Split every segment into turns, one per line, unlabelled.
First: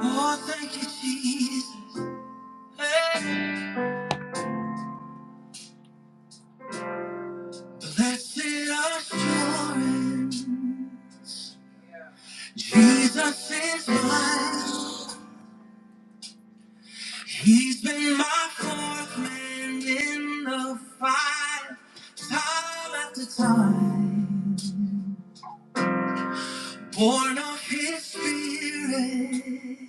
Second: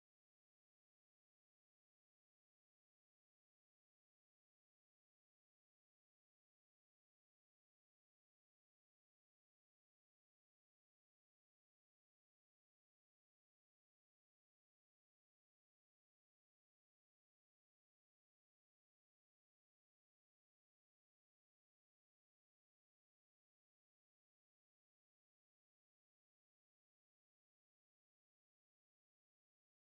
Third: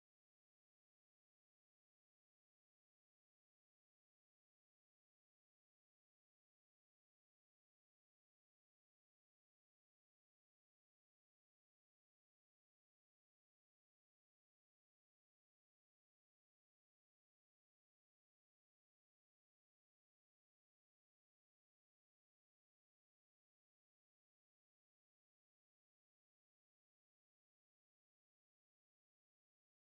Oh, thank you, Jesus. Hey. Blessed assurance, Jesus is mine. He's been my fourth man in the fight, time after time. Born of His Spirit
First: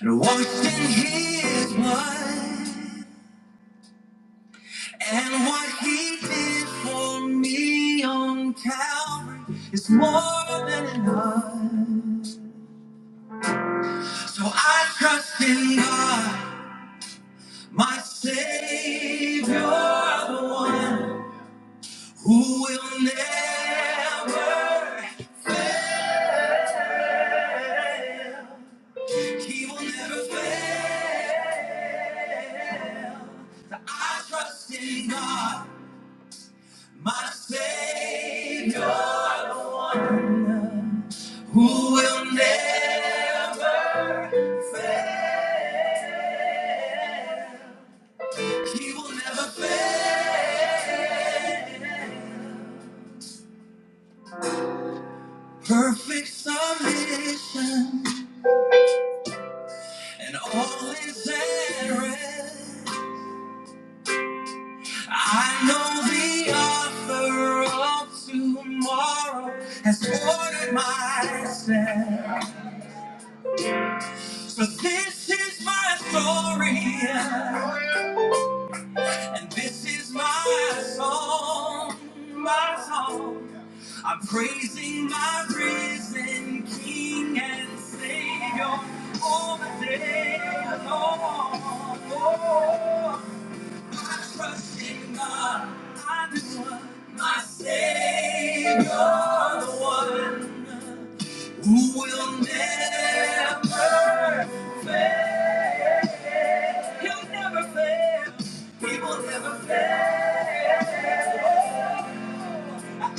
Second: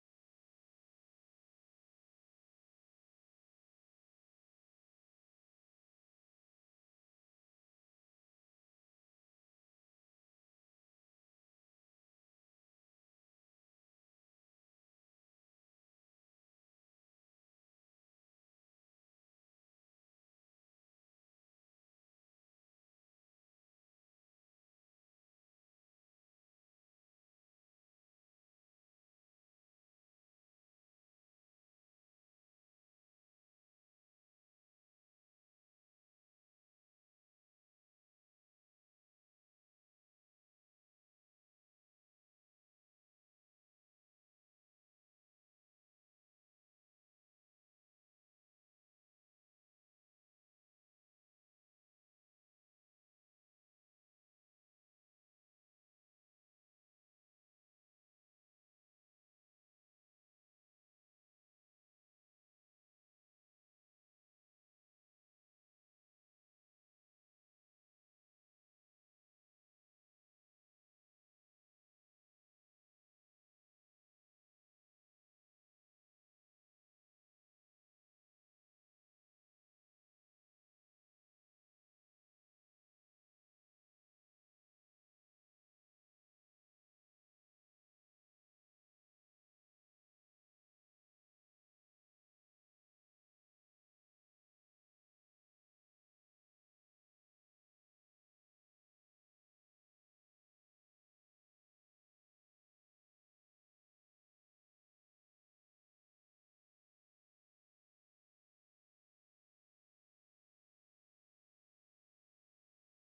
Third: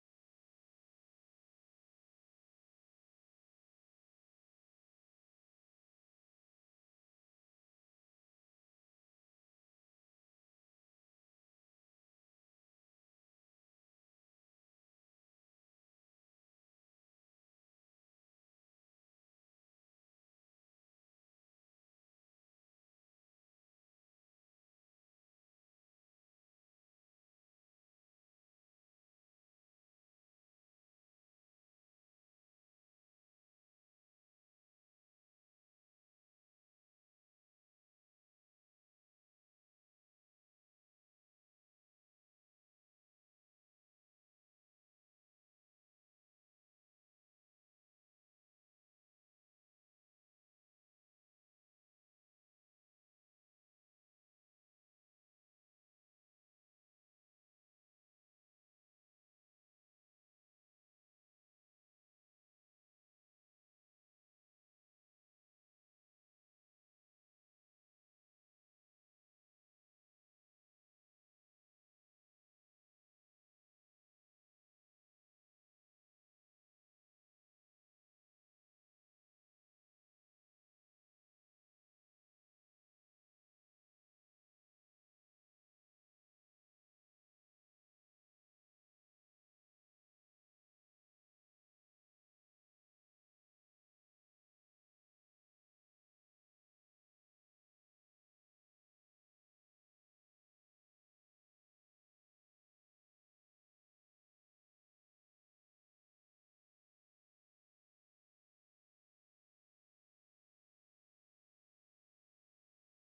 and washed in His blood. And what He did for me on Calvary is more than enough. So I trust in God, my Savior, the one who will never, he will never fail. I trust in God, my Savior, the one who will never fail. He will never fail. Perfect submission, and all is at rest. I know the author of tomorrow has ordered my steps. So this is my story, and this is my song, my song. I'm praising my risen King and Savior all the day long. I trust in God, I do one, my Savior, the one who will never fail. He'll never fail. He will never fail. I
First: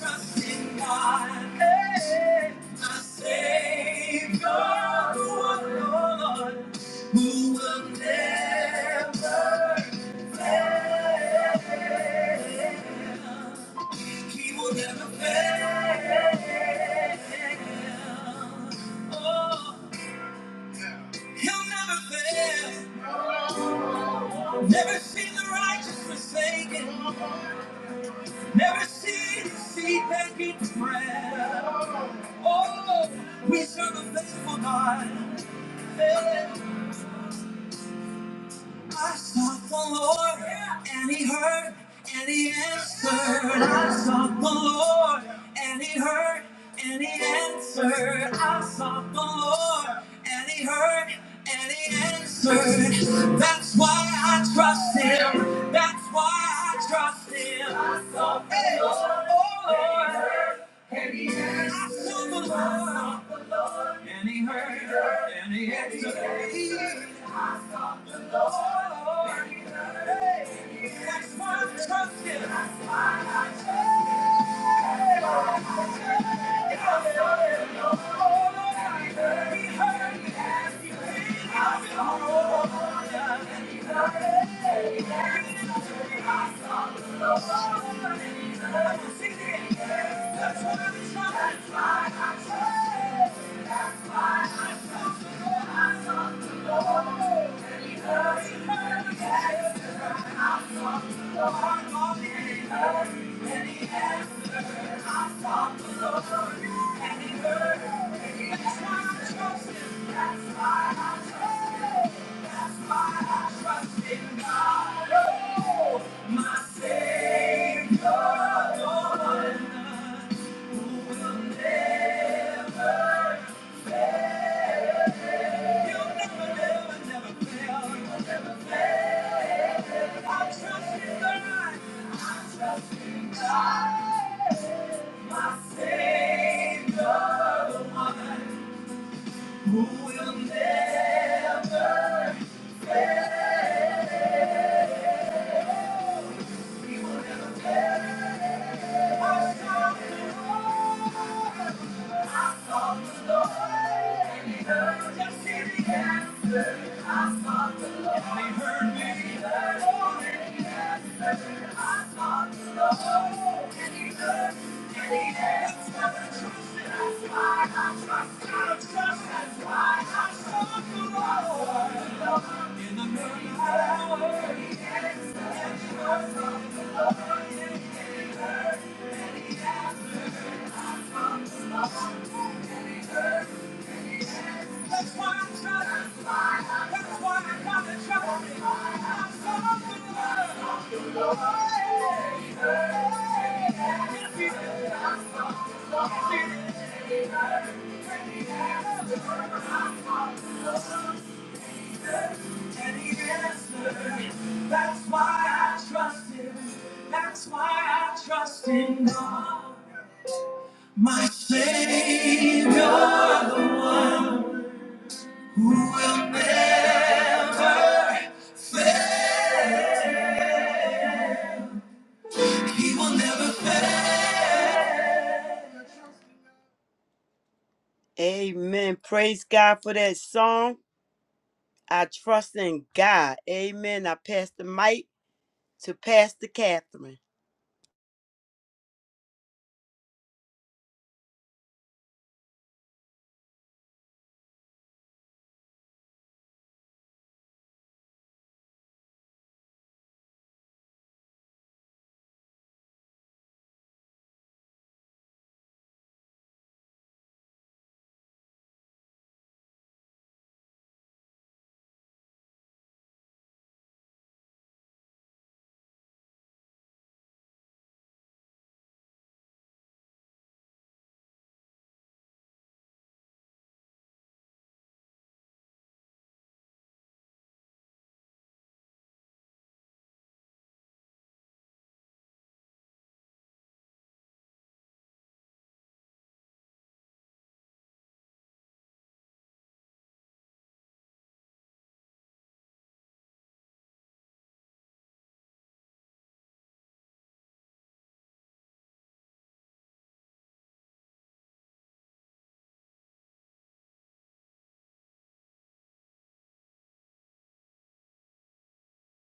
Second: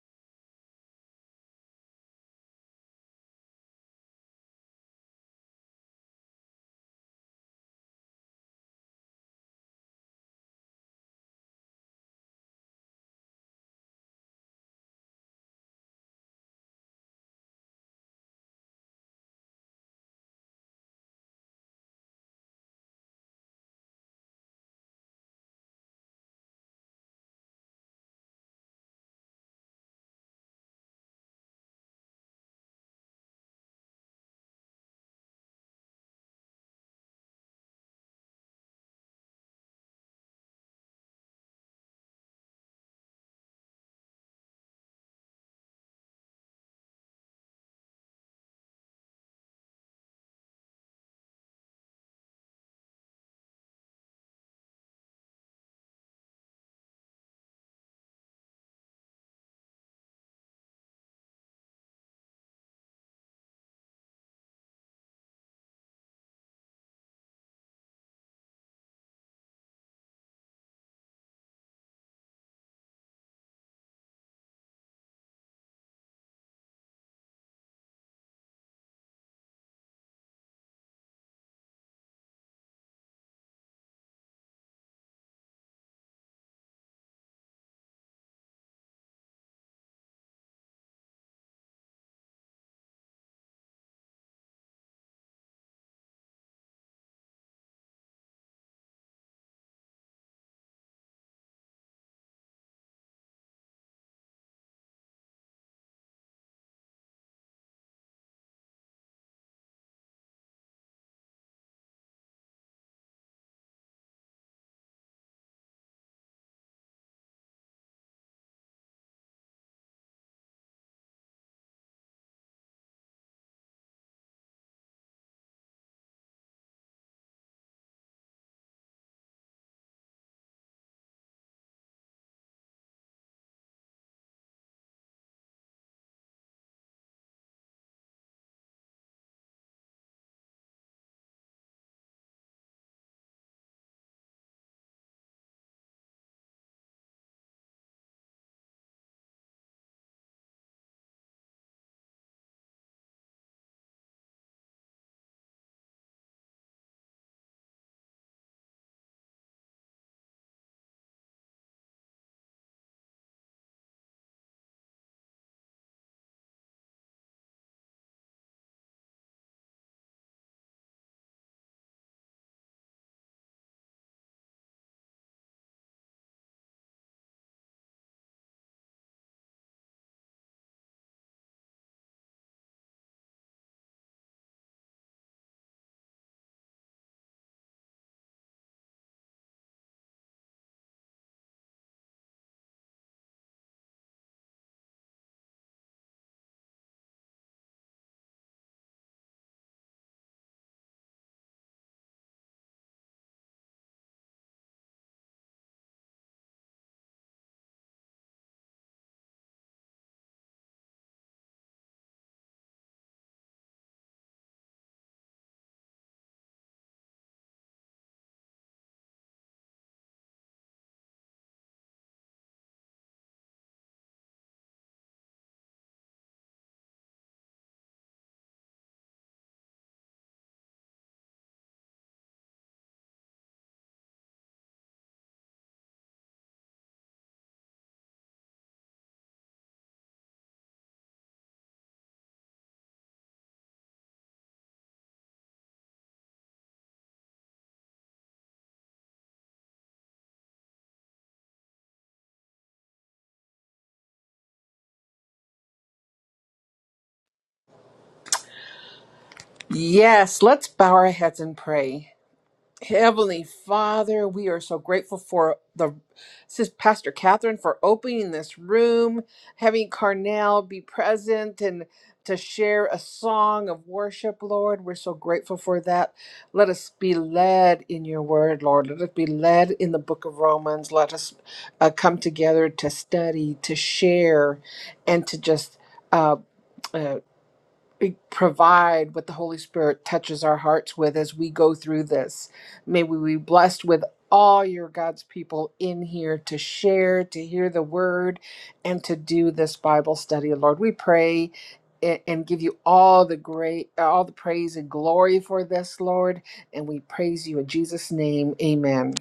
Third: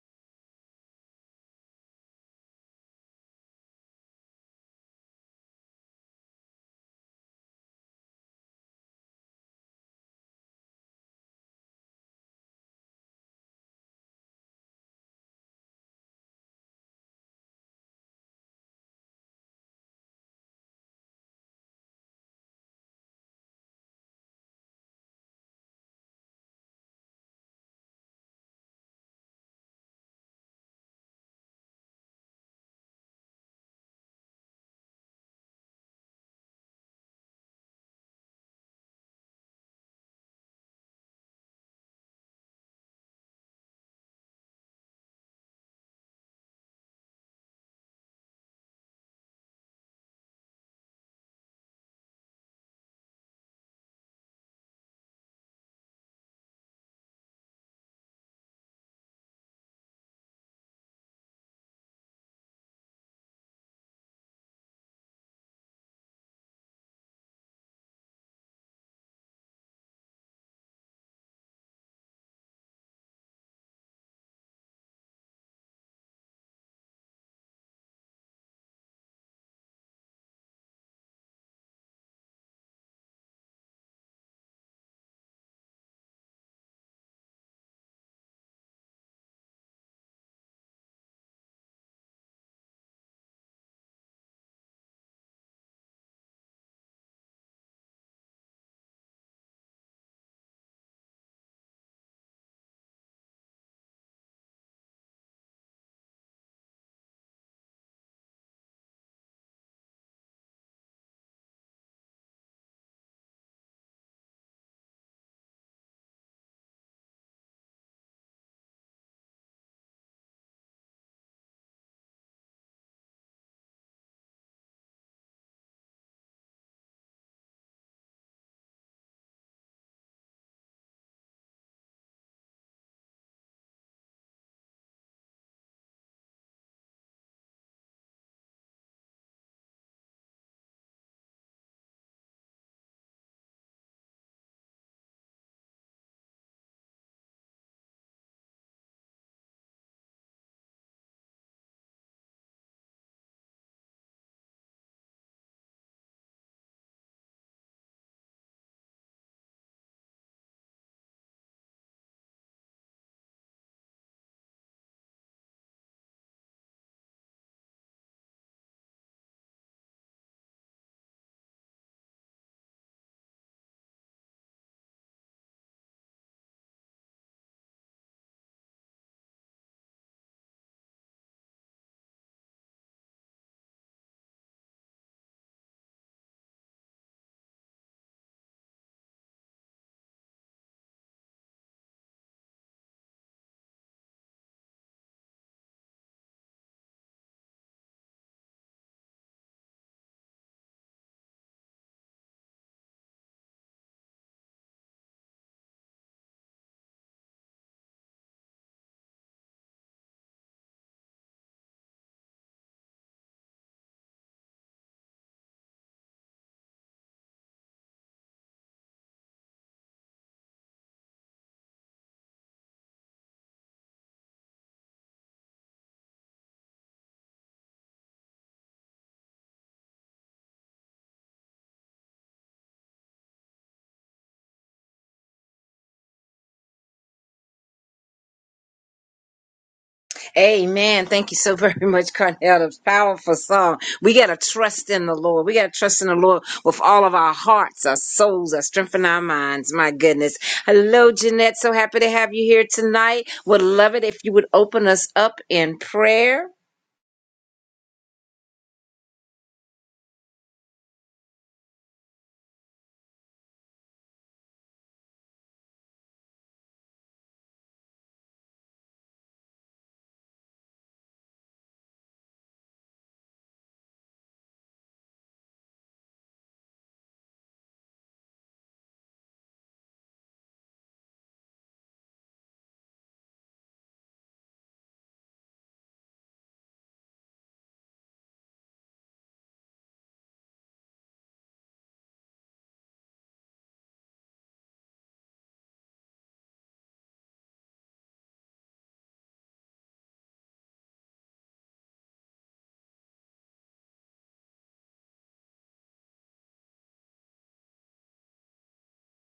trust in God, hey, my Savior, oh Lord, who will never fail. He will never fail. Oh, he'll never fail. Never seen the righteous forsaken. Never seen the seed begging bread. Oh, we serve a faithful God. Hey. I sought the Lord, and He heard, and He answered. I sought the Lord, and He heard, and He answered. I sought the Lord, and He heard, and He answered. That's why I trust Him. That's why I trust Him. I sought the Lord, oh Lord. And he heard, and he answered. I sought the Lord. And he heard her, and he exulted. I sought the Lord. and he heard me. That's why I'm trusting. That's why I trust him. the Lord. and he heard me. That's why I Who will never I sought the Lord, and He heard, and He answered. I sought the Lord, and He heard, and He answered. I sought the Lord, and He heard, and He answered. I trusted, I cried, I trusted, I cried. I sought the Lord in the middle of the night. That's why I'm trying. to find. That's why I got the trouble. I'm so in love. And he answered. That's why I trust him. That's why I trust in God. My Savior, the one who will never fail. He will never fail. Amen. Praise God for that song. I trust in God. Amen. I pass the mic to Pastor Catherine.
Amen. Thank you so very much, Cornell. That's powerful song. We gotta trust in the Lord. We gotta trust in the Lord with all of our hearts, our souls, our strength, and our minds. My goodness. Hello, Jeanette. So happy to have you here tonight. Would love it if you would open us up in prayer.
Yes, let's bow our heads and pray. Heavenly Father, we are so grateful for the Sis Pastor Catherine for opening this room, having Carnell be present and to share a song of worship, Lord. We're so grateful for that. Let us be led in your word, Lord. Let us be led in the book of Romans. Let us uh, come together to study, to share, and to just. Uh, uh, be- provide what the Holy Spirit touches our hearts with as we go through this. May we be blessed with all your God's people in here to share, to hear the word, and to do this Bible study. Lord, we pray a- and give you all the great all the praise and glory for this lord and we praise you in jesus name amen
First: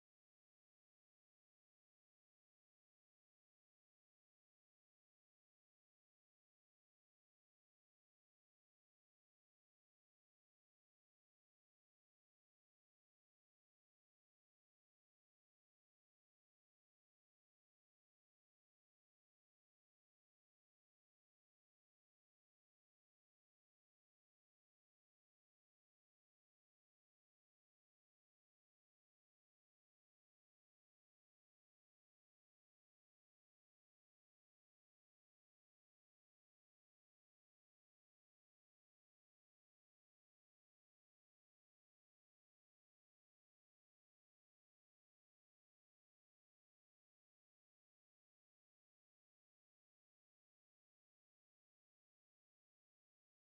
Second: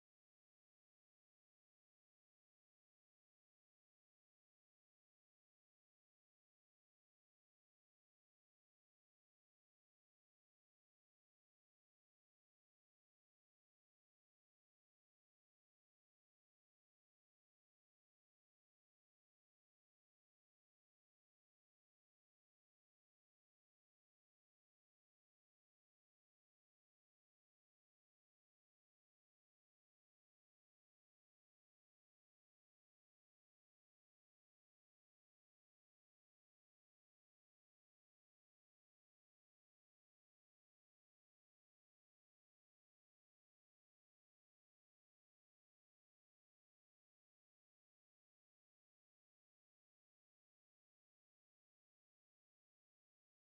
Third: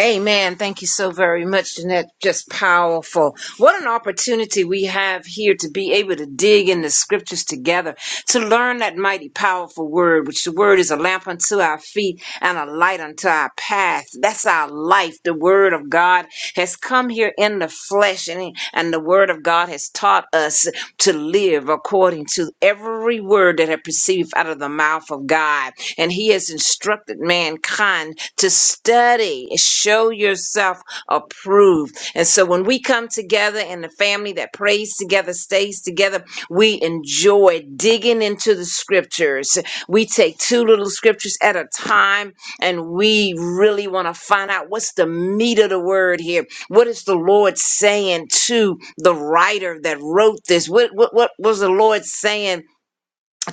Amen. Thank you so very much, Jeanette. Just powerful. What an opportunity we have here to be able to dig in the scriptures together, to learn that mighty powerful word, which the word is a lamp unto our feet and a light unto our path. That's our life word of God has come here in the flesh, and, and the word of God has taught us to live according to every word that I perceived out of the mouth of God. And He has instructed mankind to study, and show yourself approved. And so when we come together in the family that prays together, stays together, we enjoy digging into the scriptures. We take two little scriptures at a time and we really want to find out what's the meat of the word here. What is the Lord saying to the writer that wrote this? What what what was the Lord saying?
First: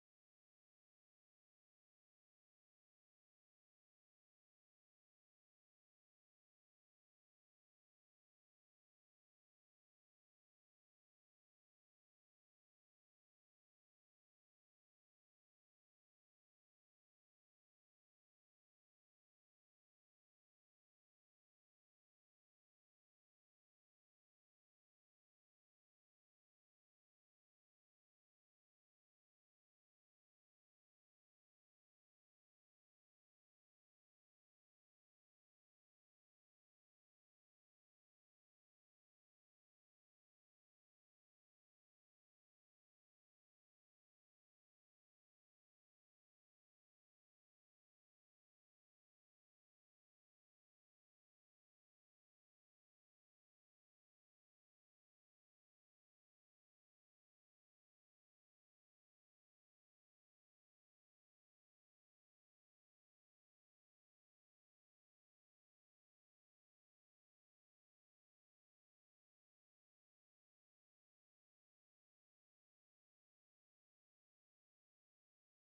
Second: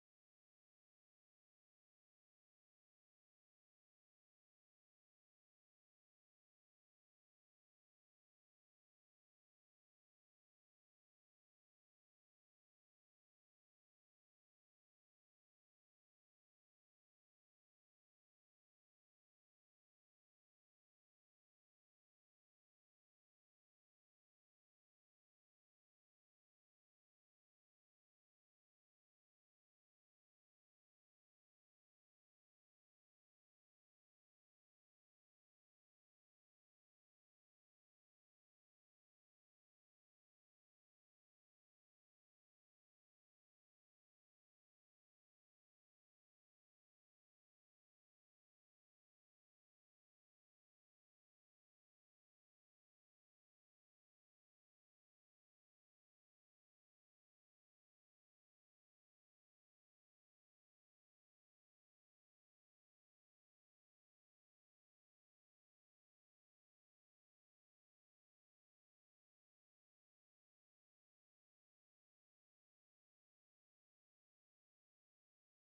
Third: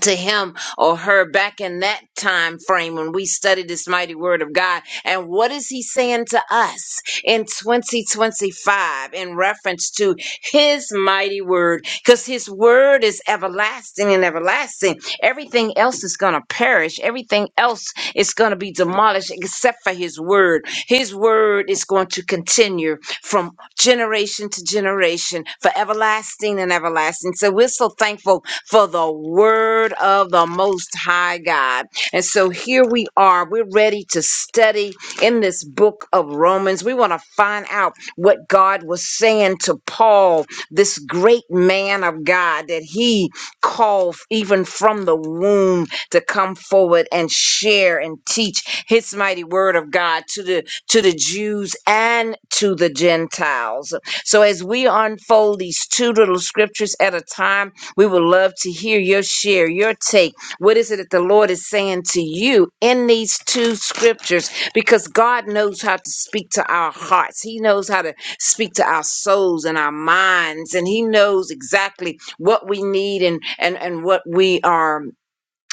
to him or her back in that time frame when we studied this mighty word of God. And what is he saying to us in 2025 in reference to his mighty word? Because his word is everlasting and everlasting. Everything else is going to perish, everything else is going to be demolished except for his word. His word is going to continue from generation to generation for everlasting and everlasting. So we're so thankful for the word of the Most High God. And so here we are. We're ready to study in this book of Romans. We want to find out what God was saying to Paul, this great man of God that he called even from the womb to come forward and share and teach his mighty word of God to the to the Jews and to the Gentiles. So as we unfold these two little scriptures at a time, we would love to hear your share, your take. What is it that the Lord is saying to you in these two scriptures? Because God knows how to speak to our hearts, He knows how to speak to our souls and our minds, and He knows exactly what we need and, and, and what we are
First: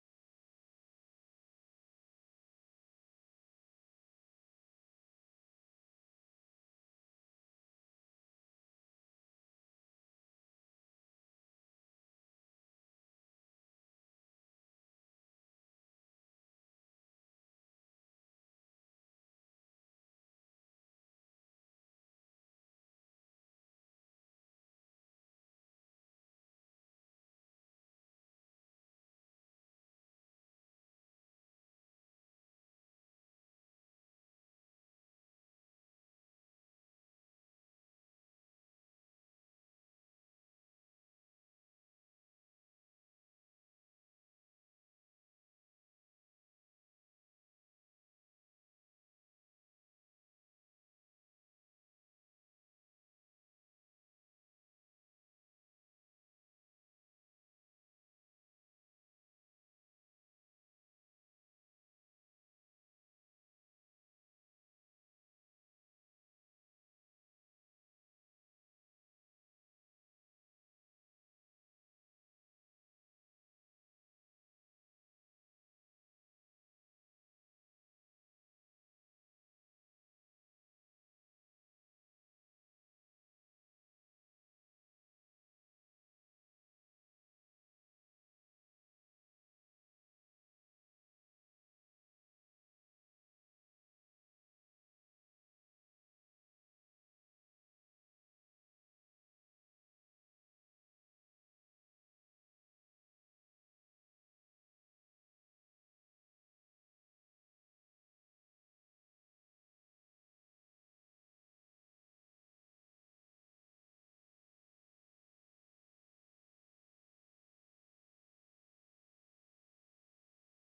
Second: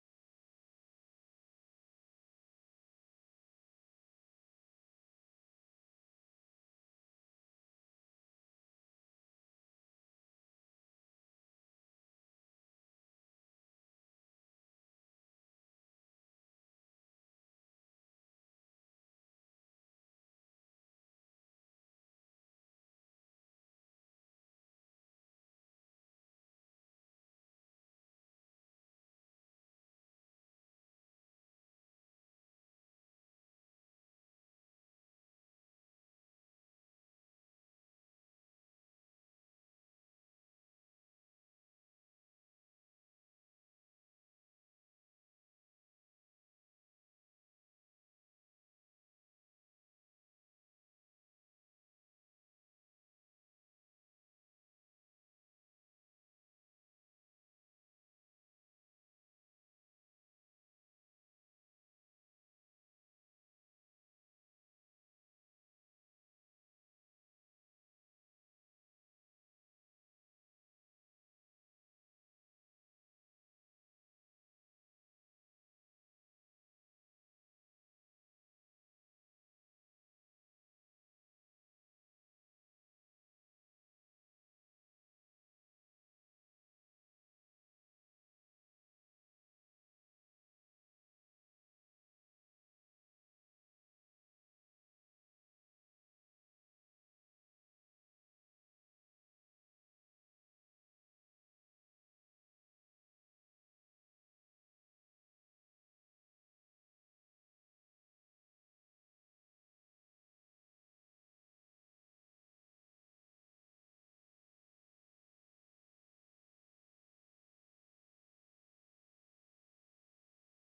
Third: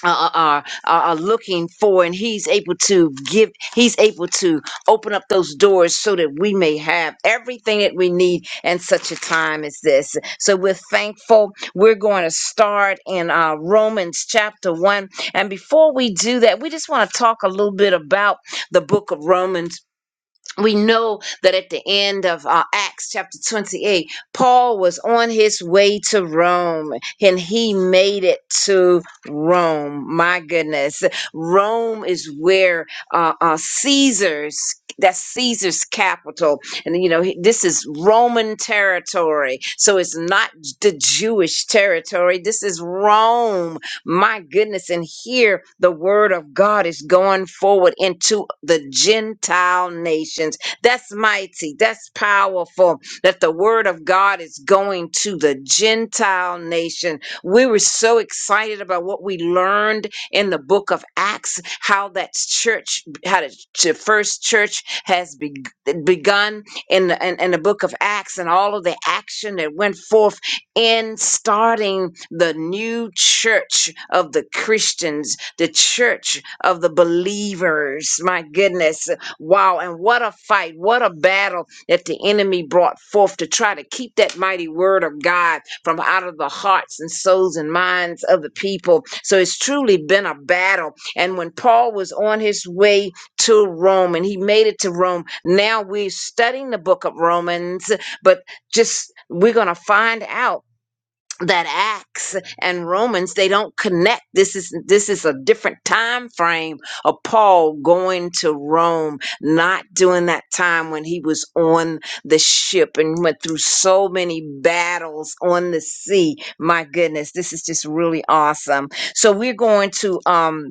are, are, are are looking for and he's able to give he's able to open up those doors so that we may have everything that we need in such a time as this so we're thankful we're going to start in uh, romans chapter 1 and before we do that we just want to talk a little bit about the book of romans we know that at the end of uh, Acts chapter 28, Paul was on his way to Rome and he made it to Rome. My goodness. Rome is where uh, uh, Caesar's. That's Caesar's capital. And, you know, he- this is Roman territory. So it's not the Jewish territory. This is Rome. My goodness. And here the word of God is going forward into the Gentile nations. That's mighty. That's powerful that the word of God is going to the Gentile nation. We were so excited about what we learned in the book of Acts, how that church, how the ch- first church has beg begun in the, in, in the book of Acts and all of the action that went forth in starting the new church of the Christians, the church of the believers. My goodness. Wow. And what a fight, what a battle that the enemy brought forth to try to keep that mighty word of God from out of the hearts and souls and minds of the people. So it's truly been a battle. And when Paul was on his way to Rome and he made it to Rome, now we're studying the book of Romans, but just we're going to find out that acts and romans they don't connect this is this is a different time frame of paul going to rome not during that time when he was on the ship and went through so many battles on the sea my goodness this is just really awesome so we're going to um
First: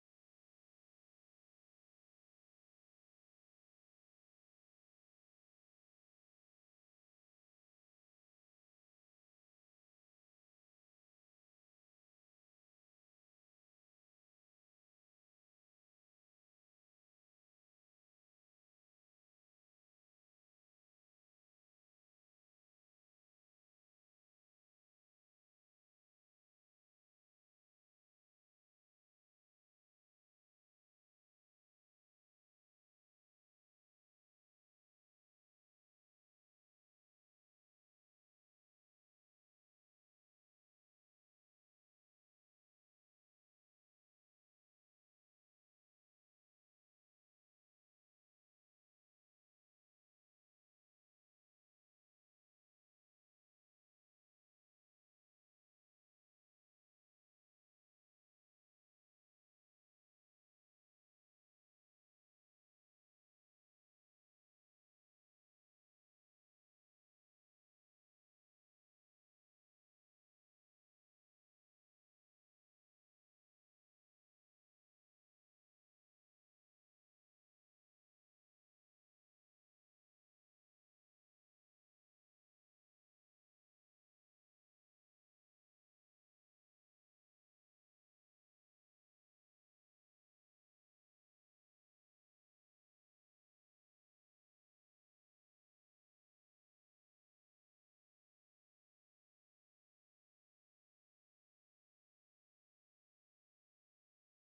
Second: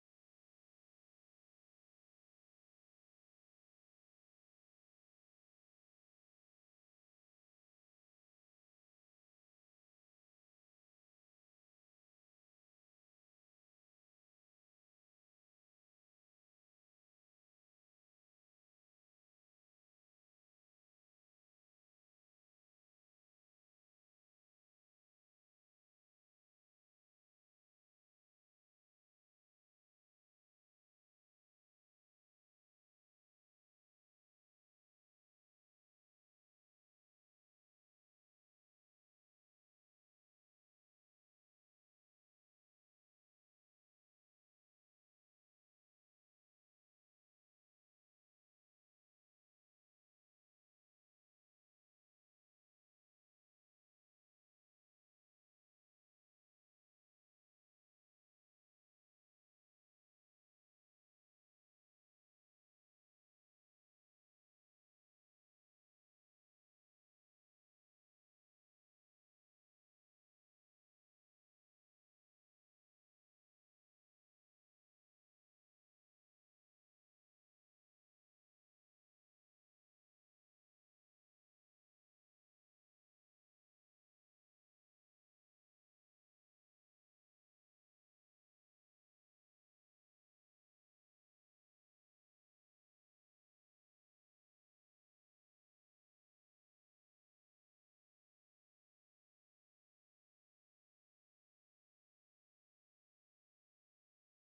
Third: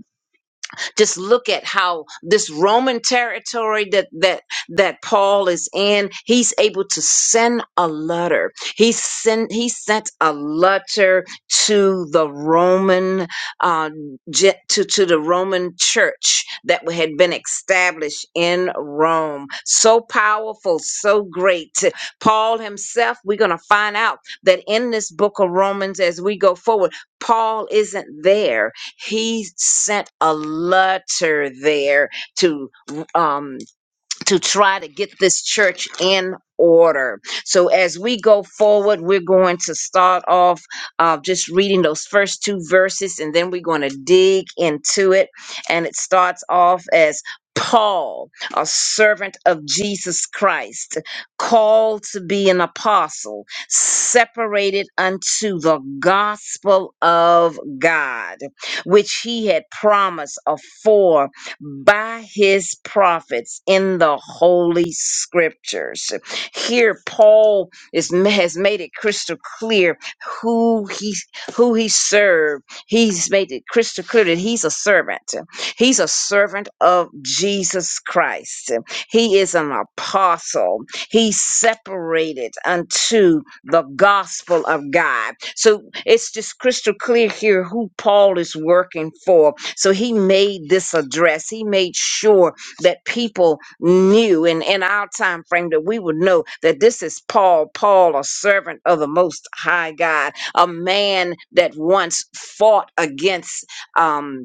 just look at how this Roman territory that that that Paul is in, he's able to send a letter. He sent he sent a letter to the Roman uh, ge- to to the Roman Church that had been established in Rome. So powerful, so great. Paul himself, we're going to find out that in this book of Romans as we go forward, Paul isn't there he sent a letter there to um, to try to get this church in order. So as we go forward, we're going to start off uh, just reading those first two verses, and then we're going to dig into it. And it starts off as Paul, a servant of Jesus Christ, called to be an apostle, separated unto the gospel of God, which he had promised afore by his prophets in the holy scriptures. Here Paul is has made it crystal clear who he who he served. He's made it crystal clear that he's a servant. He's a servant of Jesus Christ. He is an apostle. He's separated unto the gospel of God. So it's just crystal clear here who Paul is working for. So he made this address. He made sure that people knew and in our time frame that we would know that this is Paul, Paul, a servant of the most high God, a man that once fought against um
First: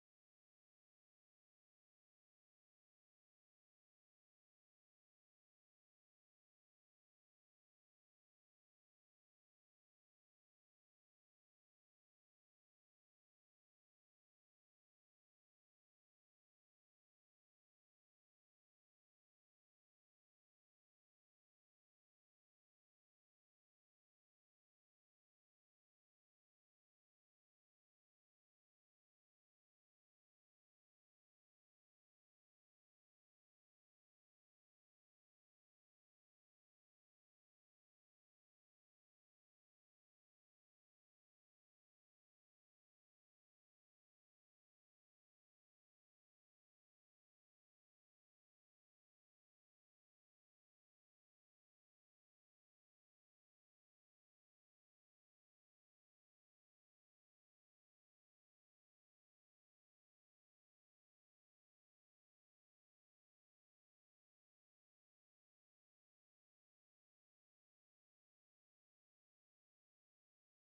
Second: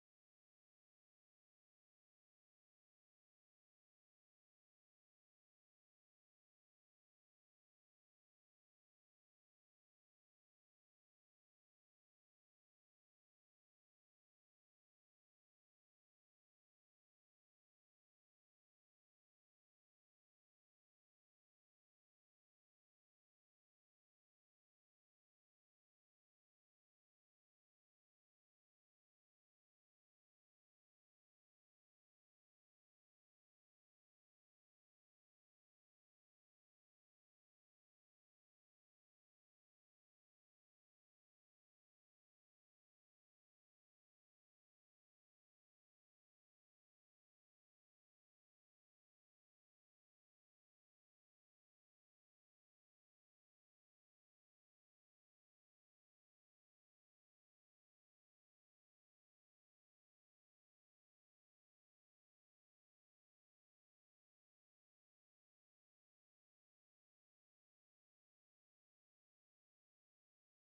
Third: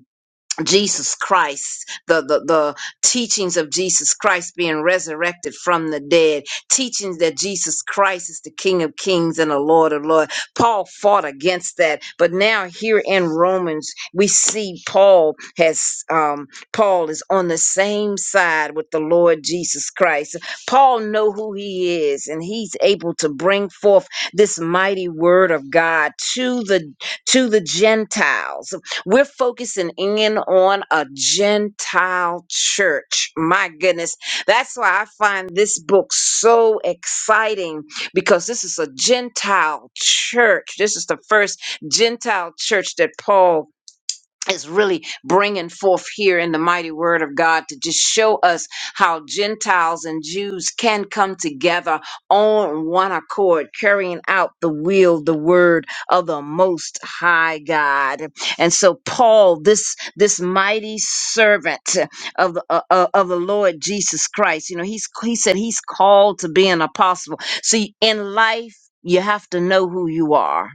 Jesus Christ, the, the, the teachings of Jesus Christ being resurrected from the dead, teachings that Jesus Christ is the King of Kings and the Lord of Lords. Paul fought against that, but now here in Romans, we see Paul has, um, Paul is on the same side with the Lord Jesus Christ. Paul know who he is, and he's able to bring forth this mighty word of God to the to the Gentiles we're focusing in on a Gentile church. My goodness. That's why I find this book so exciting because this is a Gentile church. This is the first Gentile church that Paul is really bringing forth here in the mighty word of God to just show us how Gentiles and Jews can come together on one accord, carrying out the will, the word of the most high God. And so Paul, this, this mighty servant of the, uh, uh, of the Lord Jesus Christ, you know, he's, he said he's called to be an apostle. See, in life, you have to know who you are.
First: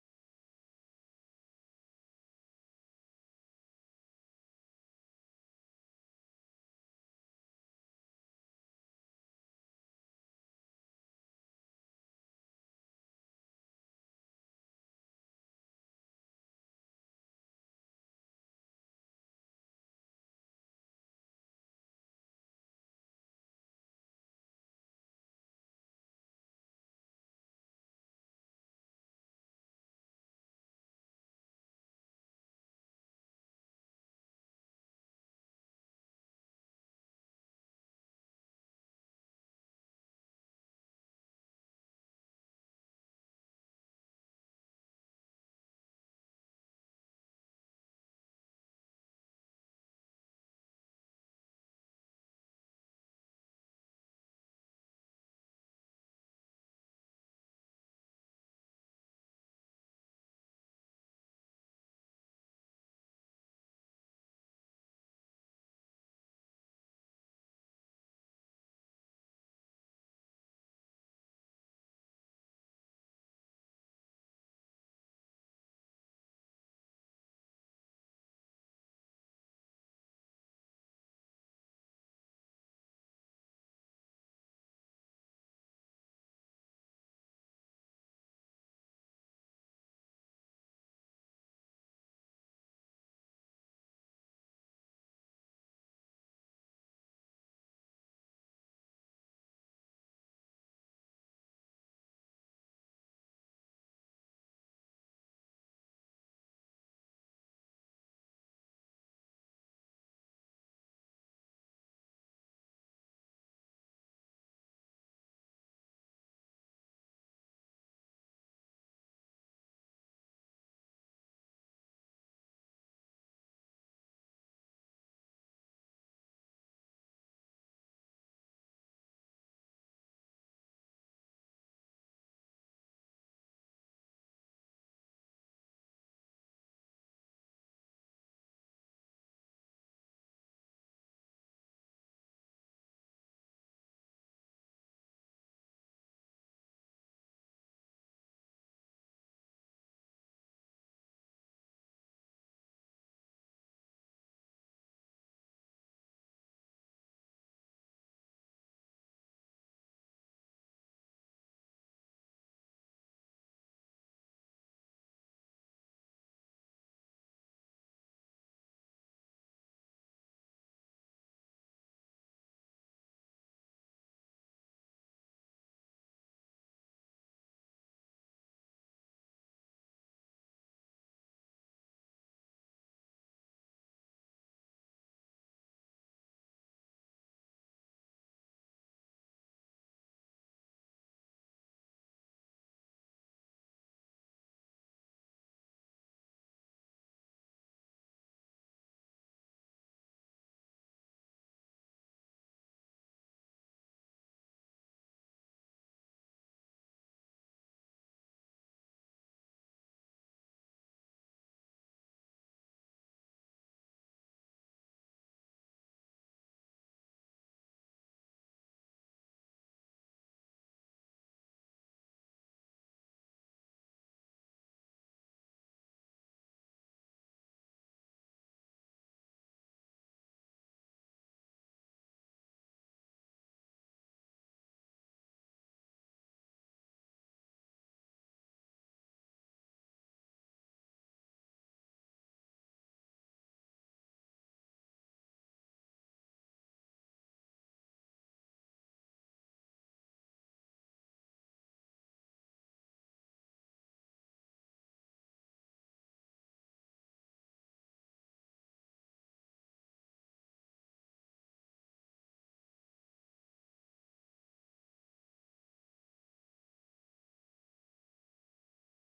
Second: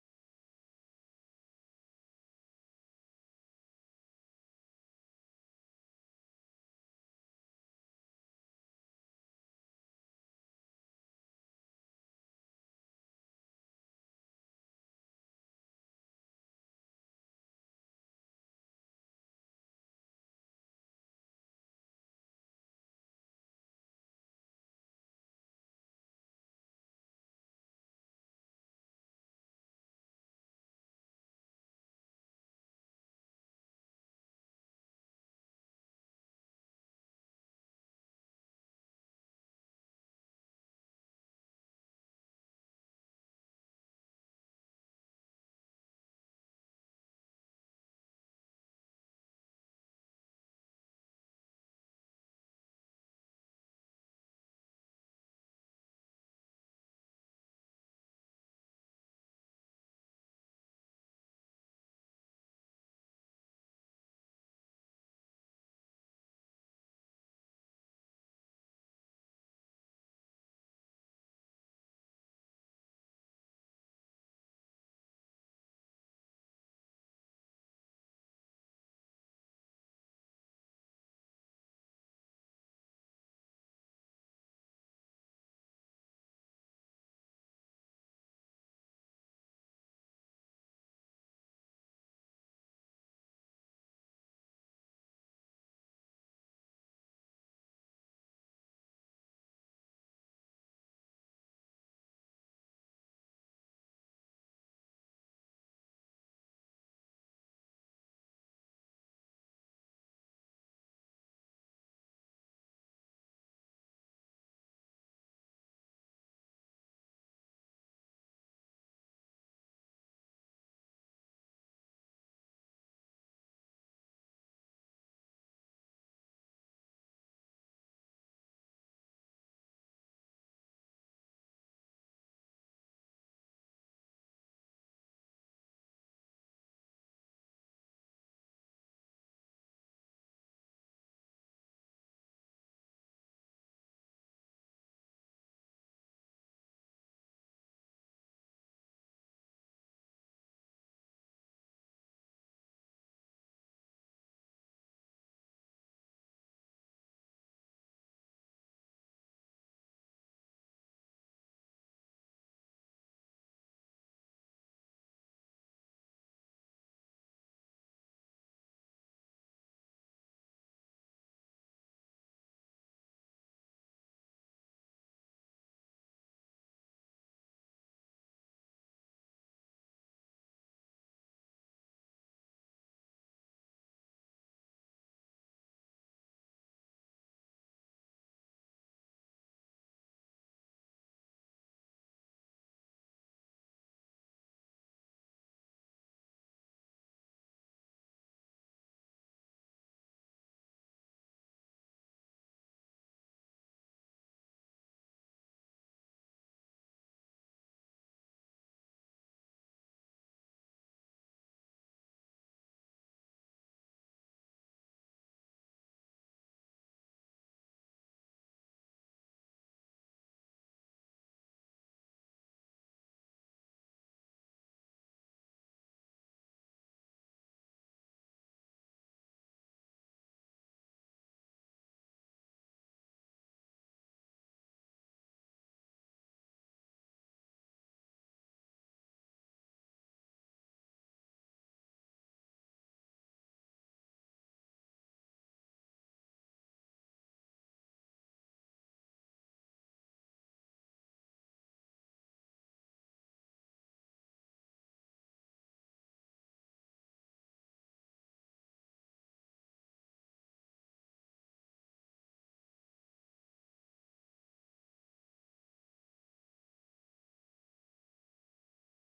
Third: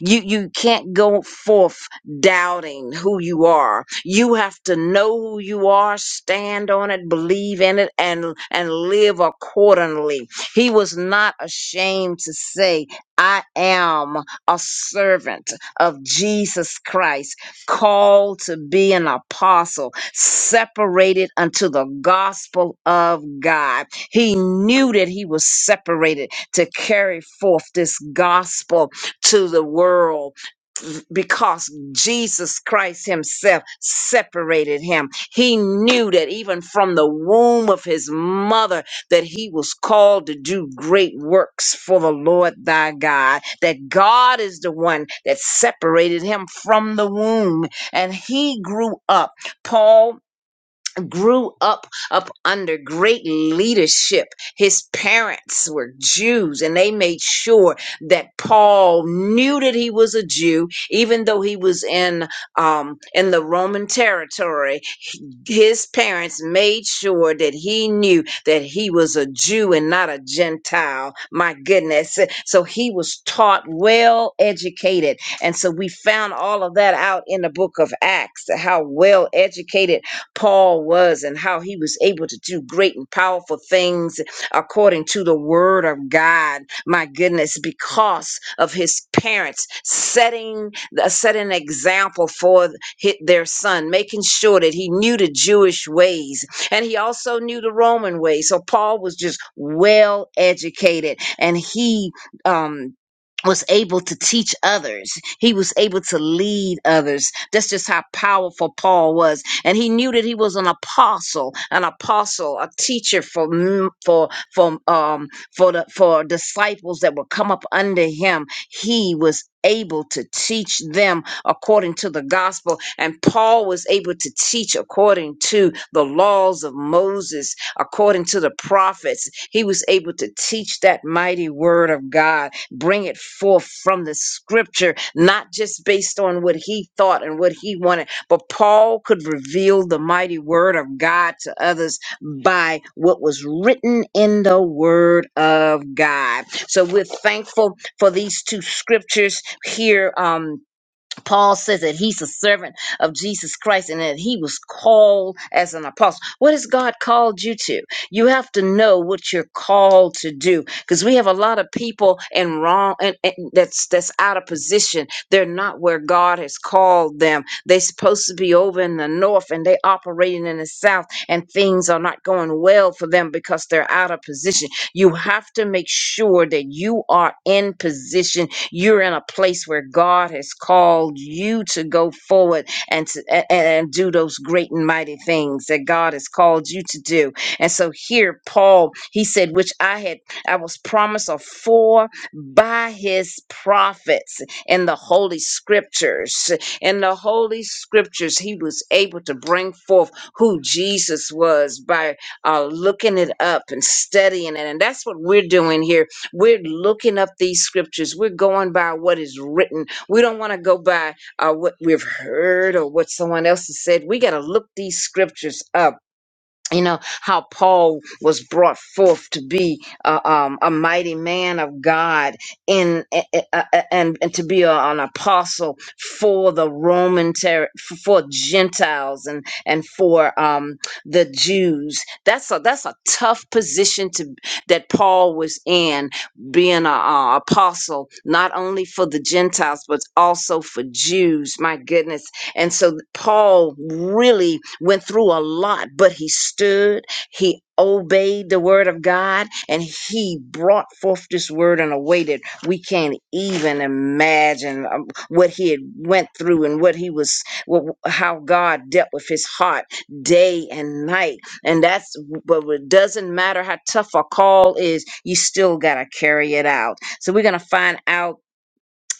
You, you can't go forth doubting who you are. You have to know who you are, stand on it, believe in it, and and live accordingly. He was not ashamed to say, I am a servant of Jesus Christ, called to be an apostle, separated unto the gospel of God. He knew that he was separated to carry forth this gospel to the world because Jesus Christ himself separated him. He knew that even from the womb of his mother that he was called to do great works for the Lord thy God. That God is the one that separated him from the womb and he grew up. Paul grew up up under great leadership. His parents were Jews and they made sure that Paul knew that he was a Jew even though he was in um in the Roman territory his parents made sure that he knew that he was a Jew and not a Gentile. My goodness. So he was taught, well educated. And so we found all of that out in the book of Acts, how well educated Paul was and how he was able to do great and powerful things according to the word of God. My goodness, because of his parents setting, setting an example for hit their son, making sure that he knew the Jewish ways and he also knew the Roman ways. So Paul was just well educated and he um was able to teach others. He was able to lead others. That's just how powerful Paul was. And he knew that he was an apostle, an apostle, a teacher for m- for for um for the for disciples that would come up under him. He was able to teach them according to the gospel. And Paul was able to teach according to the laws of Moses, according to the prophets. He was able to teach that mighty word of God, bring it forth from the scripture, not just based on what he thought and what he wanted, but Paul could reveal the mighty word of God to others by what was written in the word of God. So we're thankful for these two scriptures here. Um, Paul says that he's a servant of Jesus Christ and that he was called as an apostle. What has God called you to? You have to know what you're called to do because we have a lot of people in wrong and, and that's that's out of position. They're not where God has called them. They're supposed to be over in the north and they operating in the south and things are not going well for them because they're out of position. You have to make sure that you are in position you're in a place where God has called you to go forward and to, a- and do those great and mighty things that God has called you to do. And so here Paul, he said, which I had I was promised of four by his prophets in the holy scriptures. In the holy scriptures, he was able to bring forth who Jesus was by uh, looking it up and studying it. And that's what we're doing here we're looking up these scriptures. We're going by what is written. We don't want to go by uh, what we've heard or what someone else has said. We got to look these scriptures up you know how paul was brought forth to be uh, um, a mighty man of god in a- a- a- and, and to be a- an apostle for the roman ter- for gentiles and and for um, the jews that's a that's a tough position to that paul was in being a, a apostle not only for the gentiles but also for jews my goodness and so Paul really went through a lot, but he stood, he obeyed the word of God, and he brought forth this word in a way that we can't even imagine um, what he had went through and what he was, what, how God dealt with his heart day and night. And that's, but it doesn't matter how tough a call is, you still got to carry it out. So we're going to find out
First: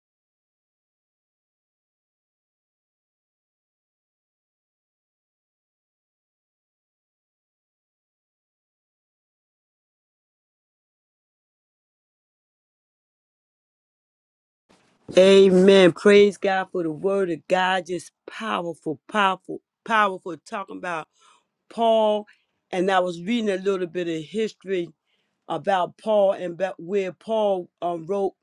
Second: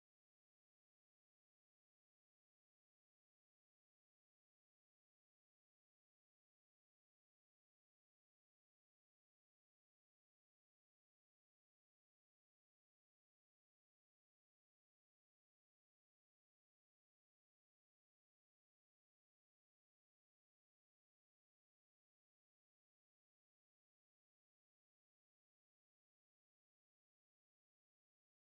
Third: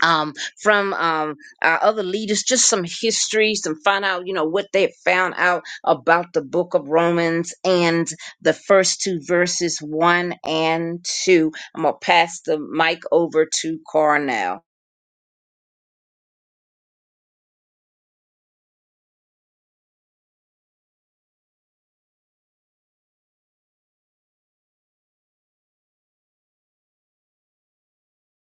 um, from um, our other leaders, just some history, some find out, you know, what they have found out about the book of Romans and the first two verses, one and two. I'm going to pass the mic over to Carnell.
Amen. Praise God for the word of God. Just powerful, powerful, powerful. Talking about Paul, and I was reading a little bit of history about Paul and about where Paul um, wrote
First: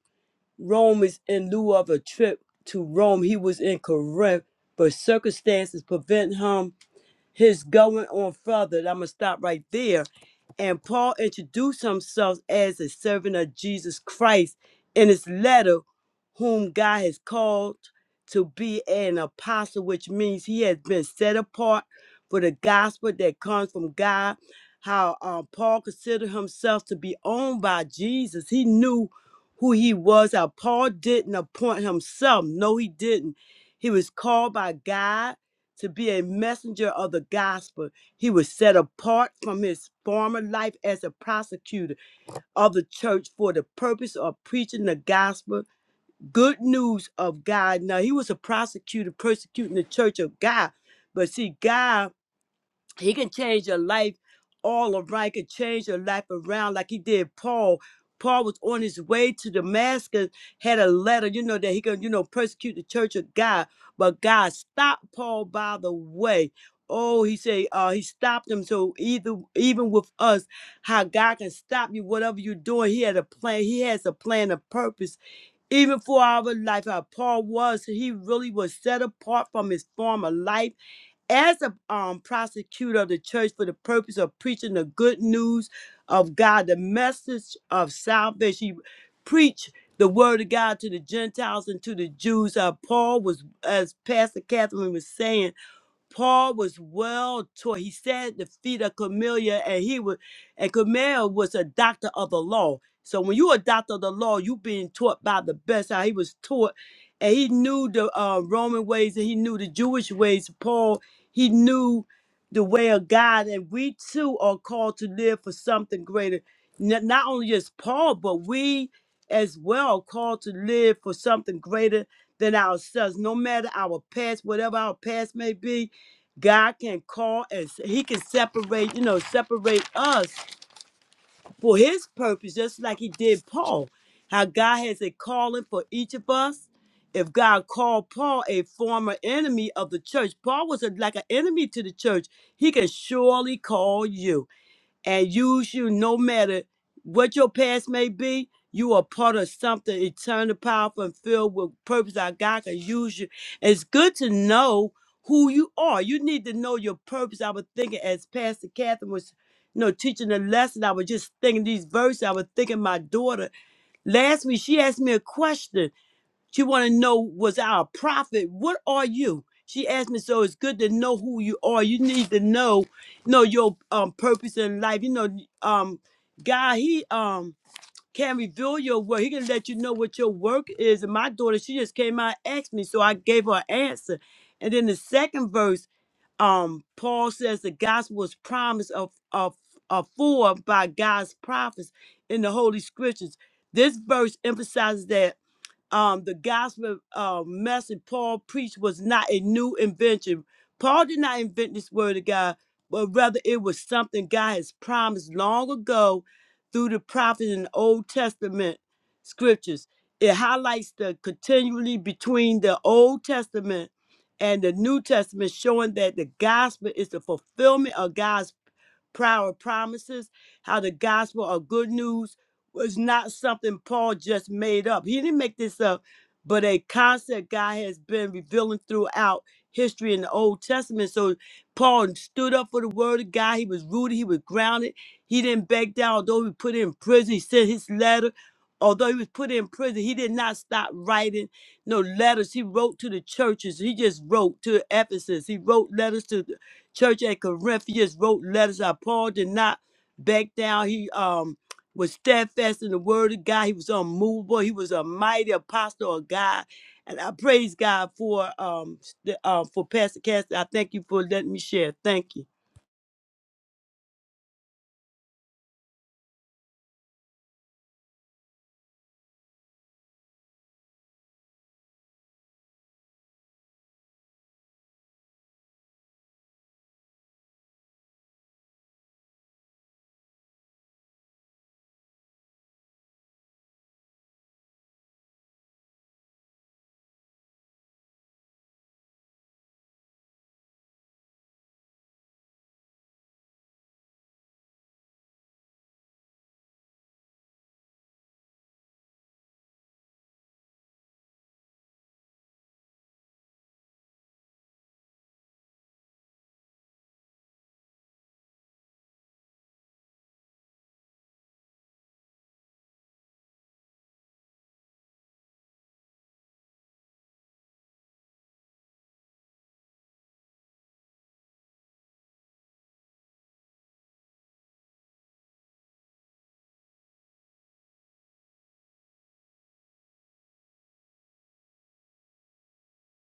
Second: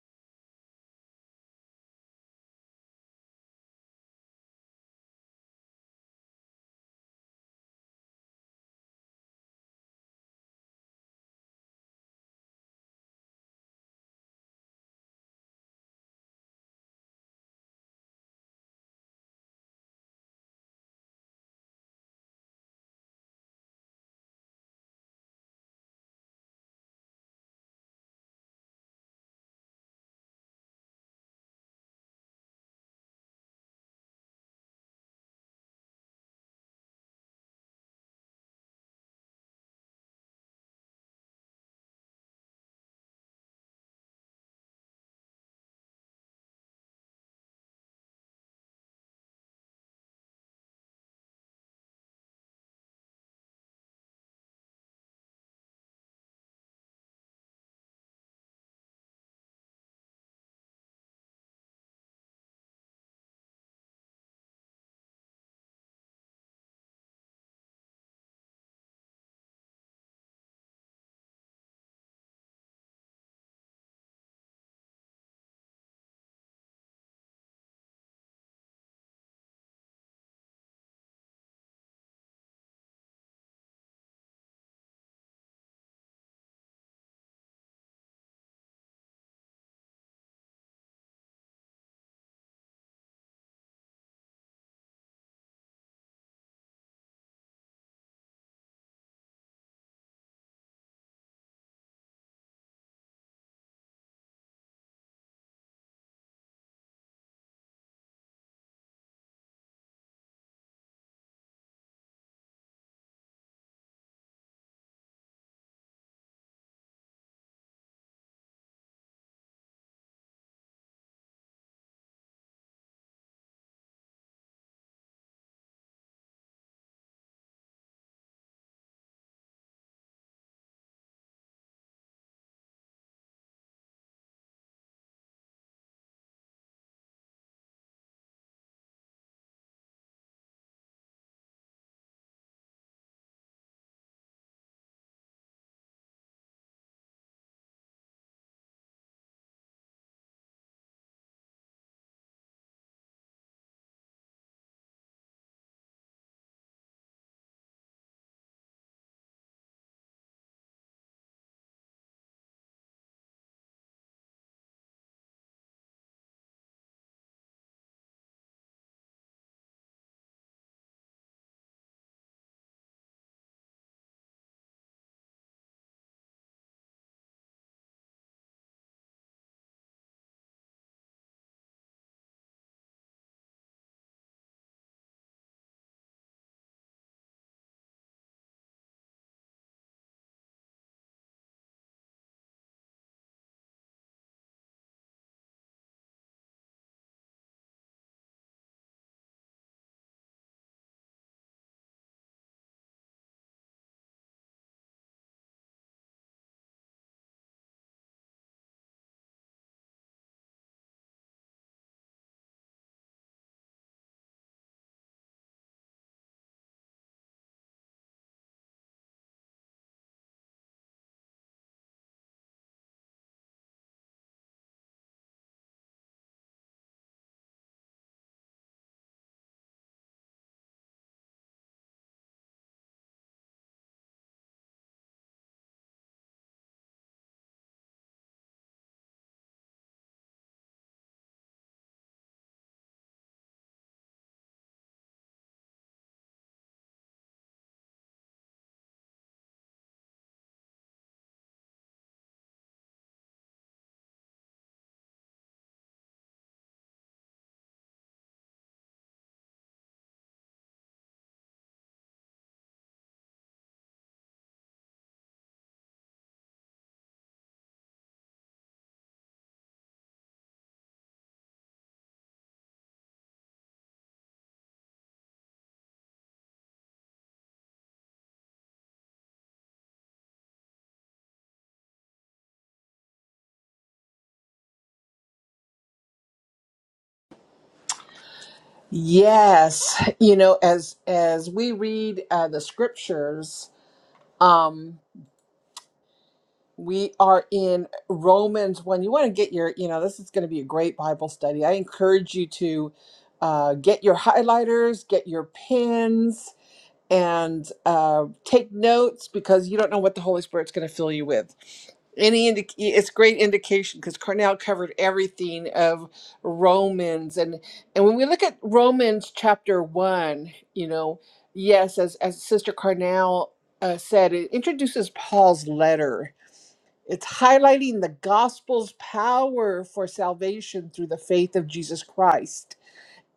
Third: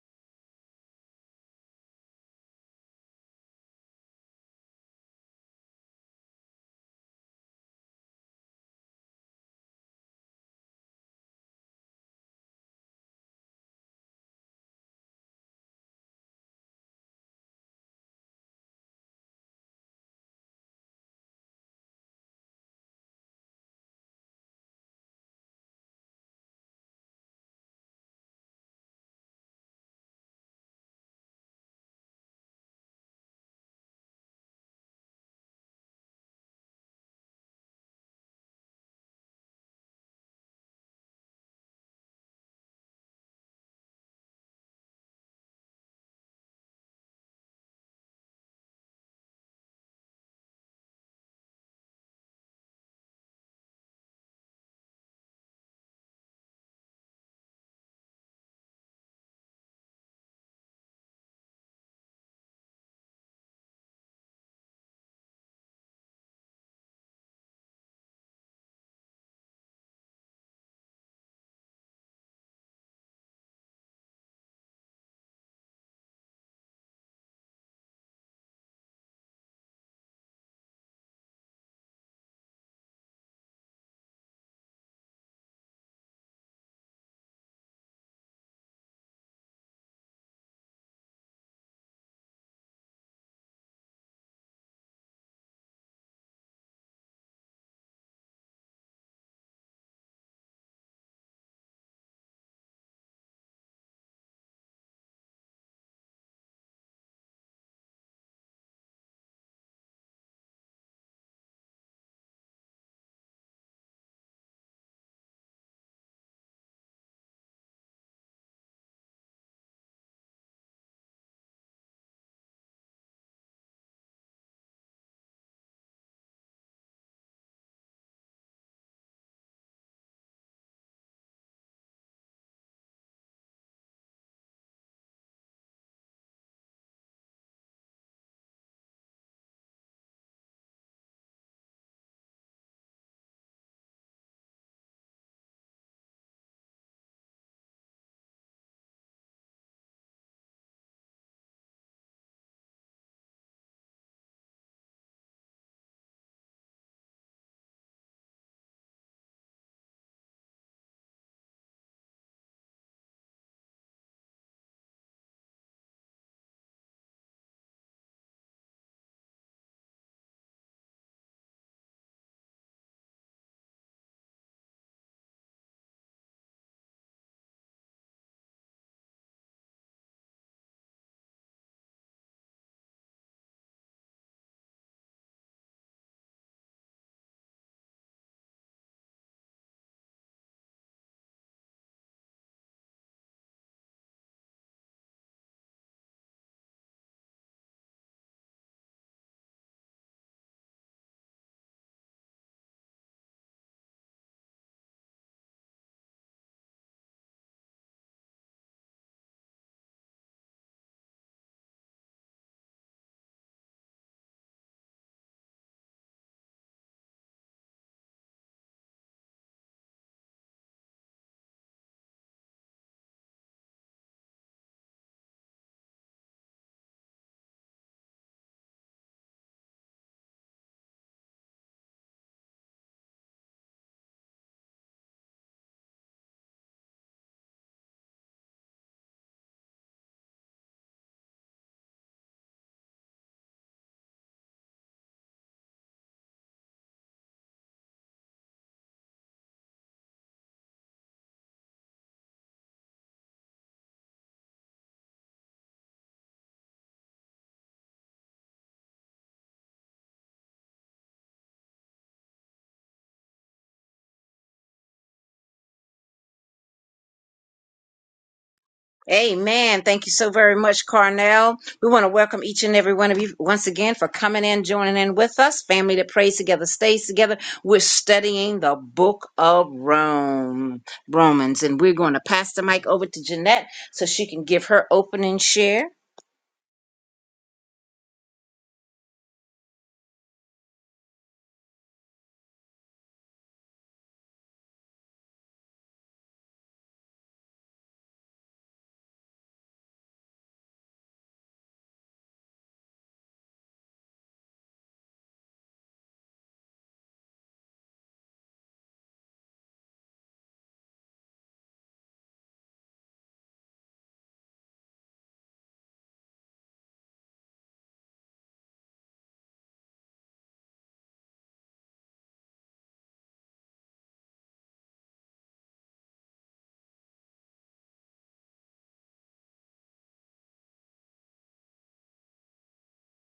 Romans in lieu of a trip to Rome. He was in Corinth, but circumstances prevent him his going on further. I'm gonna stop right there. And Paul introduced himself as a servant of Jesus Christ in his letter, whom God has called to be an apostle, which means he has been set apart for the gospel that comes from God. How um, Paul considered himself to be owned by Jesus. He knew who he was. How Paul didn't appoint himself. No, he didn't. He was called by God to be a messenger of the gospel. He was set apart from his former life as a prosecutor of the church for the purpose of preaching the gospel, good news of God. Now, he was a prosecutor persecuting the church of God, but see, God he can change your life all around. He can change your life around like he did Paul. Paul was on his way to Damascus, had a letter, you know, that he could, you know, persecute the church of God. But God stopped Paul by the way. Oh, he said, uh, he stopped him. So either even with us, how God can stop you, whatever you're doing, he had a plan. He has a plan, a purpose. Even for our life, how Paul was, he really was set apart from his former life as a um, prosecutor of the church for the purpose of preaching the good news of God, the message of salvation. You preached the word of God to the Gentiles and to the Jews. Uh, Paul was, as Pastor Catherine was saying, Paul was well taught. He sat at the feet of Camilla, and he was, and Camilla was a doctor of the law. So when you a doctor of the law, you being taught by the best. How he was taught, and he knew the uh, Roman ways, and he knew the Jewish ways. Paul, he knew the way of God, and we too are called to live for something greater. Not, not only just Paul, but we as well are called to live for something greater than ourselves. No matter our past, whatever our past may be, God can call and he can separate, you know, separate us for his purpose, just like he did Paul. How God has a calling for each of us. If God called Paul a former enemy of the church, Paul was a, like an enemy to the church. He can surely call you and use you no matter what your past may be. You are part of something eternal, powerful, and filled with purpose. Our God can use you. It's good to know who you are. You need to know your purpose. I was thinking as Pastor Catherine was, you know, teaching the lesson. I was just thinking these verses. I was thinking my daughter last week. She asked me a question she want to know was I a prophet? What are you? She asked me, so it's good to know who you are. You need to know, know your um purpose in life. You know, um, God, He um can reveal your work. He can let you know what your work is. And my daughter, she just came out and asked me, so I gave her an answer. And then the second verse, um, Paul says the gospel was promised of of afore by God's prophets in the Holy Scriptures. This verse emphasizes that um, the gospel uh, message Paul preached was not a new invention. Paul did not invent this word of God, but rather it was something God has promised long ago through the prophets in the Old Testament scriptures. It highlights the continually between the Old Testament and the New Testament, showing that the gospel is the fulfillment of God's prior promises, how the gospel of good news was not something Paul just made up. He didn't make this up, but a concept God has been revealing throughout history in the Old Testament. So Paul stood up for the word of God. He was rooted, he was grounded. He didn't back down, although he was put in prison. He sent his letter. Although he was put in prison, he did not stop writing no letters. He wrote to the churches. He just wrote to Ephesus. He wrote letters to the church at Corinth. He just wrote letters. Uh, Paul did not back down. He um was steadfast in the word of God. He was unmovable. He was a mighty apostle of God. And I praise God for um the, uh, for Pastor Cassie. I thank you for letting me share. Thank you.
Amen. Thank you so very much, Carnell. We want to welcome each and every one of you once again for coming in, joining in with us. Family that prays together, stays together. We're studying the book of Rome, Romans, and we're going to pass the mic over to Jeanette so she can give her opening share.
yes you know as as we read uh, the scriptures um. We are in Romans 1. You want to get your, you know, this is going to be a great Bible study. I encourage you to uh, get your highlighters, get your pens, and uh, take notes because you don't know what the Holy Spirit's going to fill you with. Any indic- it's great indication because Cornell covered everything of Romans and and when we look at Romans chapter one, you know, yes, as as Sister Cornell uh, said, it introduces Paul's letter it's highlighting the gospel's power for salvation through the faith of Jesus Christ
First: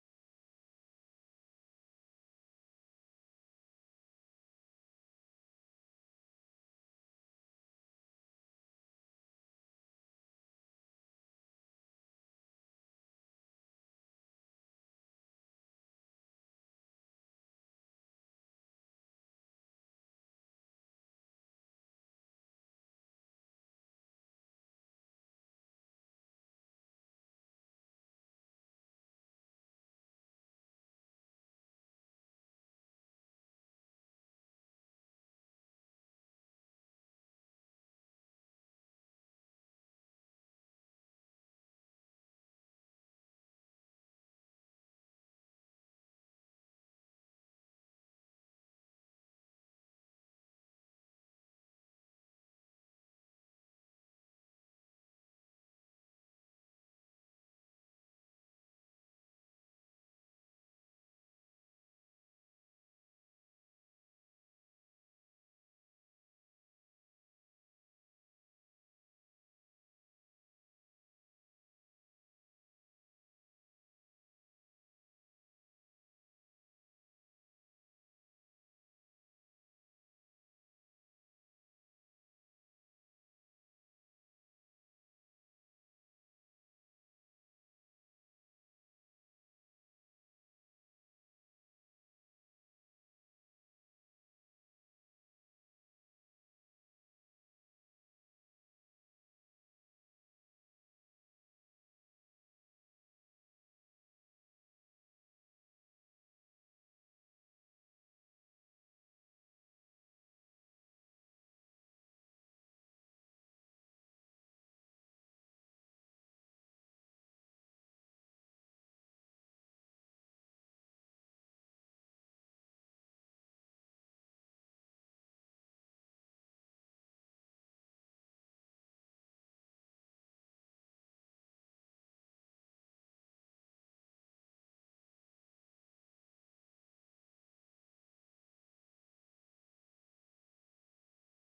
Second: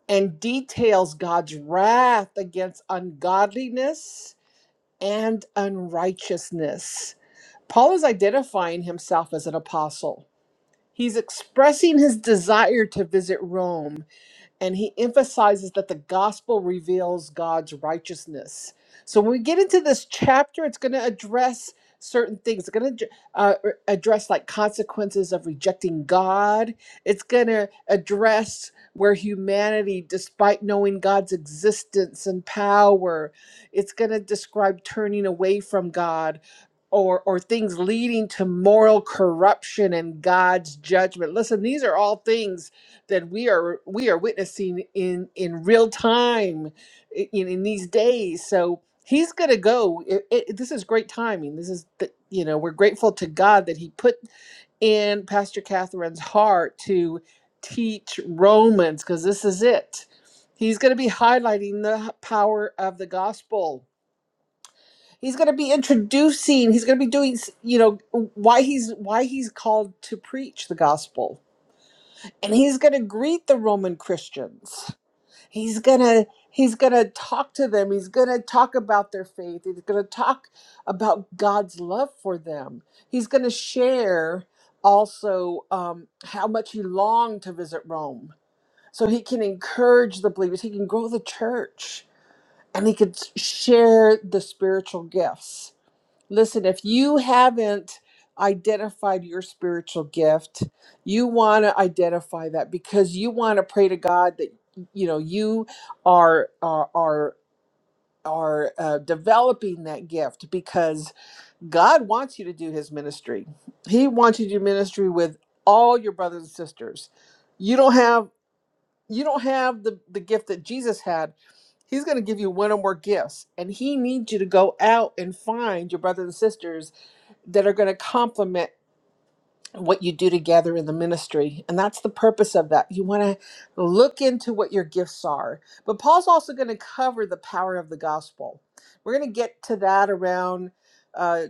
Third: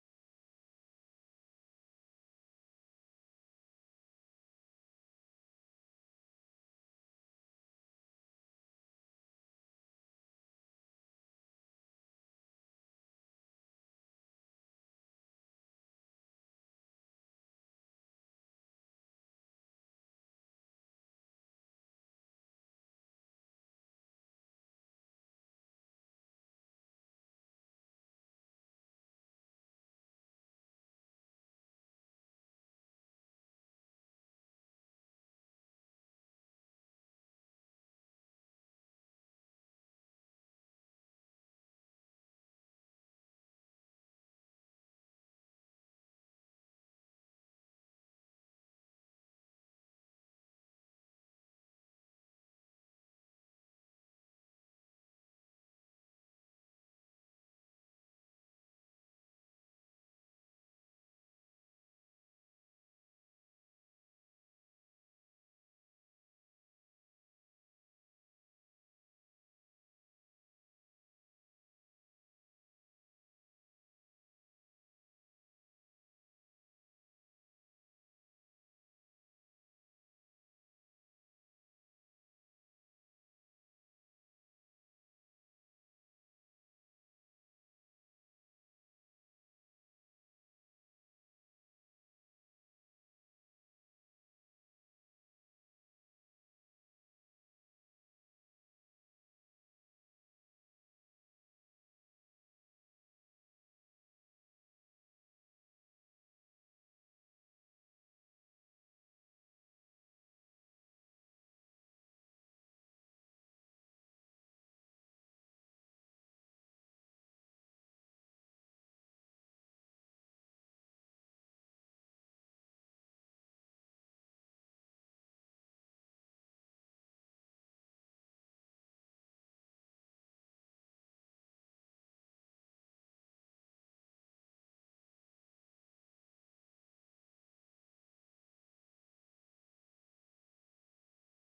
and details God's wrath against ungodliness and unrighteousness. Paul is identifying himself as an apostle. He's expressing his desire to visit Rome and he emphasizes that the gospel reveals God's righteousness. So when we get into this chapter, it's going to address certain things. It's going to uh, er, address like consequences of rejecting God. It's going to address where humanity, despite knowing God's existence and power, it's going to describe turning away from God. Or, or things leading to moral corruption and God's judgment. Listen, these are all things that we are we are witnessing in in real time i- in, in these days so he's going to go it, it, this is great timing this is the, you know we're grateful to god that he put in pastor catherine's heart to teach romans because this is it he's going to be highlighting the h- power of the gospel he's going to be introducing he's going to be doing s- you know why he's why he's called to preach the gospel and he's going to greet the roman christians he's gonna he's gonna talk to them he's gonna talk about their faith he's gonna talk about god's love for them he's gonna share also um, how much he longed to visit rome so he can encourage the believers he can grow the church and he can share the spiritual gifts Listen, if you haven't identified your spiritual gift, you want to identify that because you want to pray to God that you know you are are are are uh, developing that gift because God wants you to do His ministry. He wants you to do ministry with all your brothers and sisters. You don't have you don't have the the gift that Jesus had. He's going to give you one or more gifts, and He needs you to go out and find your brothers and sisters that are going to complement what you do together in the ministry. And that's the purpose of that. You want to look into what your gifts are. But Paul's also going to cover the power of the gospel. We're going to get to that around uh,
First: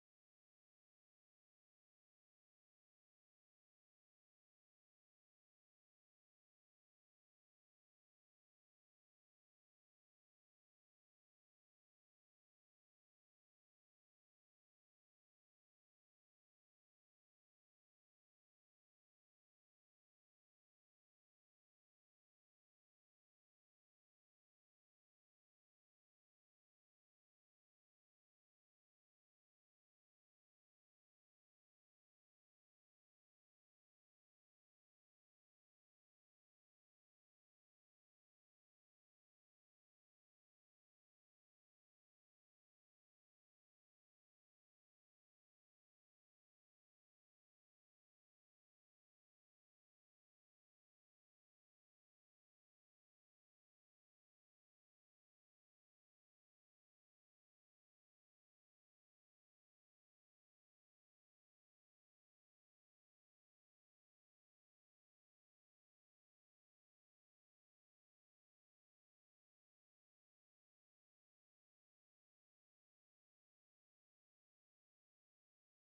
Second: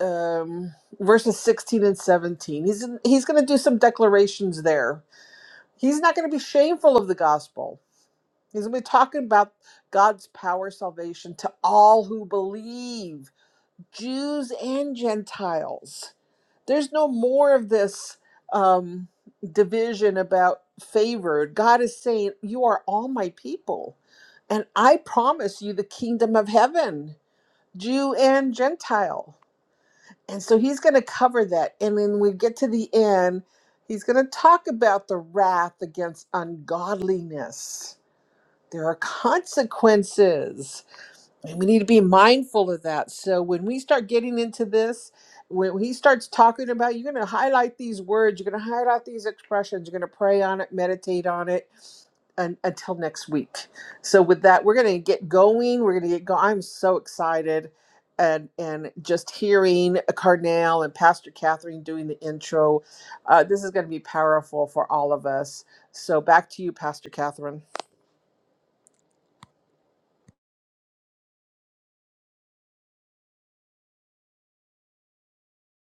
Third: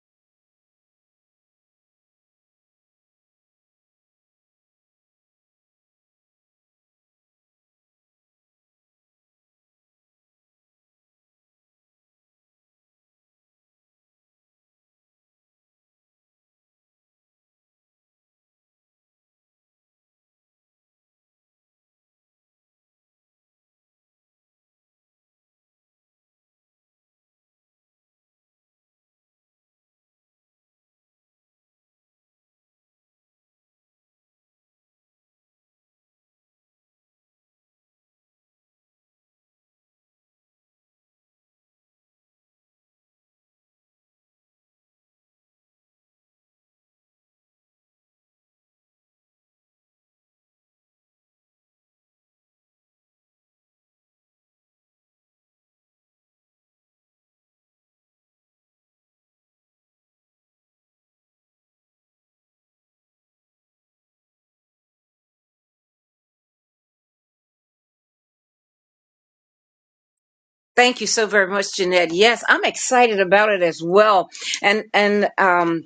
um, verses 16 and 17. He's, he's going to do some declarations there. He's not going to be shameful of the gospel. He's going to be talking about God's power salvation to all who believe, Jews and Gentiles there's no more of this um, division about favored. God is saying, You are all my people, and I promise you the kingdom of heaven, Jew and Gentile. And so he's going to cover that. And then we get to the end, he's going to talk about the wrath against ungodliness. There are consequences and we need to be mindful of that. So when we start getting into this, when he starts talking about, you're going to highlight these words, you're going to highlight these expressions, you're going to pray on it, meditate on it un- until next week. So with that, we're going to get going. We're going to get going. I'm so excited. And, and just hearing Cardinal and Pastor Catherine doing the intro, uh, this is going to be powerful for all of us. So back to you, Pastor Catherine.
Thank you so very much, Jeanette. Yes, I'm excited about it as well. And and um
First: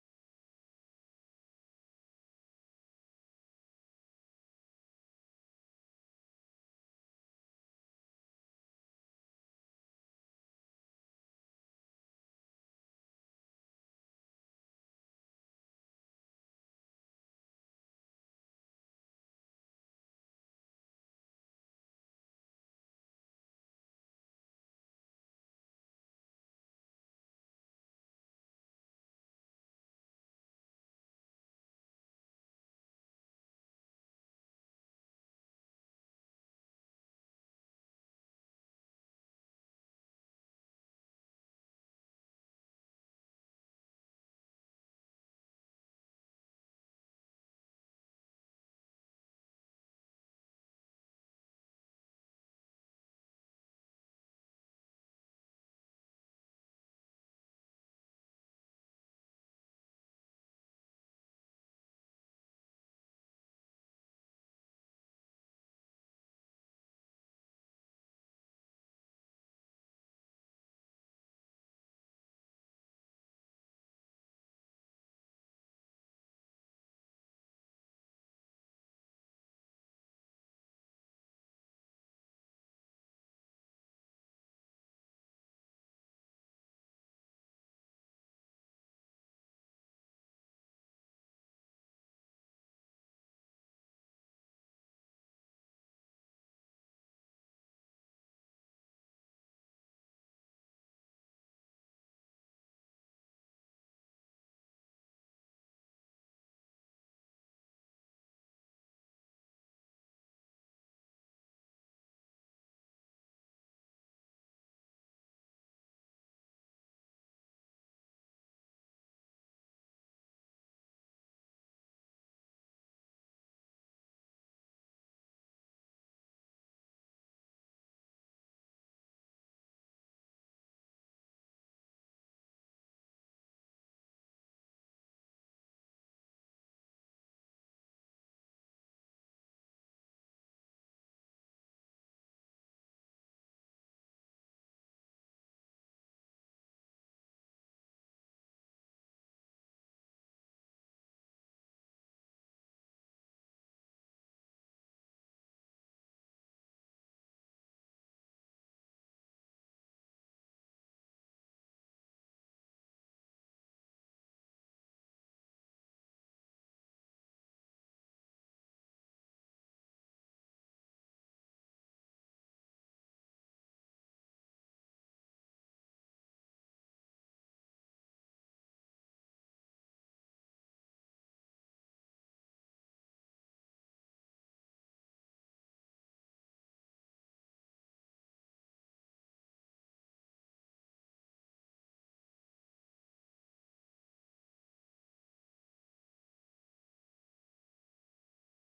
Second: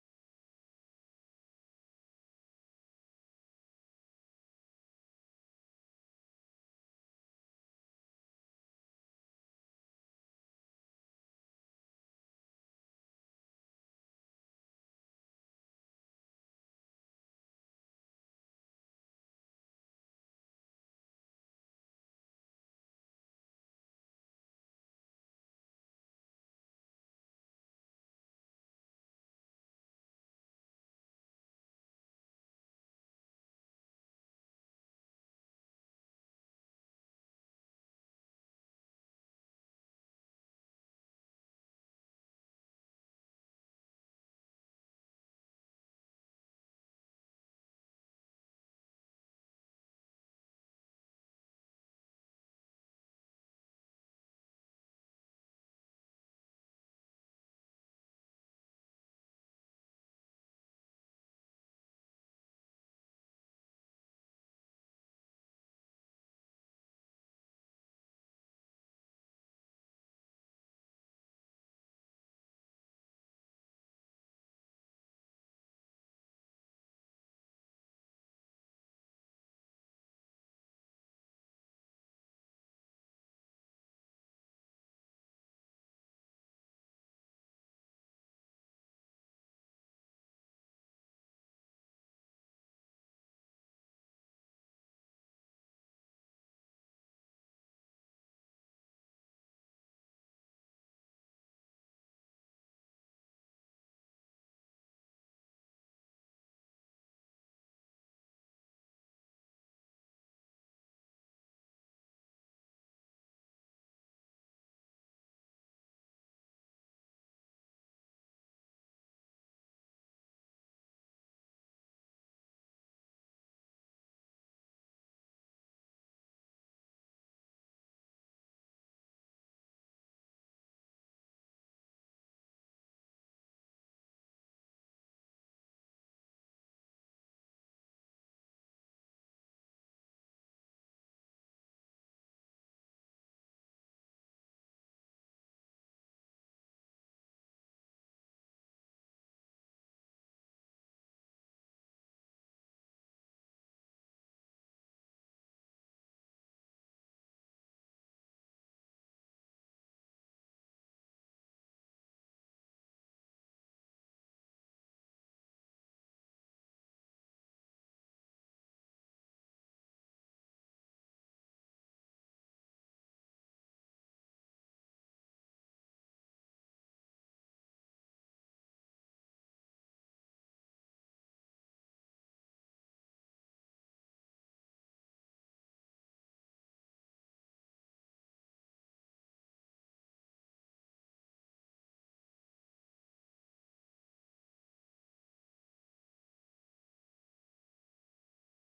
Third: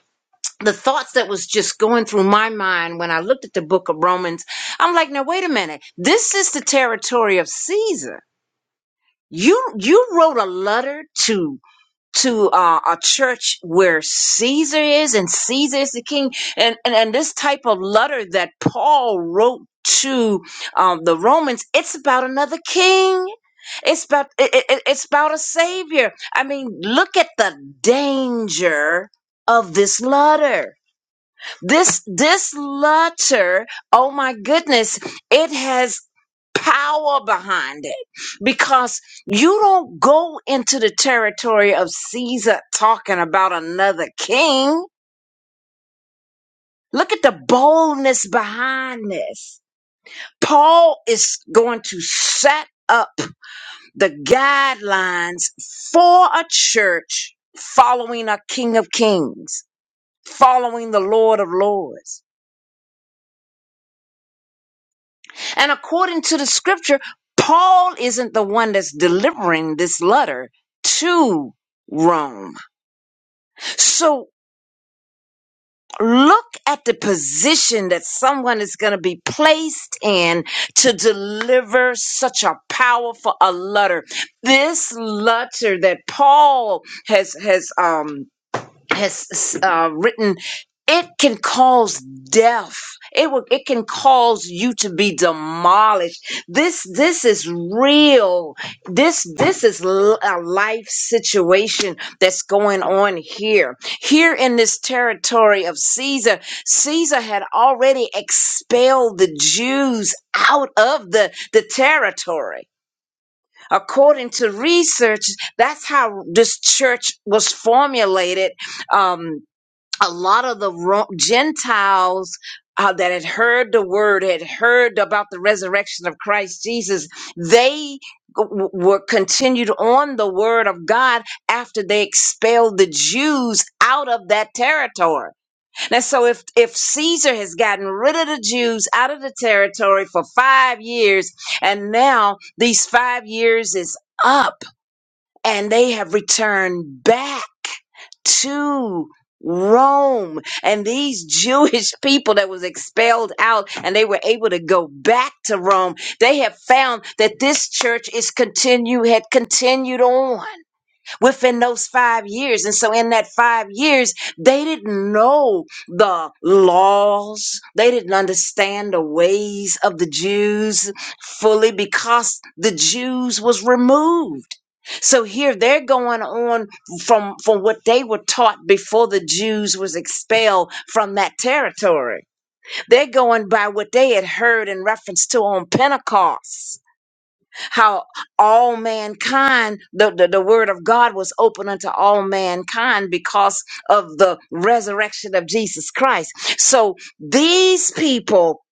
the thoughts that was just going through my mind when I looked at the book of Romans, I'm like, now wait a minute. This is the territory of Caesar. You you wrote a letter to to uh, a church where Caesar is and Caesar is the king, and and, and this type of letter that Paul wrote to um, the Romans, it's about another king. It's about it, it, it's about a savior. I mean, look at the danger of this letter this this letter, oh my goodness, it has power behind it because you don't go into the territory of Caesar talking about another king. Look at the boldness behind this. Paul is going to set up the guidelines for a church following a king of kings, following the Lord of lords. And according to the scripture, Paul isn't the one that's delivering this letter to Rome. So look at the position that someone is going to be placed in to deliver such a powerful a letter. This letter that Paul has has um has uh, written it can cause death it will it can cause you to be demolished this this is real this this is l- a life situation that's going on here here in this territory of caesar caesar had already expelled the jews out of the the territory according to research that's how this church was formulated um a lot of the Ro- Gentiles uh, that had heard the word, had heard about the resurrection of Christ Jesus, they w- were continued on the word of God after they expelled the Jews out of that territory. Now, so if if Caesar has gotten rid of the Jews out of the territory for five years, and now these five years is up and they have returned back to Rome. And these Jewish people that was expelled out and they were able to go back to Rome, they have found that this church is continue had continued on within those five years. And so, in that five years, they didn't know the laws, they didn't understand the ways of the Jews fully because the Jews was removed. So here they're going on from from what they were taught before the Jews was expelled from that territory. They're going by what they had heard in reference to on Pentecost how all mankind, the, the, the word of God was open unto all mankind because of the resurrection of Jesus Christ. So these people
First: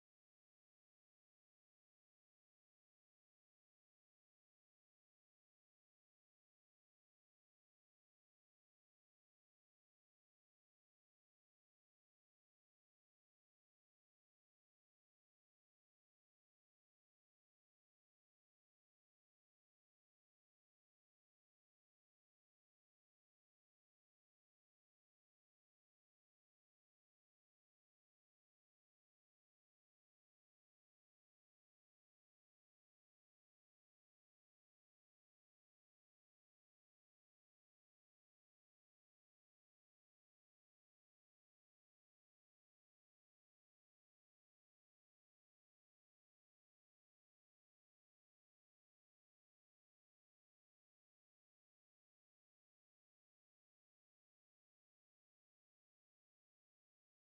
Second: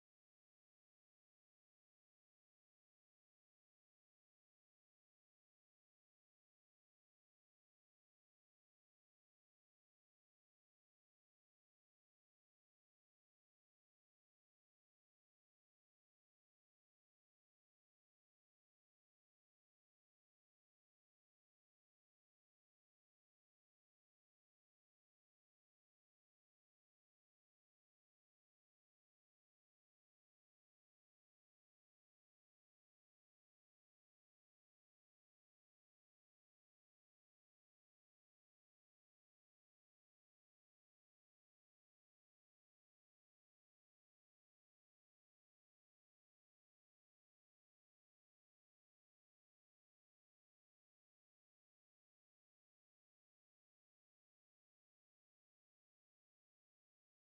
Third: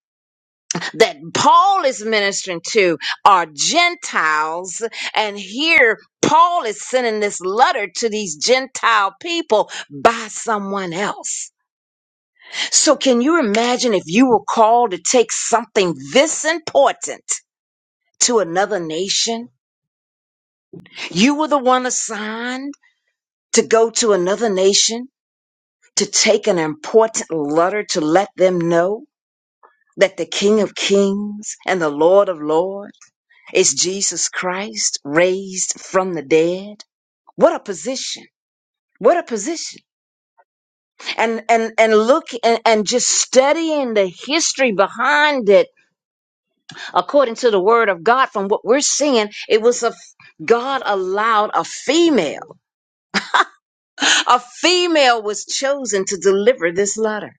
that Paul is ministering to are Gentiles, and here Paul is sending this letter to these Gentile people by someone else. So, can you imagine if you were called to take something this important to another nation? You were the one assigned to go to another nation to take an important letter to let them know that the King of Kings and the Lord of Lords is Jesus Christ raised from the dead. What a position. What a position. And and and look and, and just studying the history behind it according to the word of God from what we're seeing, it was a God allowed a female. A female was chosen to deliver this letter.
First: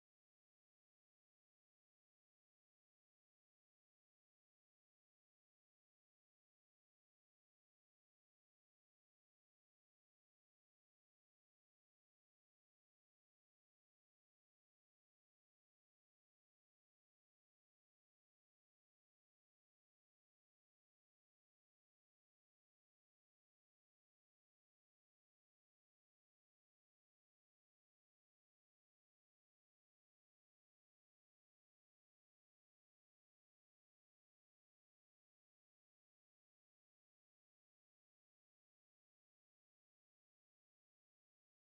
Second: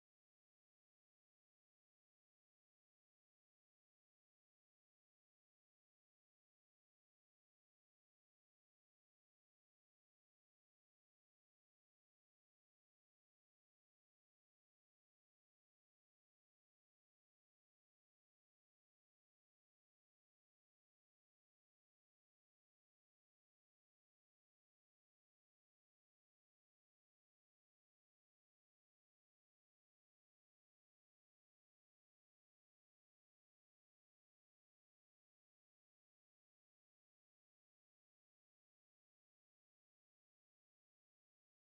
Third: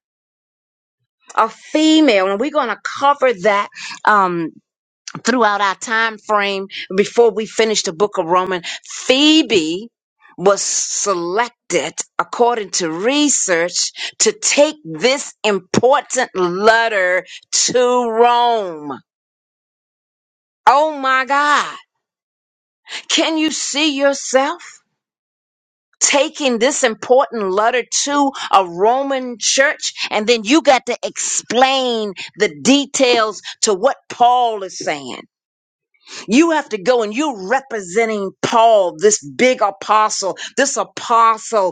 A female, and we're going to cover that um, throughout our time frame before we finish the book of Romans. Phoebe was selected, according to research, to take this important letter to Rome. Oh my God. Can you see yourself? taking this important letter to a Roman church, and then you got to explain the details to what Paul is saying. You have to go and you're representing Paul, this big apostle, this apostle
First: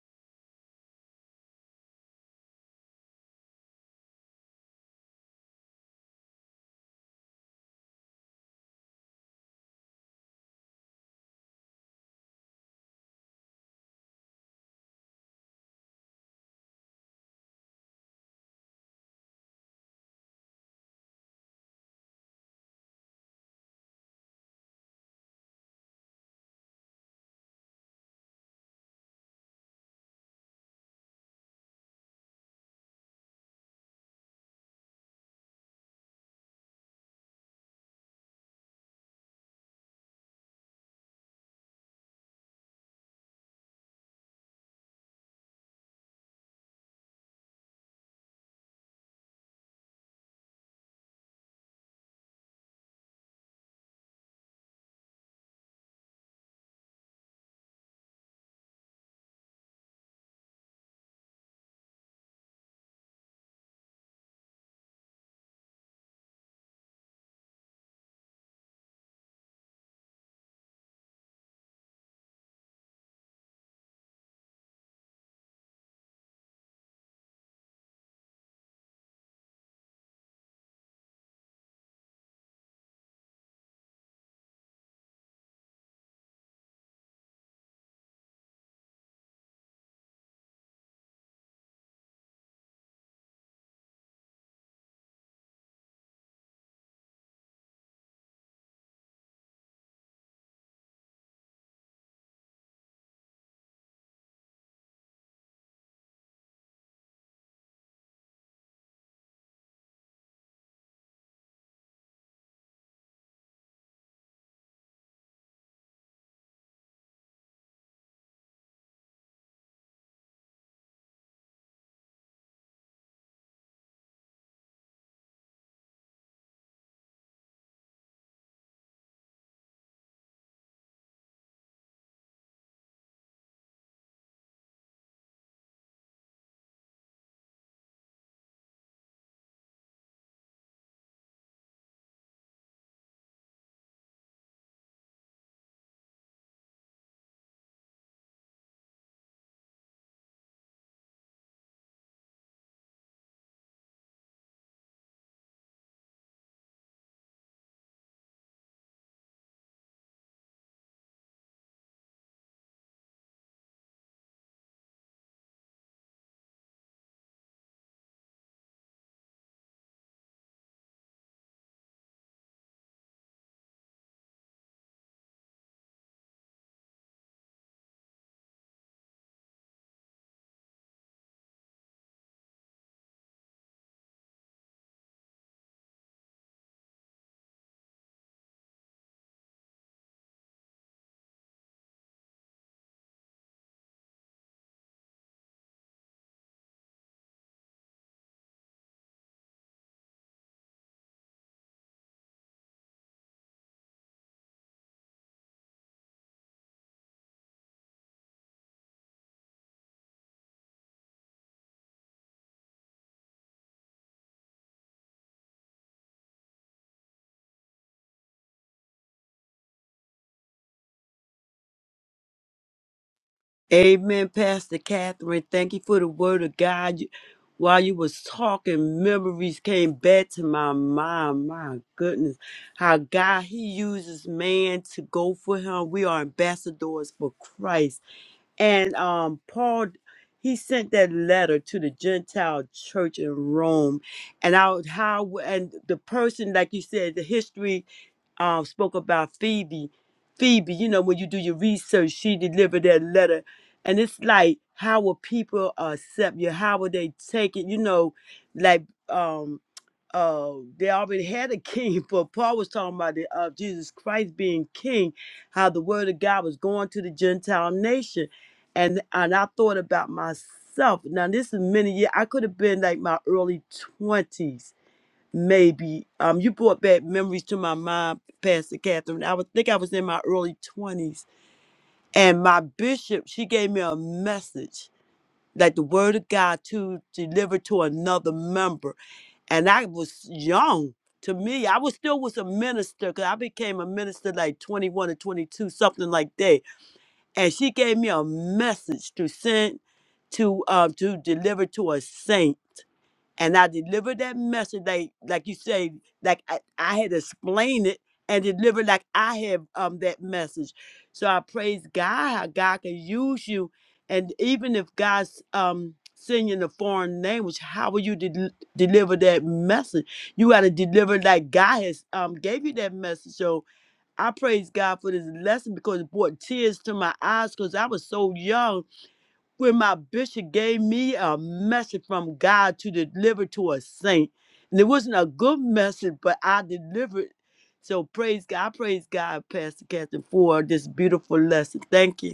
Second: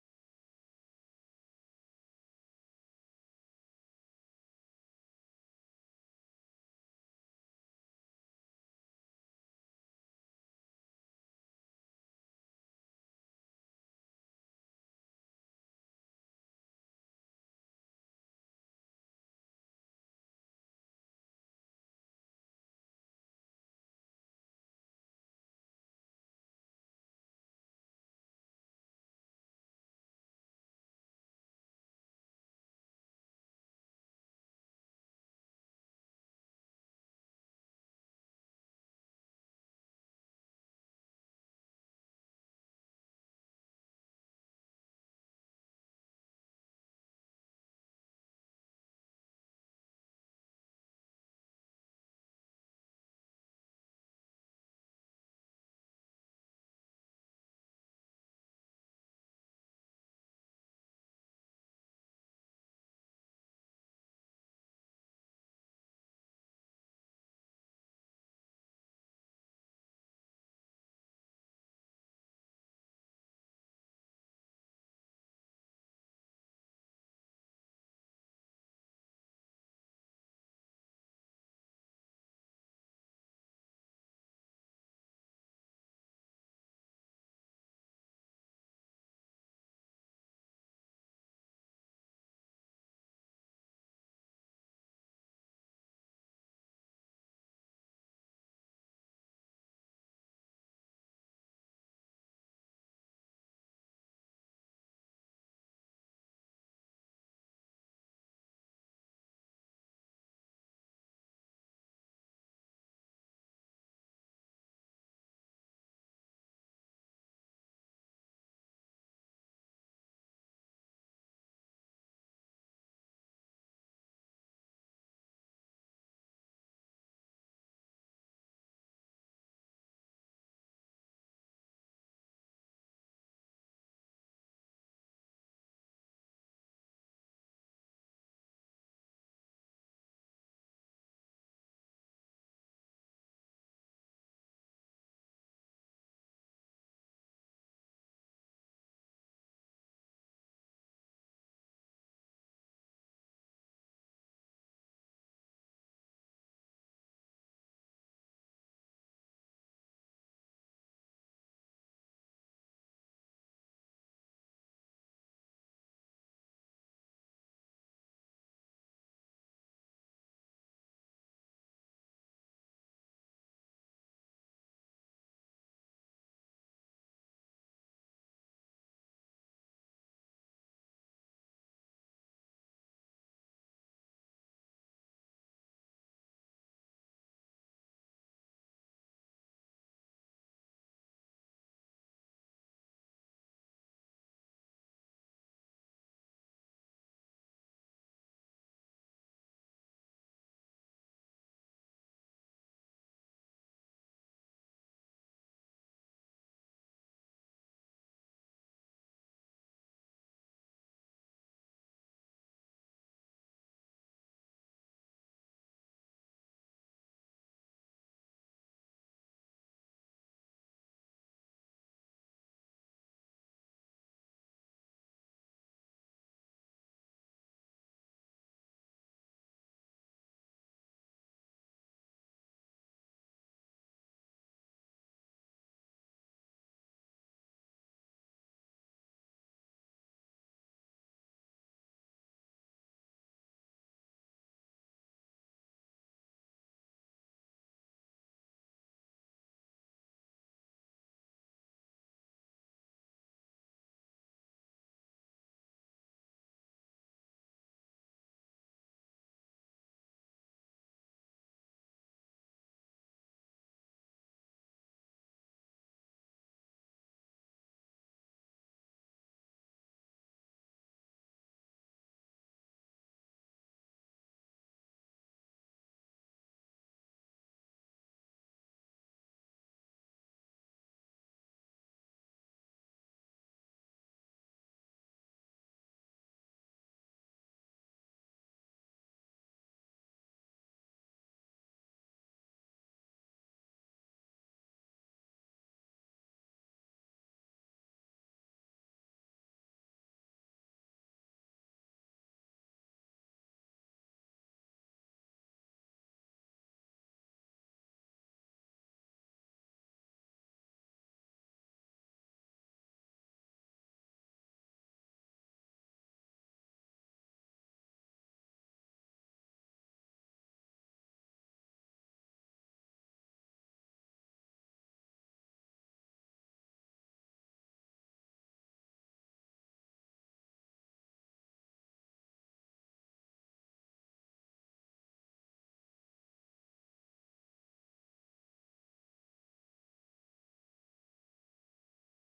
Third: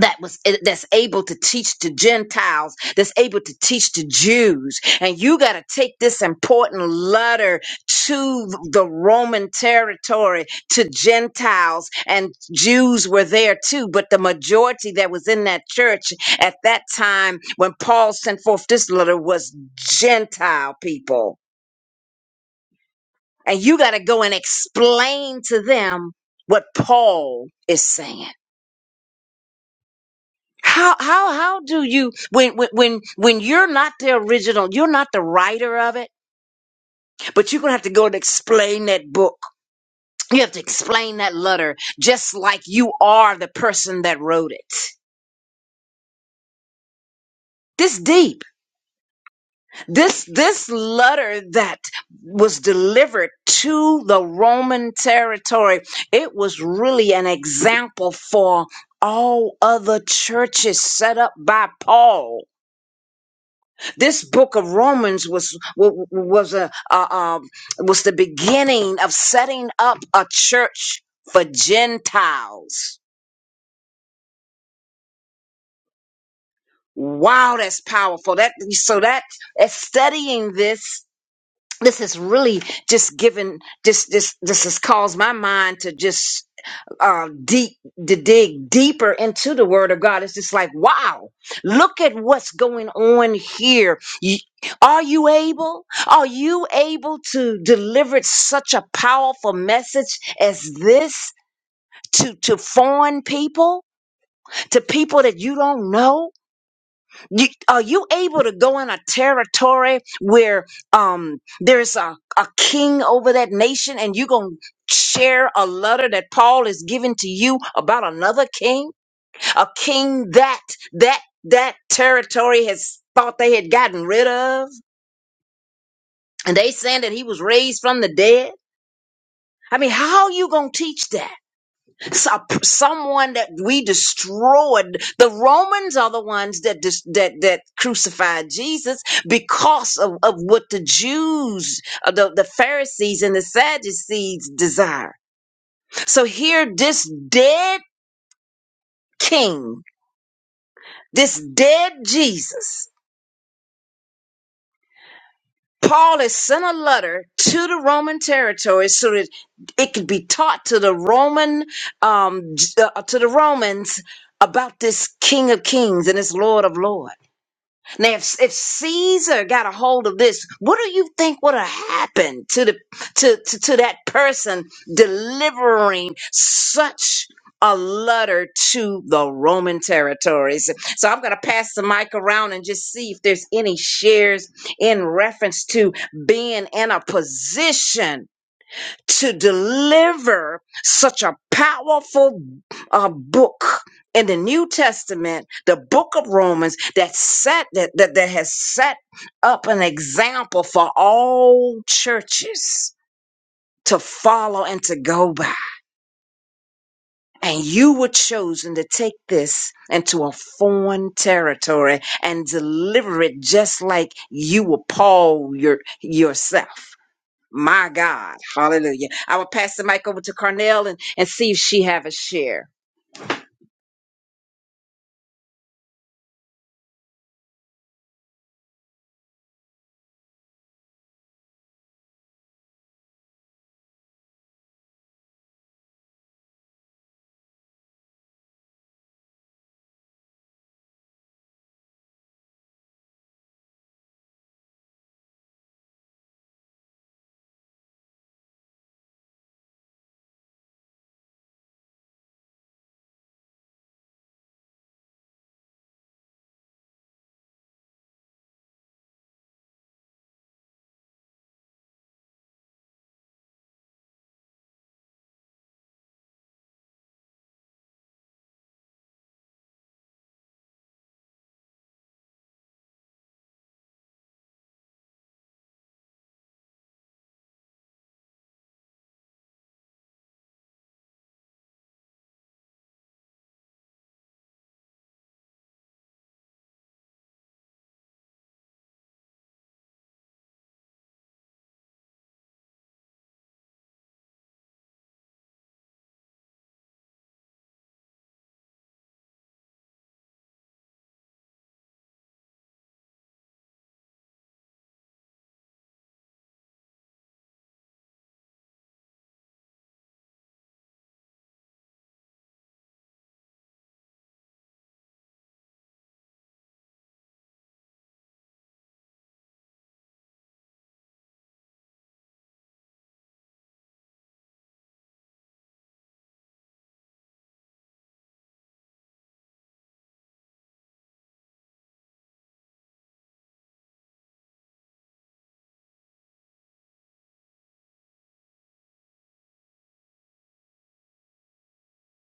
that was eh, that's able to teach to gentiles that's able to teach to jews and you got to take this important letter to the roman territory to gentiles and jews were there too but the majority that was in that church at that time when paul sent forth this letter was gentile people and you got to go and explain to them what paul is saying how how how do you when when when when you're not the original you're not the writer of it but you're gonna have to go and explain that book you have to explain that letter just like you are the person that wrote it this deep this this letter that was delivered to the roman territory it was really an example for all other churches set up by paul This book of Romans was was a uh, um, was the beginning of setting up a church for Gentiles. Wow, that's powerful. That so that as studying this, this is really just given. This this this has caused my mind to just um, deep to dig deeper into the Word of God. It's just like, wow, look at what's going on here. You- Are you able? Are you able to deliver such a powerful message as this to to foreign people, to people that you don't know? You, are you able to go in a territory where um, there's a, a king over that nation and you're going to share a letter that Paul is giving to you about another king? A king that that that territory has thought they had gotten rid of? And they saying that he was raised from the dead? I mean, how are you going to teach that? so- someone that we destroyed. The Romans are the ones that dis- that that crucified Jesus because of, of what the Jews, uh, the, the Pharisees and the Sadducees desire. So here, this dead king, this dead Jesus. Paul has sent a letter to the Roman territory so that it could be taught to the Roman, um, j- uh, to the Romans about this King of Kings and this Lord of Lords. Now, if, if Caesar got a hold of this, what do you think would have happened to the to, to, to that person delivering such a letter to the Roman territories? So I'm going to pass the mic around and just see if there's any shares in reference to being in a position to deliver such a powerful uh, book in the New Testament, the book of Romans, that set that, that that has set up an example for all churches to follow and to go by. And you were chosen to take this into a foreign territory and deliver it just like you were Paul your, yourself. My God. Hallelujah. I will pass the mic over to Carnell and, and see if she have a share.
Amen, Pastor Catherine. Thank you for the word of God. You- While you was talking, memories came back to my mind. My goodness, how God He uses man to go for Him. We are ambassadors for Christ. And um, Paul, he sent that letter to the Gentile church in Rome, and out how and the person, like you said, the history um spoke about Phoebe. Phoebe, you know, when you do your research, she delivered that letter and it's like, how will people accept you? How will they take it? You know, like um uh they already had a king, but Paul was talking about the uh, Jesus Christ being king, how the word of God was going to the Gentile nation. And and I thought about myself. Now this is many years. I could have been like my early twenties, maybe. Um, you brought back memories to my mind, Pastor Catherine. I would think I was in my early twenties. And my bishop, she gave me a message like the word of God to deliver to another member. And I was young. To me, I was still was a minister because I became a minister like 21 or 22, something like that. And she gave me a message to send to uh, to deliver to a saint and I delivered that message like like you say, like I, I had explained it and delivered like I have um that message. So I praise God how God can use you, and even if God's um send you in a foreign language, how will you del- deliver that message? You got to deliver like God has um gave you that message. So I praise God for this lesson because it brought tears to my eyes because I was so young when my bishop gave me a message from God to deliver to a saint. And it wasn't a good message, but I delivered. So praise God. I praise God, Pastor Catherine, for this beautiful lesson. Thank you.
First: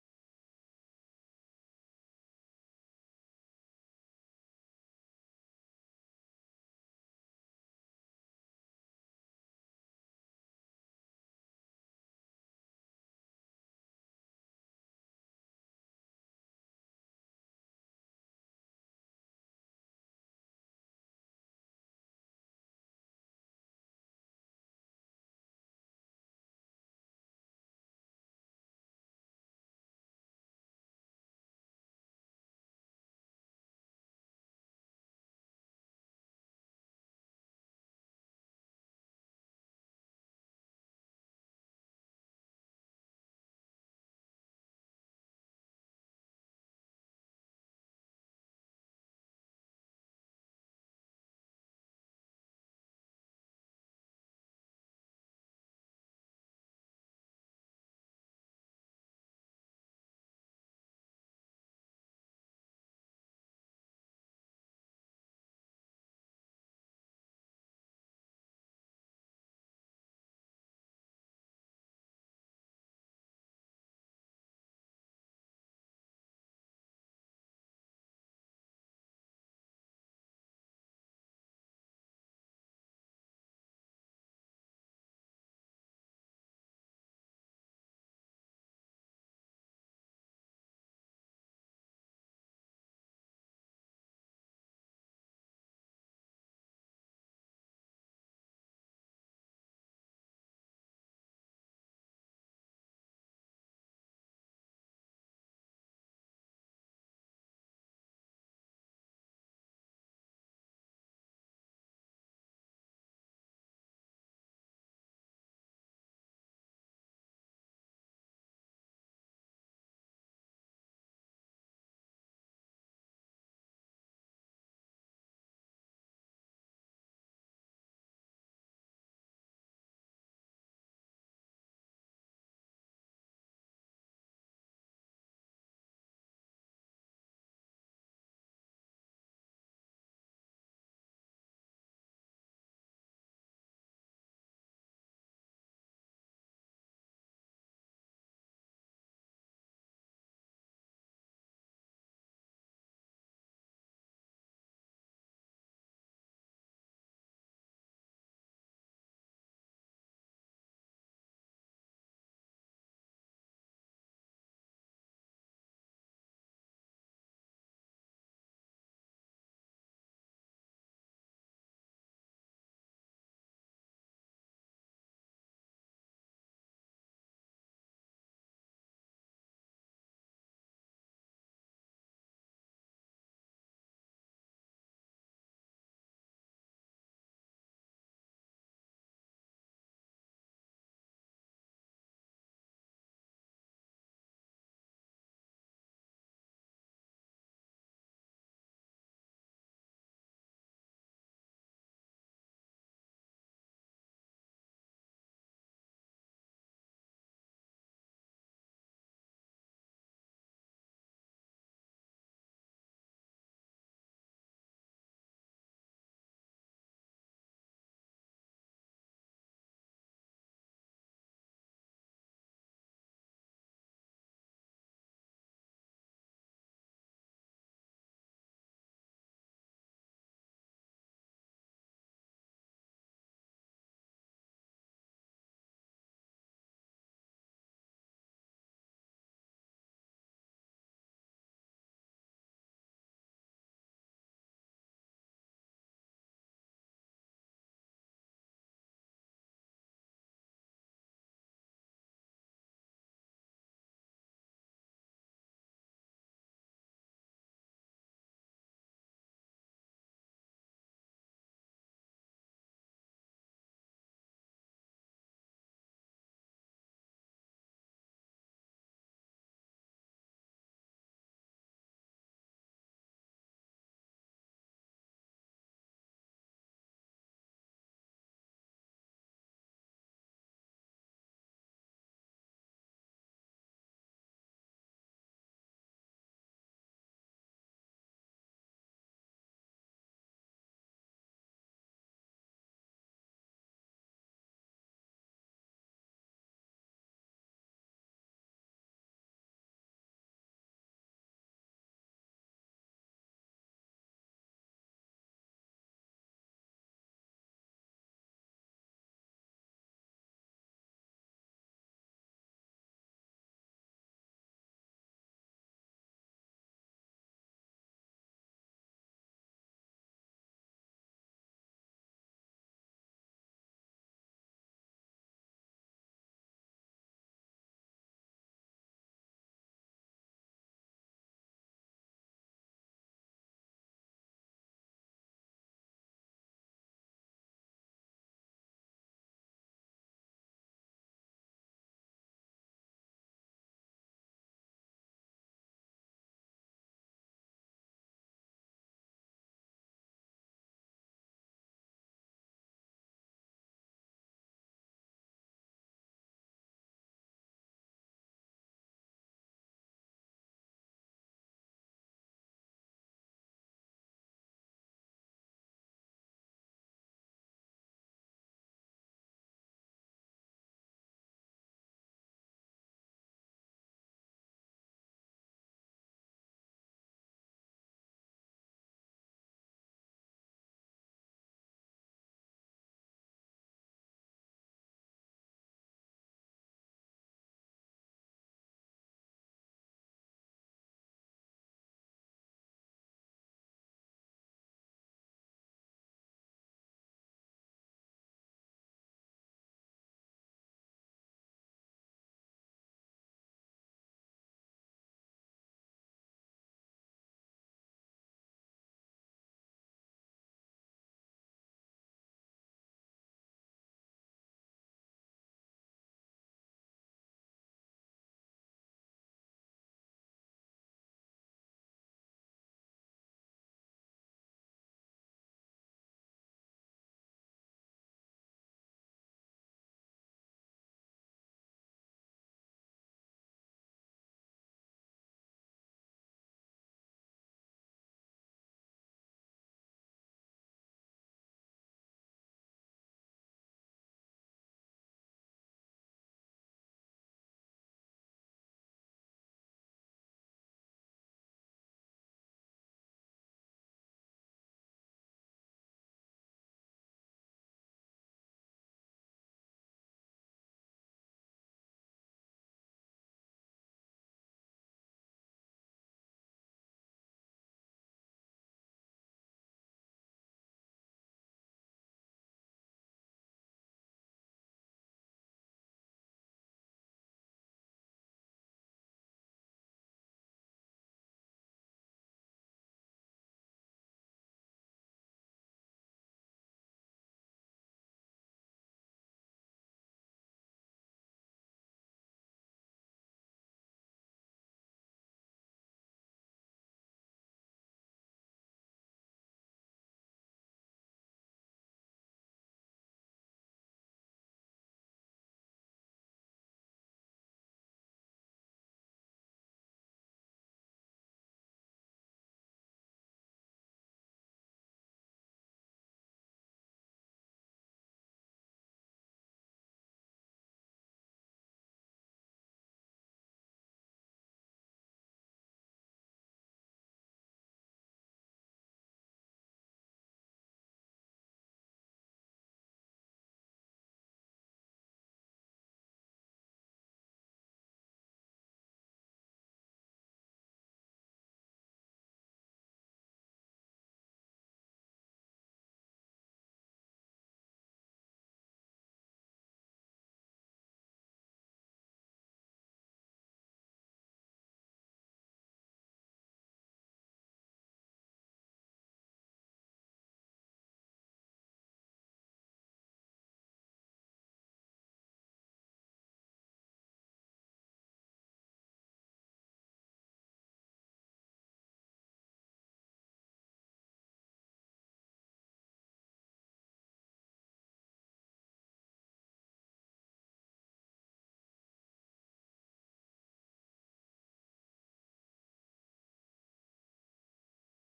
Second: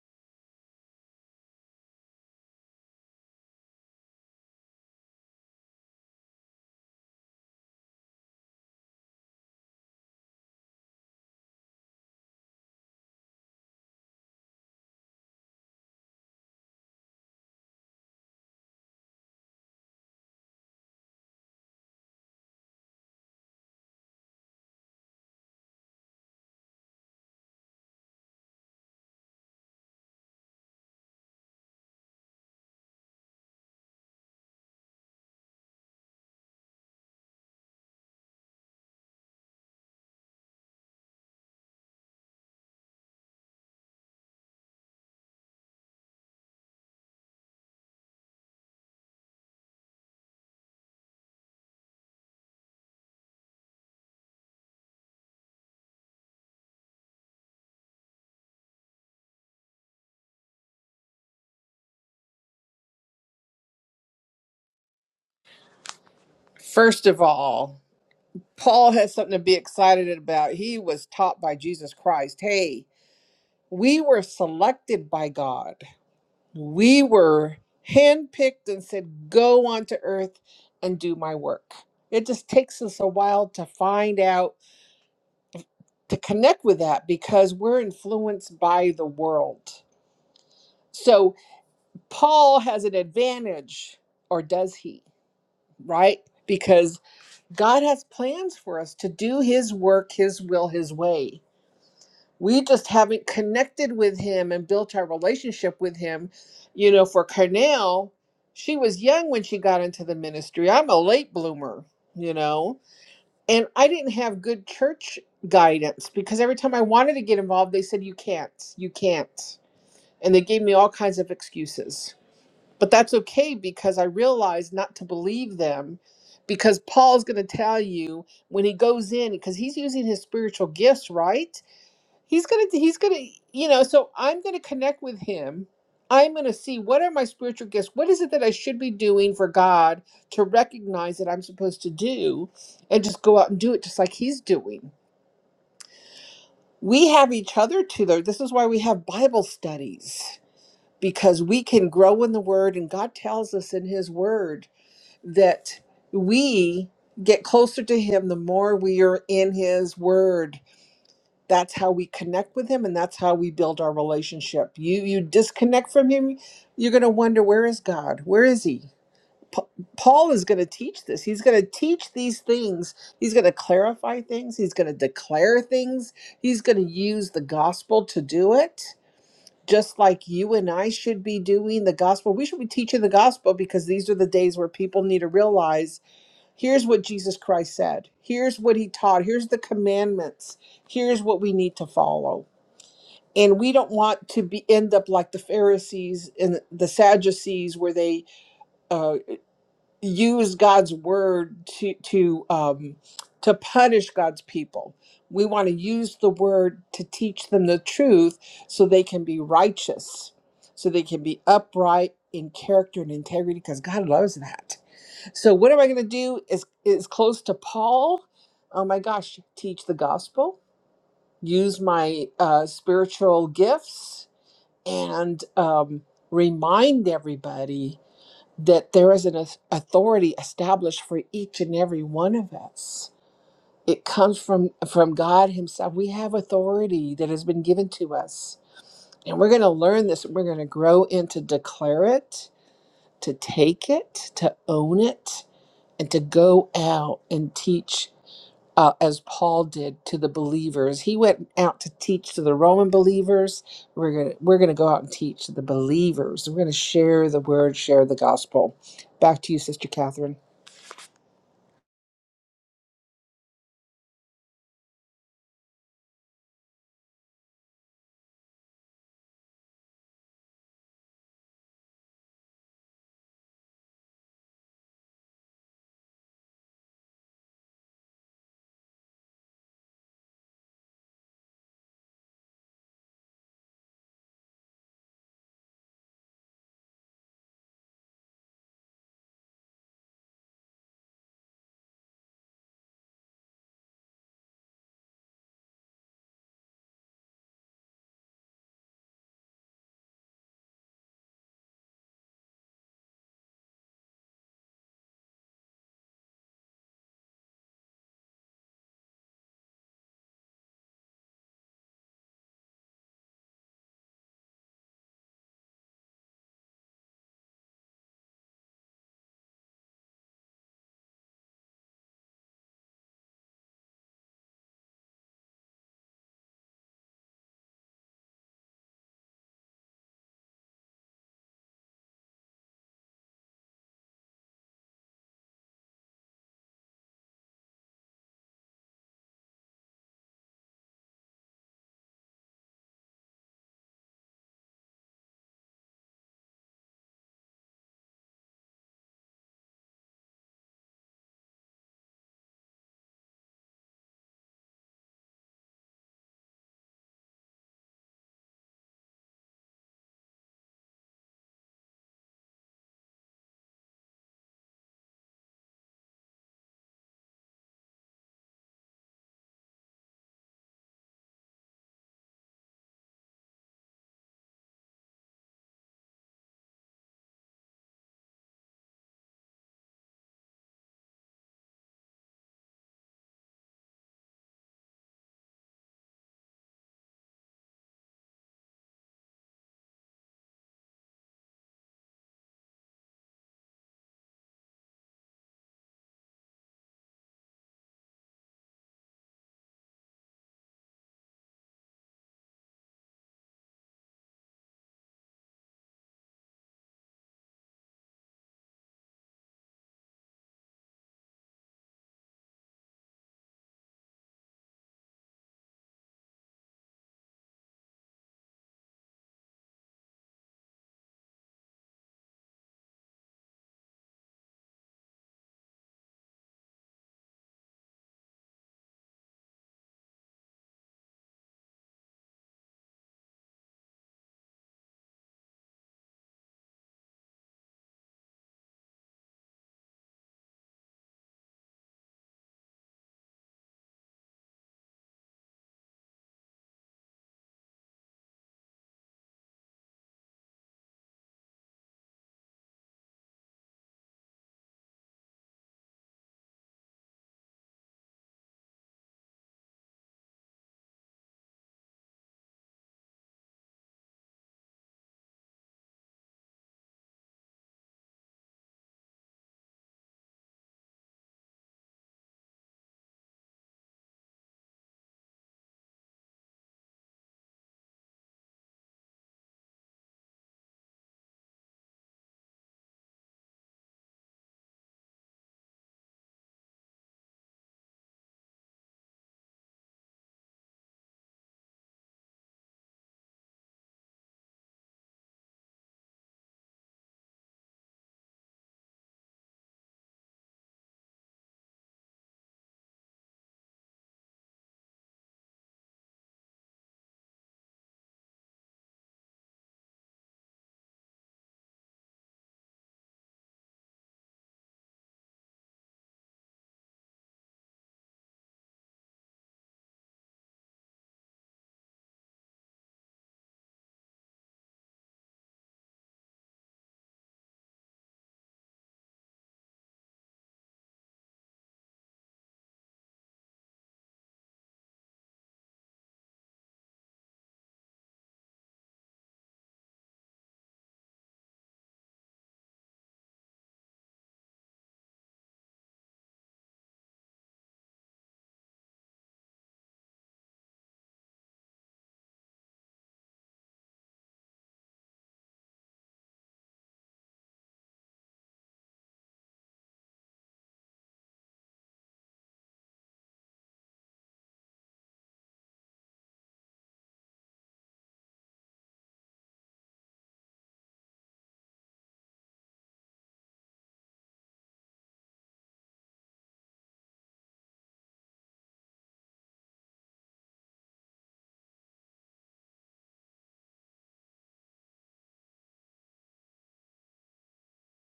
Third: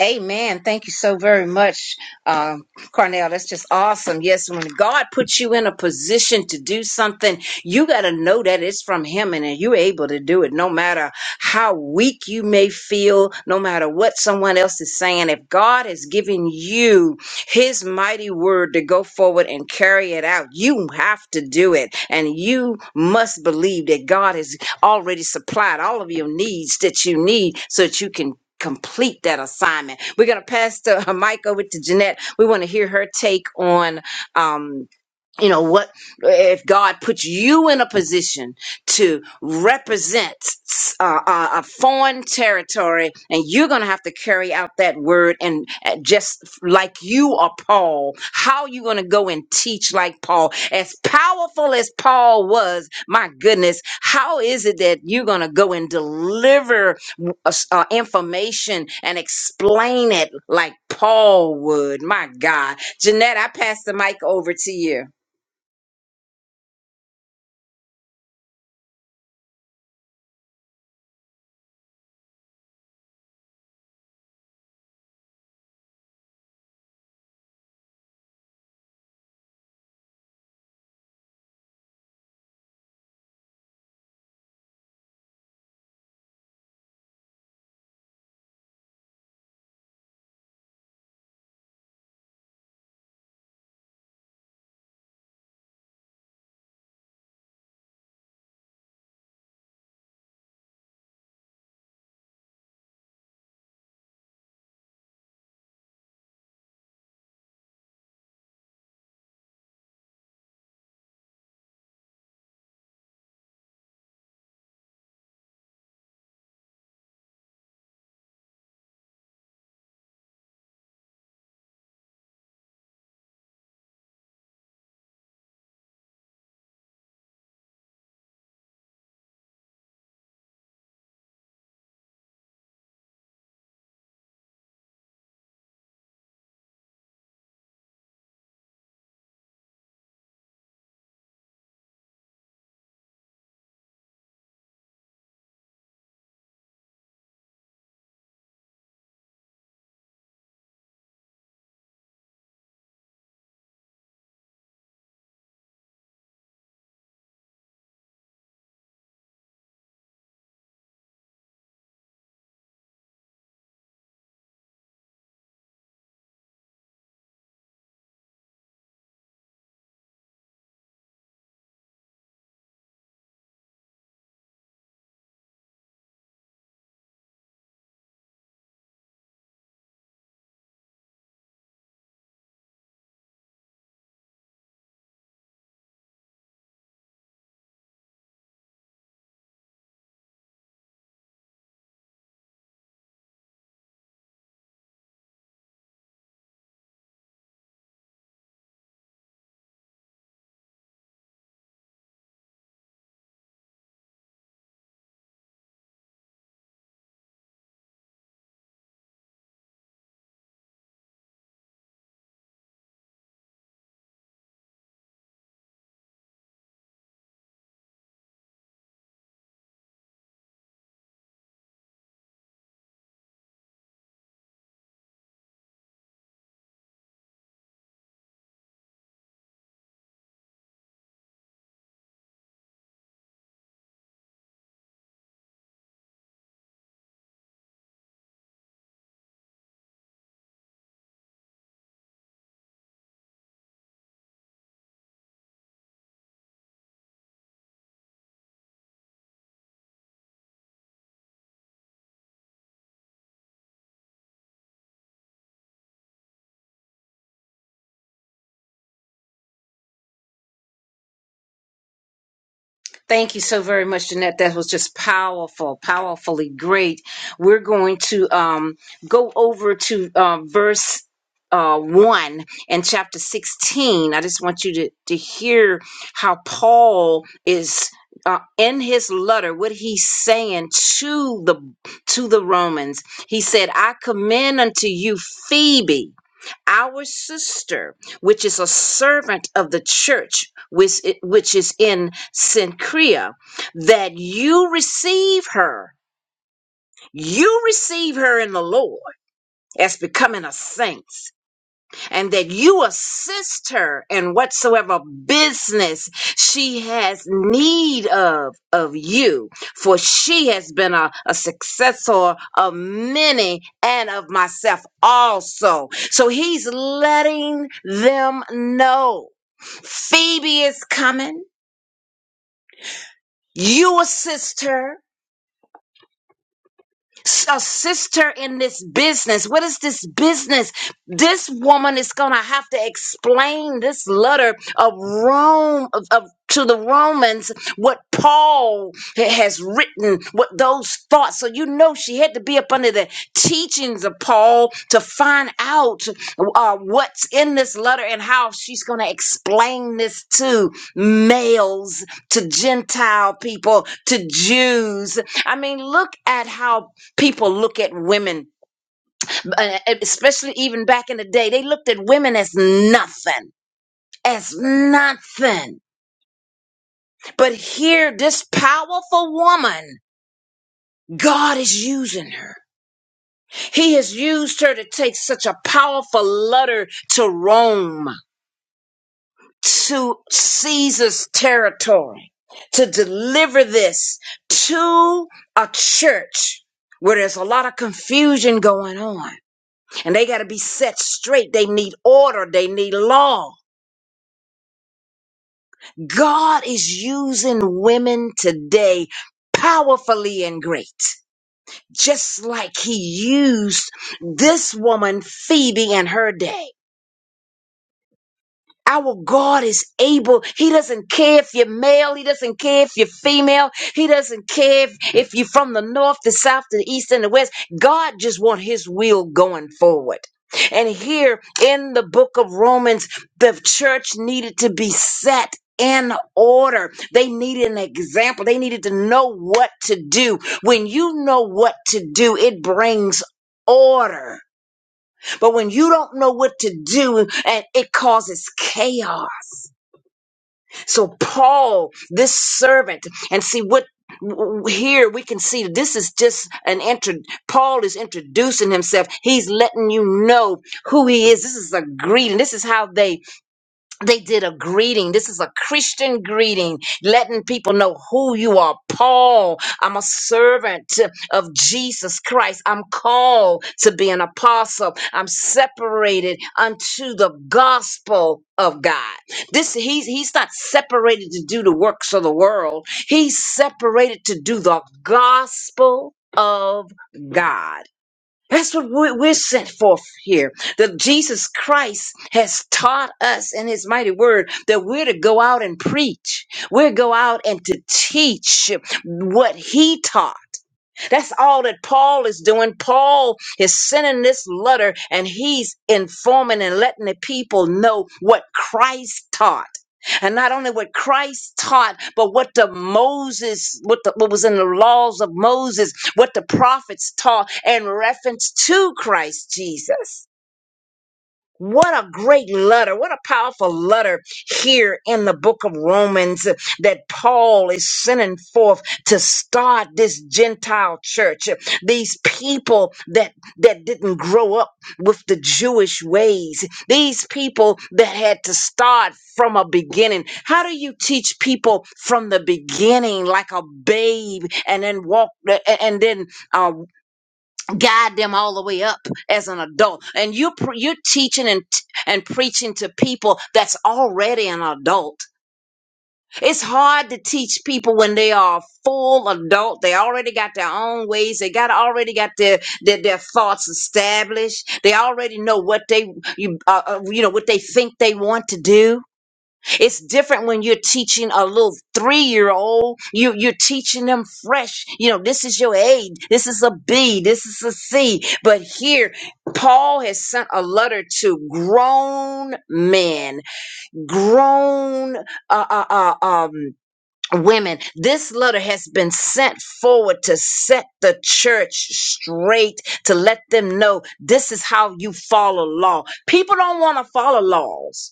Amen. Thank you so very much, um, Cornell. That's just awesome. Yes, when God puts you in a position to do something, you got to know that it's from Him and that you're able to do it no matter how weak you may feel, no matter what someone else is saying. If God has given you His mighty word to go forward and carry it out, you have to do it. And you must believe that God has already supplied all of your needs that you need so that you can complete that assignment. We're going to pass the uh, mic over to Jeanette. We want to hear her take on um, you know what if god puts you in a position to represent uh, uh, a foreign territory and you're going to have to carry out that word and uh, just like you are paul how you going to go and teach like paul as powerful as paul was my goodness how is it that you're going to go and deliver uh, uh, information and explain it like paul would my god jeanette i pass the mic over to you
First of all, Paul has something to be excited about. He was taught by Jesus Christ. Hey, we were selected by God. We were handpicked and said, Go onto earth and do my work. It just takes us a while to find out, to connect with that because we're influenced by the world. So Paul has an advantage, or does he? Right? Because God has plans for us to do his work, his will, his way we just haven't connected with him and built our relationship with him. You know, for Carnell, she was young when she got into the ministry. I'm a late bloomer, you know, and I didn't have good church guidance because every time I wanted to get involved, they said, You can't, you can't. And they gave me all kinds of excuses. But that's okay because I realized not to believe them because Paul's going to tell you when he goes in, because he's using his spiritual gifts, right? he's gonna he's gonna you know so i'm gonna connect with him i'm gonna see what are my spiritual gifts what is it that i should be doing for god to recognize that i'm supposed to do and just go out and do it just like he's doing we have each other to there this is why we have bible studies because we can grow in the word and god tells us in his word that we get closer to him the more we are in his word that's how we connect with him and that's how we build our relationship you you disconnect from him you're going to wonder where is god where is he Pa- paul is going to teach this he's going to teach these things he's going to clarify things he's going to declare things he's going to use the gospel to do it just like you and I should be doing the gospel. We should be teaching the gospel because these are the days where people need to realize Here's what Jesus Christ said. Here's what he taught. Here's the commandments. Here's what we need to follow. And we don't want to be end up like the Pharisees and the Sadducees, where they uh, use God's word to to um, to punish God's people. We want to use the word to teach them the truth, so they can be righteous, so they can be upright in character and integrity, because God loves that. So what am I going to do is is close to Paul? Oh my gosh, teach the gospel, use my uh, spiritual gifts, and um, remind everybody that there is an auth- authority established for each and every one of us. It comes from from God Himself. We have authority that has been given to us, and we're going to learn this. We're going to grow and to declare it, to take it, to own it and to go out and teach uh, as Paul did to the believers. He went out to teach to the Roman believers. We're gonna we're gonna go out and teach to the believers. We're gonna share the word, share the gospel. Back to you, Sister Catherine.
Thank you so very much, Jeanette. That was just powerful, powerfully great. We're going to um, go over to uh, verse uh, 1 in chapter 16. I just want you to, to hear how Paul is. Uh, in his letter what he's saying to the to the romans he said i commend unto you phoebe our sister, which is a servant of the church, which, which is in Synchrea, that you receive her. You receive her in the Lord as becoming a saint and that you assist her in whatsoever business she has need of of you for she has been a, a successor of many and of myself also so he's letting them know phoebe is coming you assist her A sister in this business. What is this business? This woman is going to have to explain this letter of Rome of, of- to the Romans what Paul ha- has written, what those thoughts. So you know she had to be up under the teachings of Paul to find out uh, what's in this letter and how she's going to explain this to males, to Gentile people, to Jews. I mean, look at how people look at women, uh, e, especially even back in the day, they looked at women as nothing, as nothing. But here, this powerful woman, God is using her. He has used her to take such a powerful letter to Rome, to Caesar's territory, to deliver this to a church where there's a lot of confusion going on. and they got to be set straight. They need order, they need law. God is using women today powerfully and great, just like He used this woman, Phoebe, in her day. Our God is able. He doesn't care if you're male. He doesn't care if you're female. He doesn't care if, if you're from the north, the south, the east, and the west. God just wants his will going forward. And here in the book of Romans, the church needed to be set in order. They needed an example. They needed to know what to do. When you know what to do, it brings order. But when you don't know what to do, and it causes chaos. So Paul, this servant, and see what w- here we can see this is just an intro paul is introducing himself he's letting you know who he is this is a greeting this is how they they did a greeting. This is a Christian greeting, letting people know who you are. Paul, I'm a servant of Jesus Christ. I'm called to be an apostle. I'm separated unto the gospel of God. This he's he's not separated to do the works of the world. He's separated to do the gospel of God. That's what we- we're sent forth here. That Jesus Christ has taught us in his mighty word that we're to go out and preach. We're to go out and to teach what he taught. That's all that Paul is doing. Paul is sending this letter and he's informing and letting the people know what Christ taught. And not only what Christ taught, but what the Moses, what, the, what was in the laws of Moses, what the prophets taught in reference to Christ Jesus. What a great letter. What a powerful letter here in the book of Romans that Paul is sending forth to start this Gentile church. These people that, that didn't grow up with the Jewish ways. These people that had to start from a beginning. How do you teach people from the beginning like a babe and then walk and then uh, guide them all the way up as an adult and you pre- you're teaching and t- and preaching to people that's already an adult it's hard to teach people when they are a full adult they already got their own ways they got already got their their, their thoughts established they already know what they you uh, uh, you know what they think they want to do it's different when you're teaching a little three-year-old. You you're teaching them fresh. You know, this is your A, this is a B, this is a C. But here, Paul has sent a letter to grown men, grown uh, uh, uh, um, women. This letter has been sent forward to set the church straight, to let them know this is how you follow law. People don't want to follow laws.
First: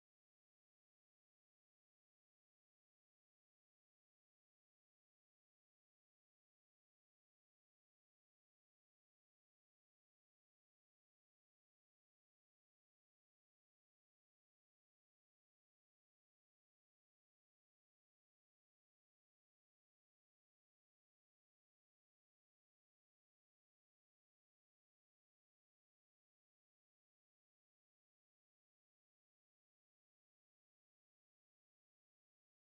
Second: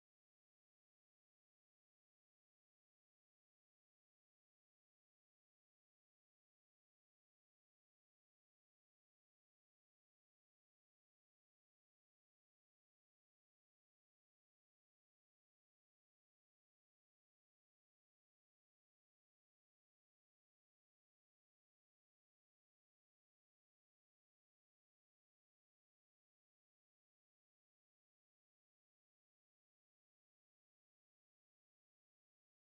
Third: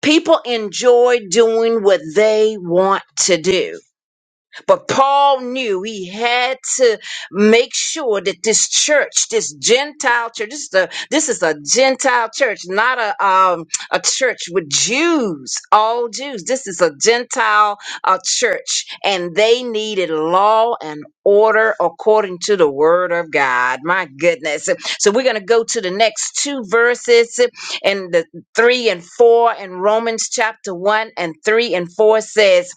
People enjoy doing what they want to do. But Paul knew he had to make sure that this church, this Gentile church, this is a, this is a Gentile church, not a um, a church with Jews, all Jews. This is a Gentile uh, church, and they needed law and order according to the word of God. My goodness. So we're going to go to the next two verses, and the three and four in Romans chapter one and three and four says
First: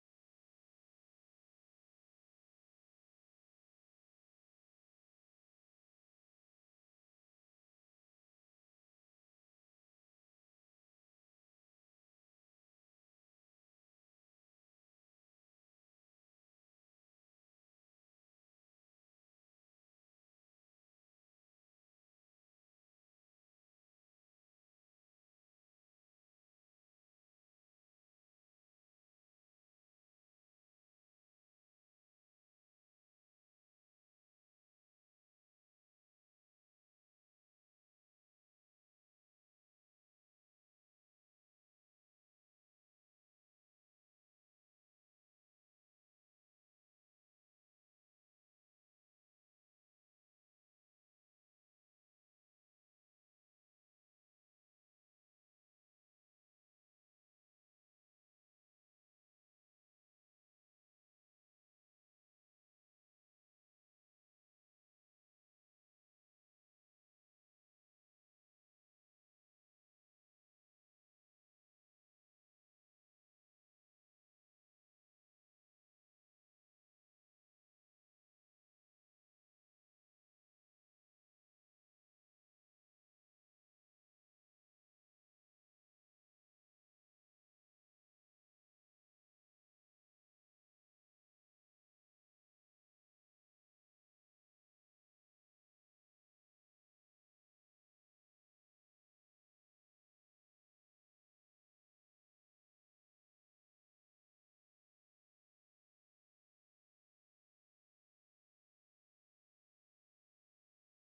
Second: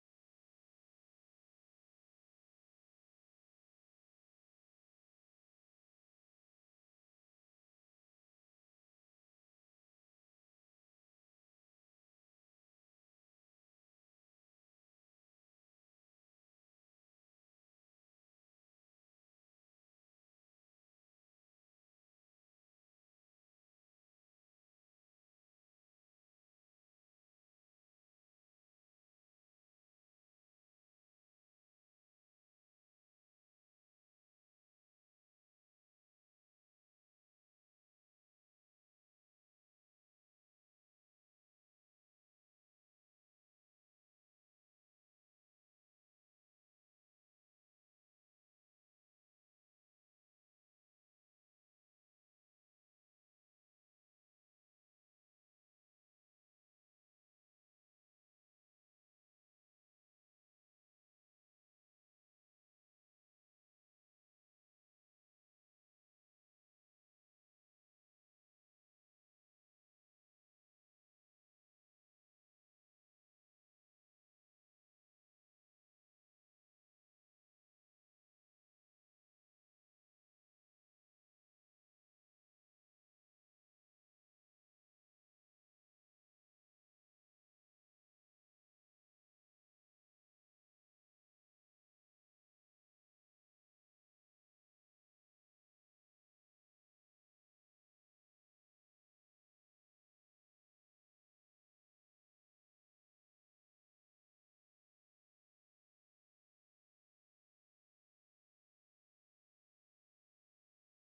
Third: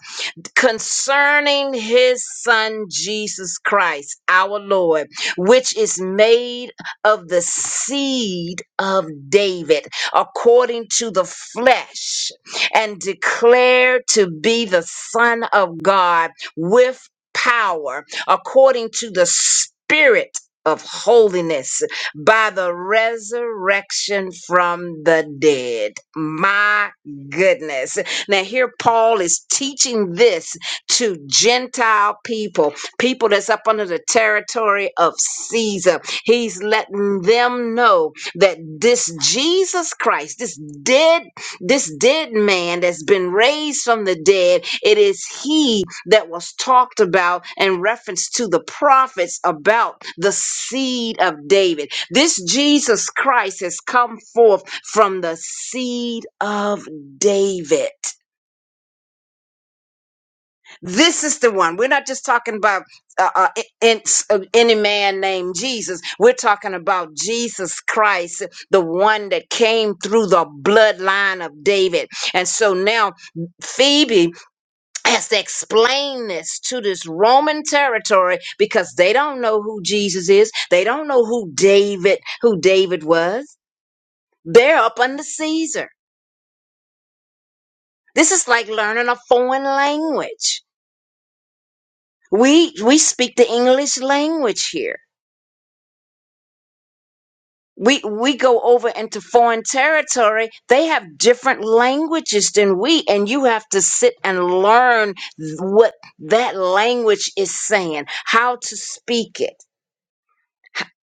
concerning his son Jesus Christ, our Lord, which is made of the seed of David according to the flesh, and declared to be the Son of God with power according to the Spirit. Of holiness by the resurrection from the dead. My goodness. Now, here Paul is teaching this to Gentile people, people that's up under the territory of Caesar. He's letting them know that this Jesus Christ, this dead, this dead man that's been raised from the dead, it is he that was talked about in reference to the prophets about the seed of David. This Jesus Christ has come forth from the seed of David. This is the one. We're not just talking about uh, uh, in, uh, any man named Jesus. We're talking about Jesus Christ, the one that came through the bloodline of David. And so now Phoebe has to explain this to this Roman territory because they don't know who Jesus is. They don't know who David, who David was. They're up under Caesar. This is like learning a foreign language. We we speak the English language here. we we go over into foreign territory they have different languages than we and you have to sit and learn what that language is saying how to speak it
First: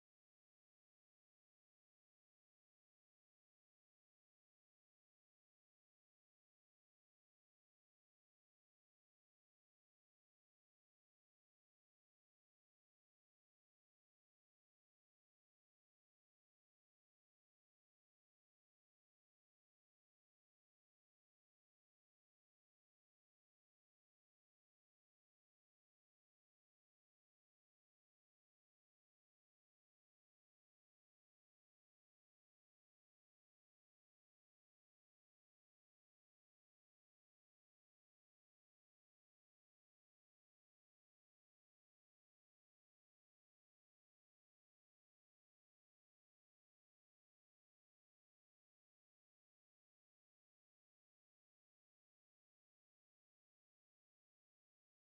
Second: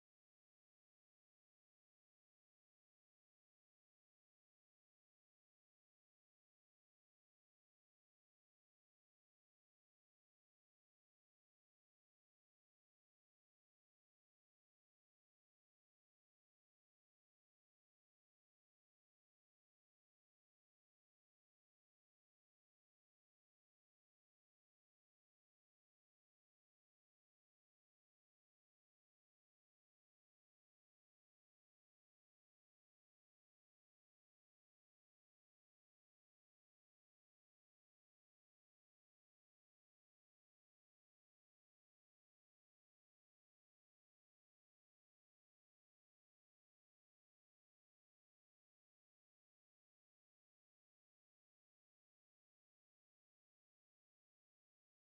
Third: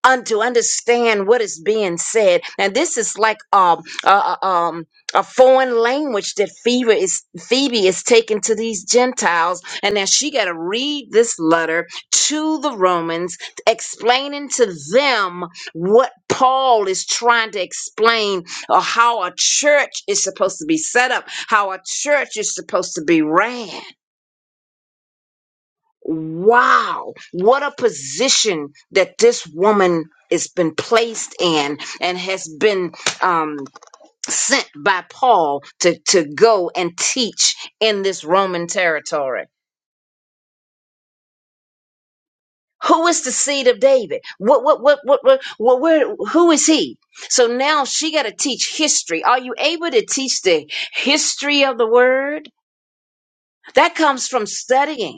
and to understand what is being said. And this is like um uh, uh, um a foreign language that Phoebe is Phoebe is taking to these Gentiles, and now she got to read this letter to the Romans, explaining to them what Paul is trying to explain, or how a church is supposed to be set up, how a church is supposed to be ran. Wow, what a position that this woman has been placed in and has been um, sent by Paul to, to go and teach in this Roman territory. Who is the seed of David? What, what, what, what, what, what where, who is he? So now she got to teach history. Are you able to teach the history of the word? That comes from studying.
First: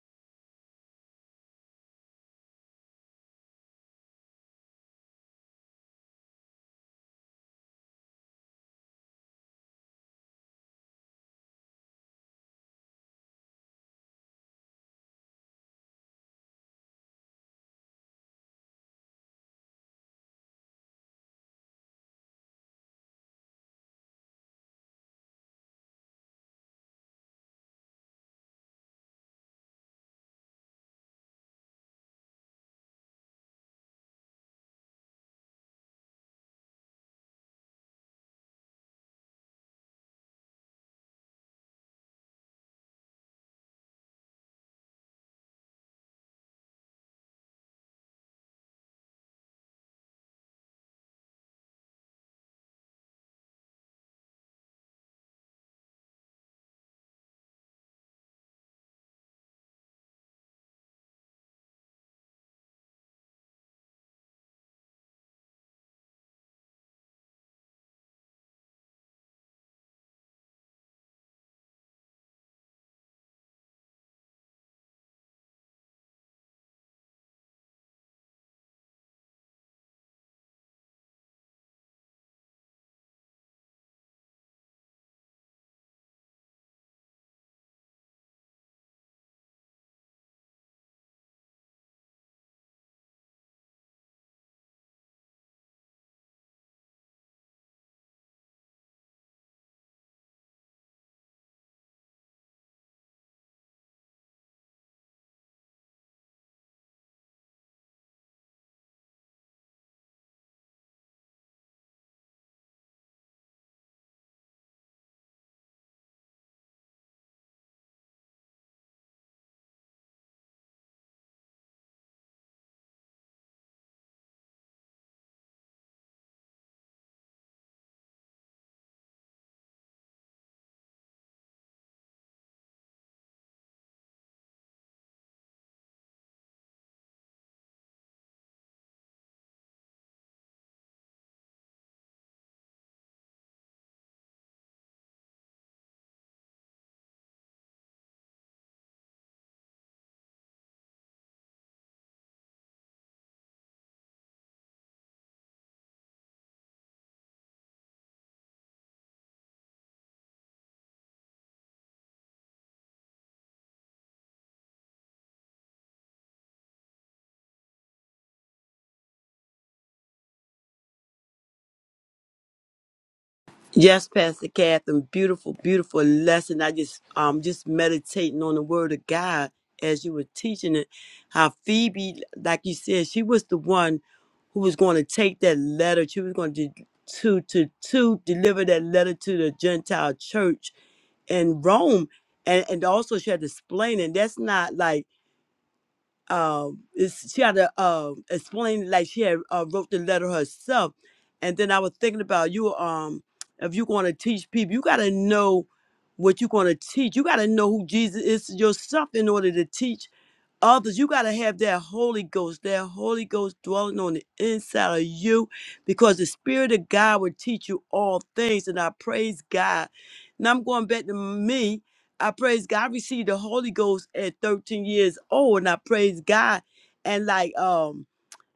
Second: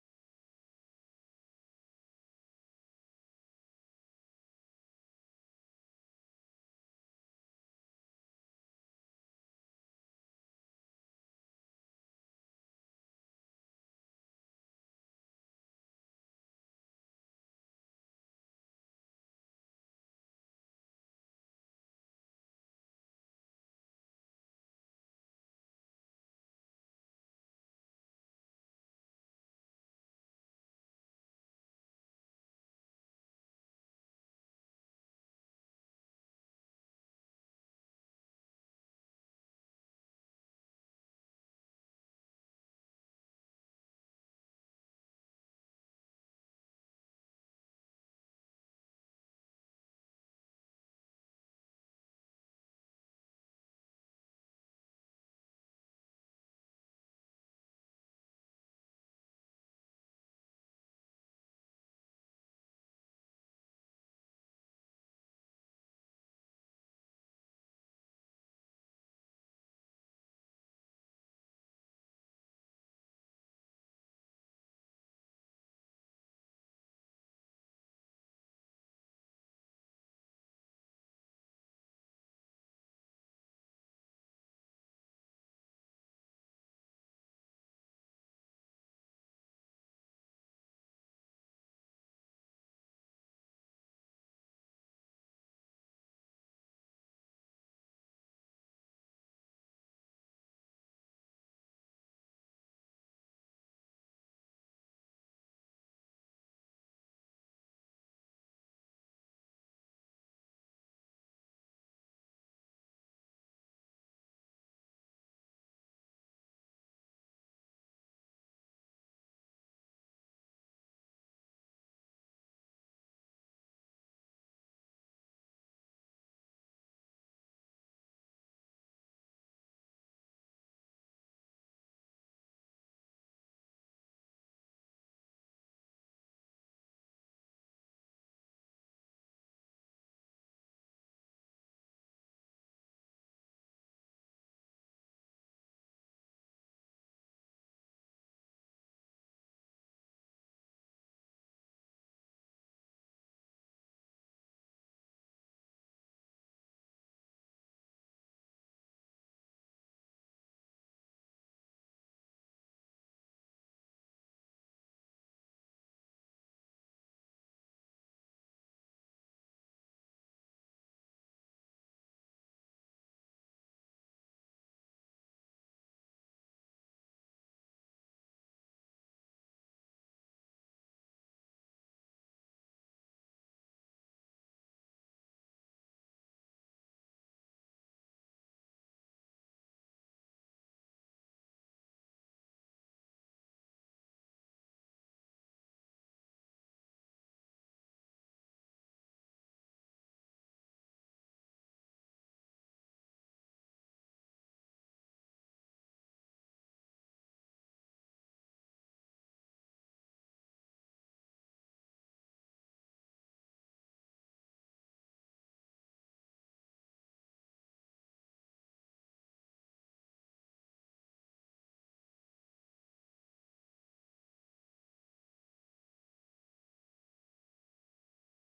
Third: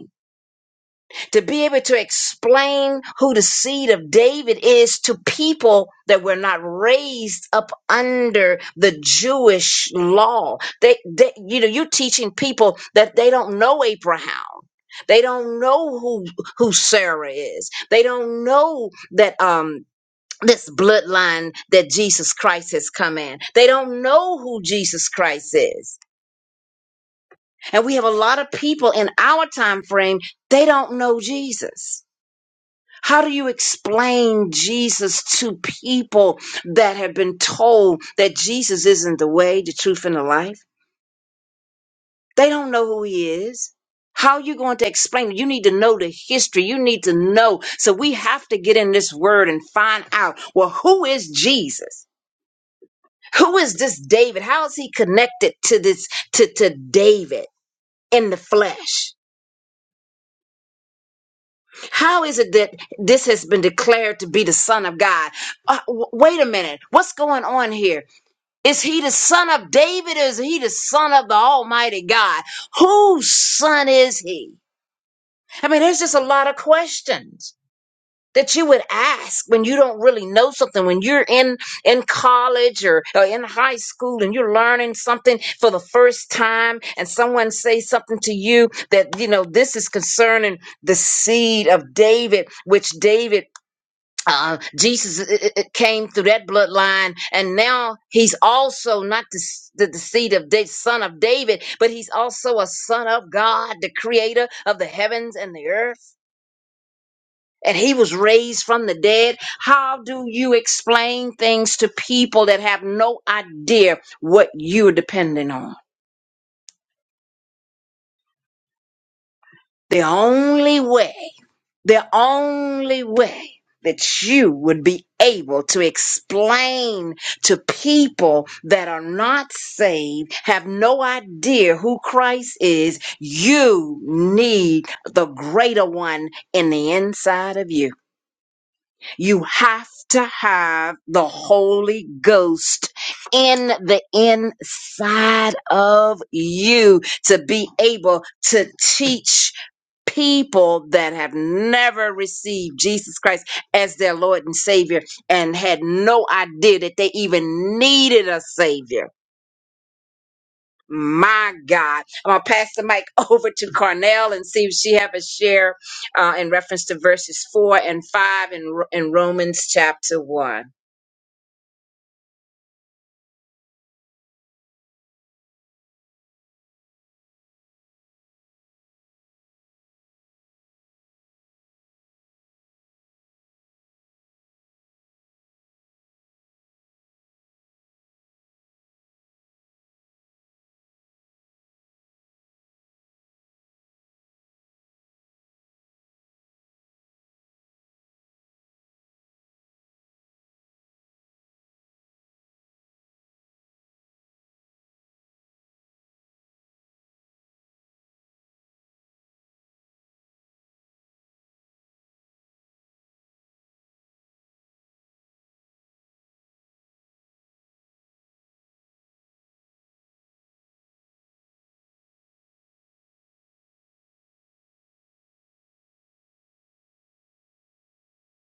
to be able to explain who the seed of David is to people that were not raised up under the Jewish law. They, they you know, you're teaching people that they don't know Abraham. They don't know who who Sarah is. They don't know that um this bloodline that Jesus Christ has come in. They don't know who Jesus Christ is. And we have a lot of people in our time frame, they don't know Jesus. How do you explain Jesus to people that have been told that Jesus isn't the way, the truth, and the life? They don't know who he is. How are you going to explain? it? You need to know the history. You need to know. So we have to get in this word and find out well, who is Jesus? Who is this David? How is he connected to this to, to David in the flesh? How is it that this has been declared to be the Son of God? Uh, w- wait a minute. What's going on here? Is he the son of David or is he the son of the Almighty God? Whose son is he? I mean, there's just a lot of questions that you would ask when you don't really know something, when you're in, in college or, or in high school and you're learning something for the first time and someone says something to you that, you know, this is concerning the seed of David, which David uh, Jesus uh, uh, uh, came through that bloodline, and now he's also not the, s- the, the seed of the son of David, but he's also a son of God, the creator of the heavens and the earth. And he was raised from the dead. How do you explain things to people that have no idea what you're depending on? The only way, the only way that you would be able to explain to people that are not saved, have no idea who Christ is, you need the greater one in the inside of you. You have to have the Holy Ghost in the inside of you to be able to teach people that have never received Jesus Christ as their Lord and Savior and had no idea that they even needed a Savior my God. I'm going to pass the mic over to Carnell and see if she have a share uh, in reference to verses 4 and 5 in, in Romans chapter 1.
Yes, Pastor Catherine, beautiful, beautiful lesson. I just um just meditating on the word of God as you were teaching it. How Phoebe, like you said, she was the one who was going to take that letter. She was going to to to to deliver that letter to the Gentile church in Rome. And and also she had to explain, it. that's not like um it's, she had to um explain like she had uh, wrote the letter herself and then i was thinking about you um if you're going to teach people you got to know what you're going to teach you got to know who jesus is yourself in order to teach others. You got to have that Holy Ghost, that Holy Ghost dwelling on the inside of you because the Spirit of God will teach you all things. And I praise God. Now I'm going back to me. I praise God. I received the Holy Ghost at 13 years old, and I praise God. And like, um,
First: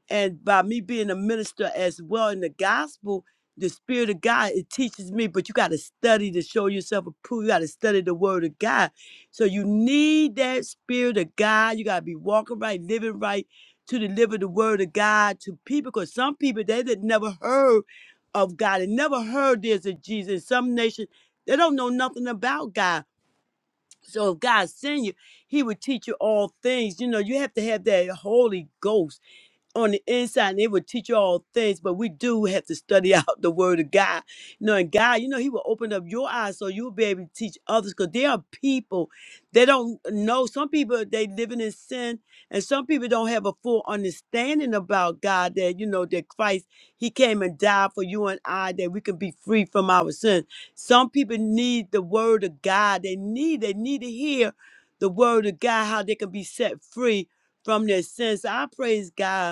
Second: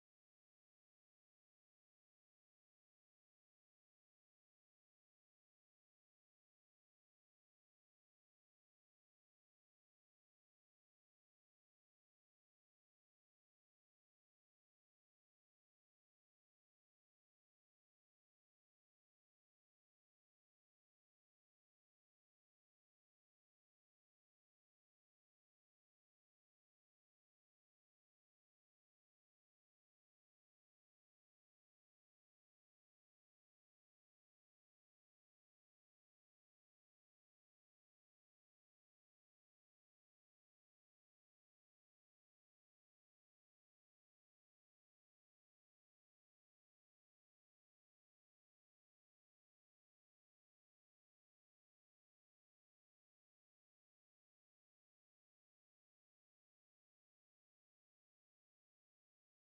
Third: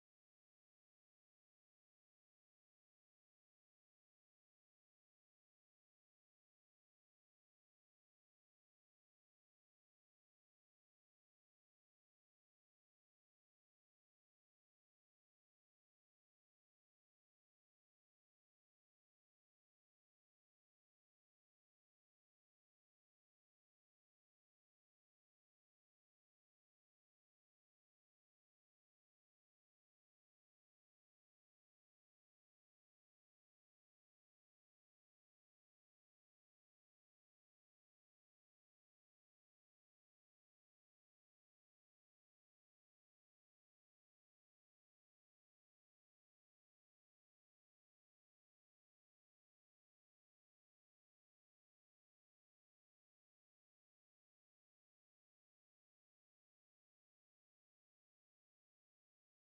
and by me being a minister as well in the gospel the spirit of god it teaches me but you got to study to show yourself approved you got to study the word of god so you need that spirit of god you got to be walking right living right to deliver the word of god to people because some people they that never heard of god and never heard there's a jesus some nations they don't know nothing about god so if god send you he would teach you all things you know you have to have that holy ghost on the inside and it will teach you all things, but we do have to study out the word of God. You know, and God, you know, He will open up your eyes so you'll be able to teach others because there are people they don't know. Some people they living in sin, and some people don't have a full understanding about God that you know that Christ He came and died for you and I that we can be free from our sin. Some people need the word of God. They need, they need to hear the word of God, how they can be set free from their sins. I praise God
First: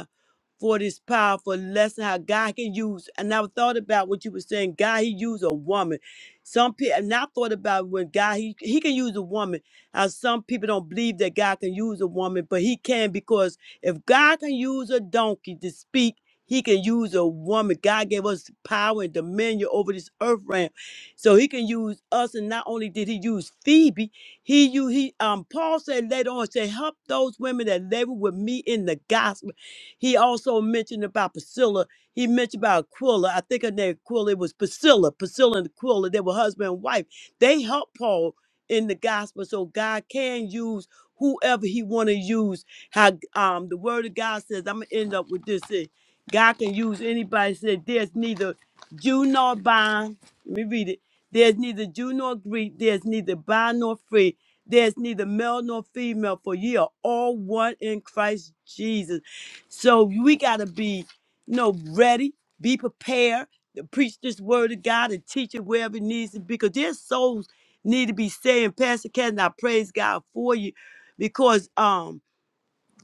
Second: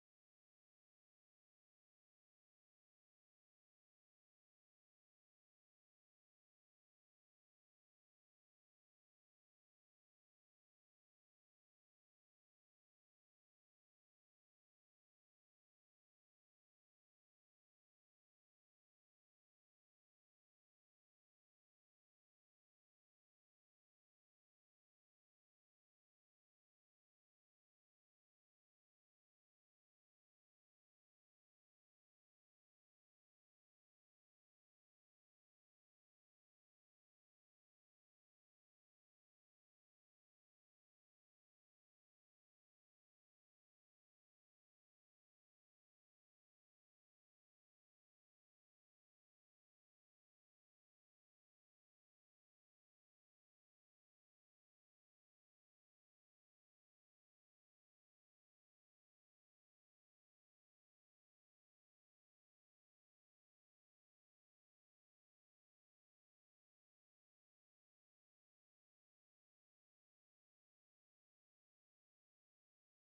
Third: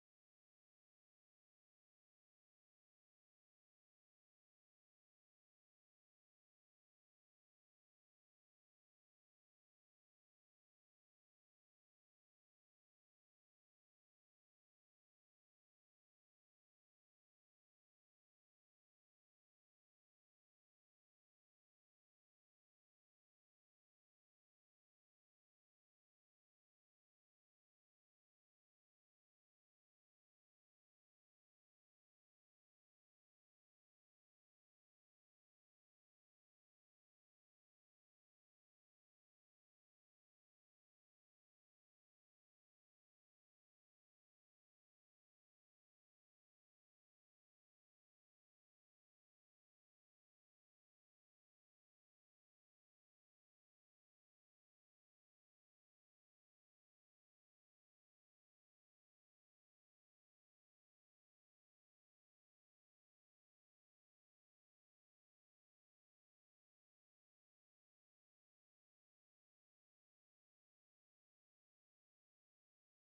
for this powerful lesson how God can use. And I thought about what you were saying. God, He used a woman. Some people, and I thought about when God, He He can use a woman. How some people don't believe that God can use a woman, but He can because if God can use a donkey to speak. He can use a woman. God gave us power and dominion over this earth realm, so He can use us. And not only did He use Phoebe, He you He um Paul said later on, said help those women that labor with me in the gospel. He also mentioned about Priscilla. He mentioned about Aquila. I think her name Aquila it was Priscilla. Priscilla and Aquila, they were husband and wife. They helped Paul in the gospel. So God can use whoever he want to use. How um the word of God says, I'm gonna end up with this. here. God can use anybody. Said there's neither Jew nor bond. Let me read it. There's neither Jew nor Greek. There's neither bond nor free. There's neither male nor female, for ye are all one in Christ Jesus. So we got to be, you know, ready, be prepared to preach this word of God and teach it wherever it needs to be because their souls need to be saved. Pastor Cat, I praise God for you because um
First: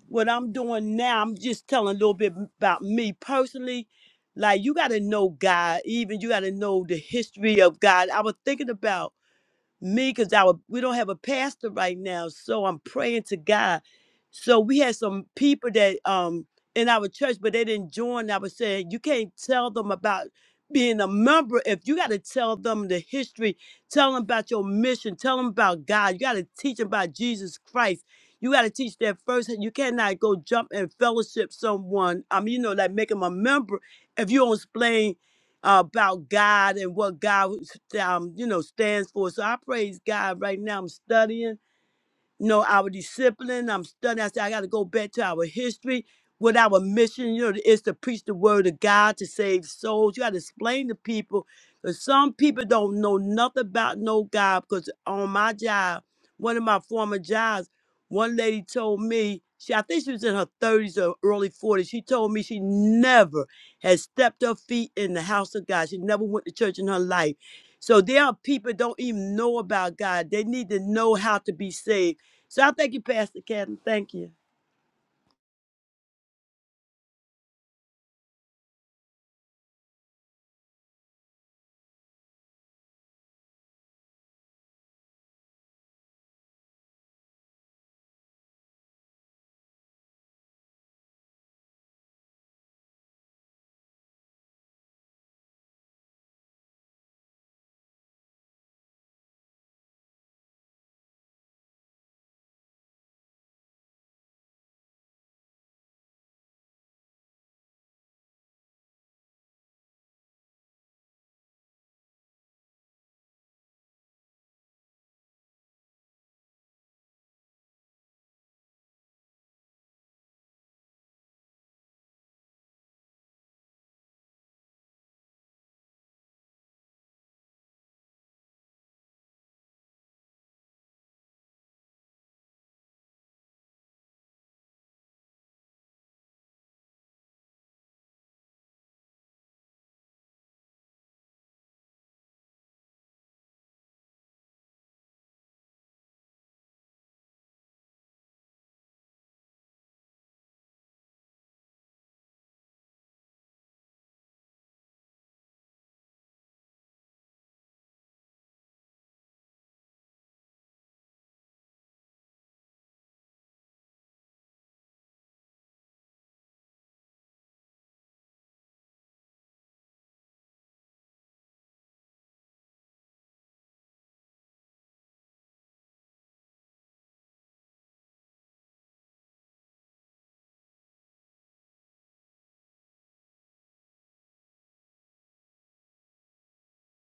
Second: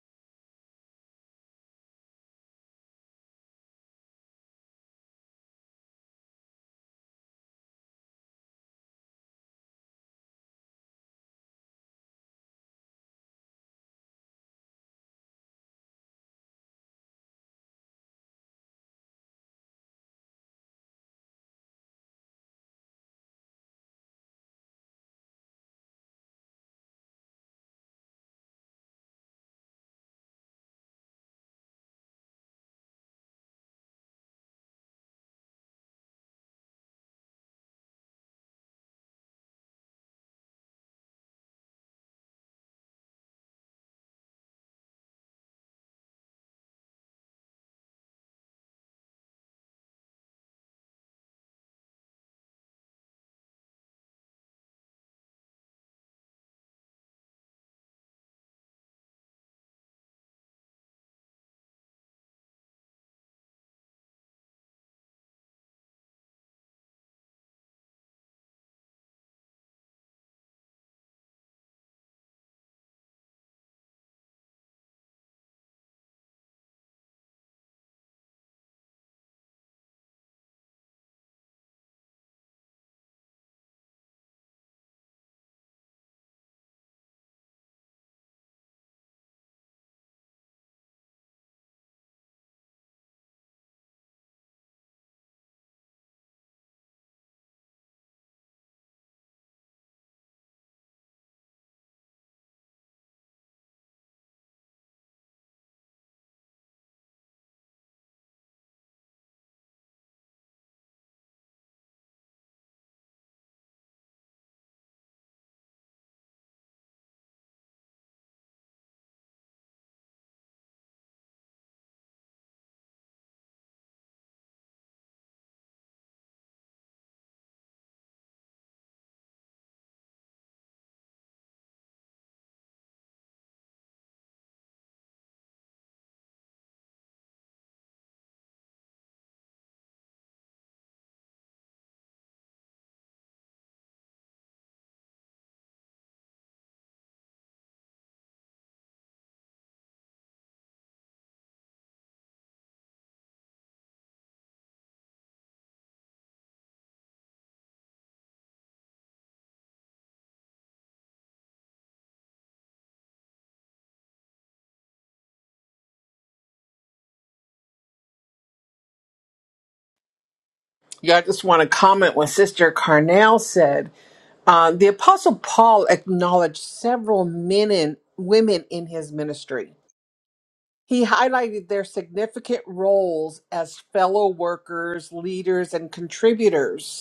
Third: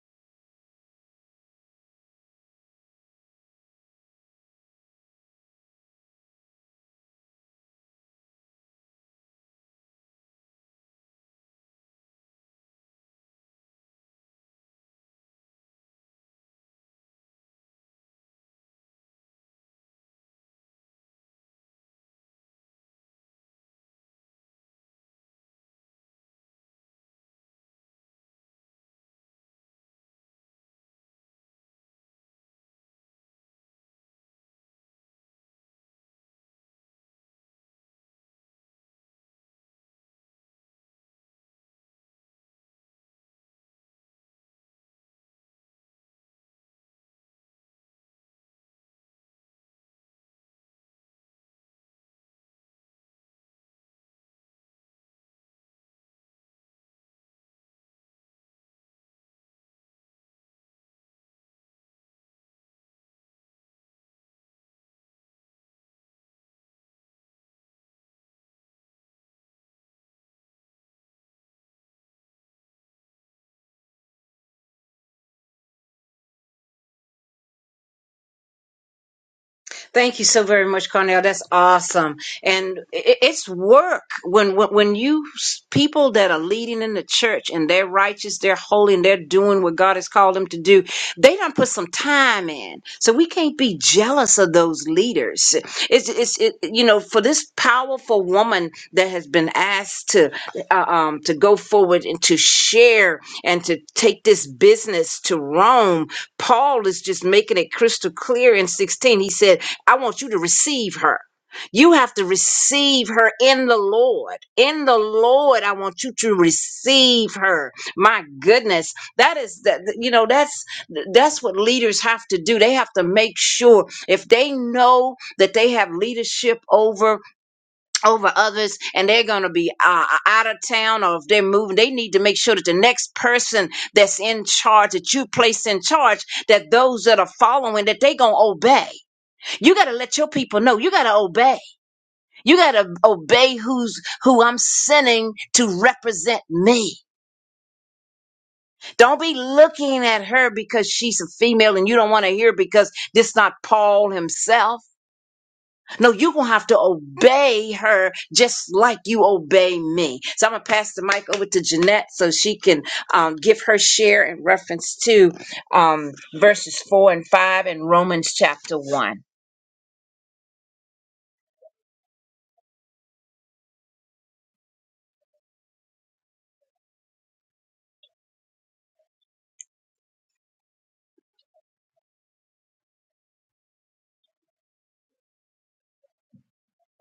what I'm doing now, I'm just telling a little bit about me personally. Like you got to know God, even you got to know the history of God. I was thinking about me because our we don't have a pastor right now so i'm praying to god so we had some people that um in our church but they didn't join i was saying you can't tell them about being a member if you got to tell them the history tell them about your mission tell them about god you got to teach them about jesus christ you got to teach that first you cannot go jump and fellowship someone i mean you know like make them a member if you don't explain about God and what God, um, you know, stands for. So I praise God right now. I'm studying know, our discipline. I'm studying. I said, I got to go back to our history, what our mission, you know, is to preach the word of God to save souls. You got to explain to people because some people don't know nothing about no God. Because on my job, one of my former jobs, one lady told me, she, I think she was in her 30s or early 40s. She told me she never had stepped her feet in the house of God. She never went to church in her life. So there are people don't even know about God. They need to know how to be saved so I thank you, Pastor Catherine. Thank you.
Thank you so very much, Cornell. That's awesome, and i- it's work when when when you s- people that are leading in the church and they're righteous, they're holy, and they're doing what God has called them to do. They don't put some time in, so we can't be jealous of those leaders. It's it's it, you know for this powerful woman that has been asked to uh, um to go forward and to share and to take this business to Rome. Paul is just making it crystal clear in sixteen. He said. I want you to receive her. You have to receive her in the Lord. In the Lord, I want you to receive her. My goodness, that is that you know that's that's what leaders have to do. They have to make sure if they know that they have leadership over over others and they're going to be uh, out of town or if they're moving, they need to make sure that the next person that's in charge that you place in charge that those that are following that they going to obey you got to let your people know. You got to obey. You got to obey who's who I'm sending to represent me. Don't be looking at her because she's a female and you don't want to hear because this not Paul himself. No, you're going to have to obey her just like you obey me. So I'm going to pass the mic over to Jeanette so she can um, give her share in reference to um, verses 4 and 5 in Romans chapter 1.
Yeah, I just want to comment what Sister Carnell said. Uh, the Apostle Paul acknowledged several men and women in his ministry. He highlighted their significant roles as fellow workers, leaders, and contributors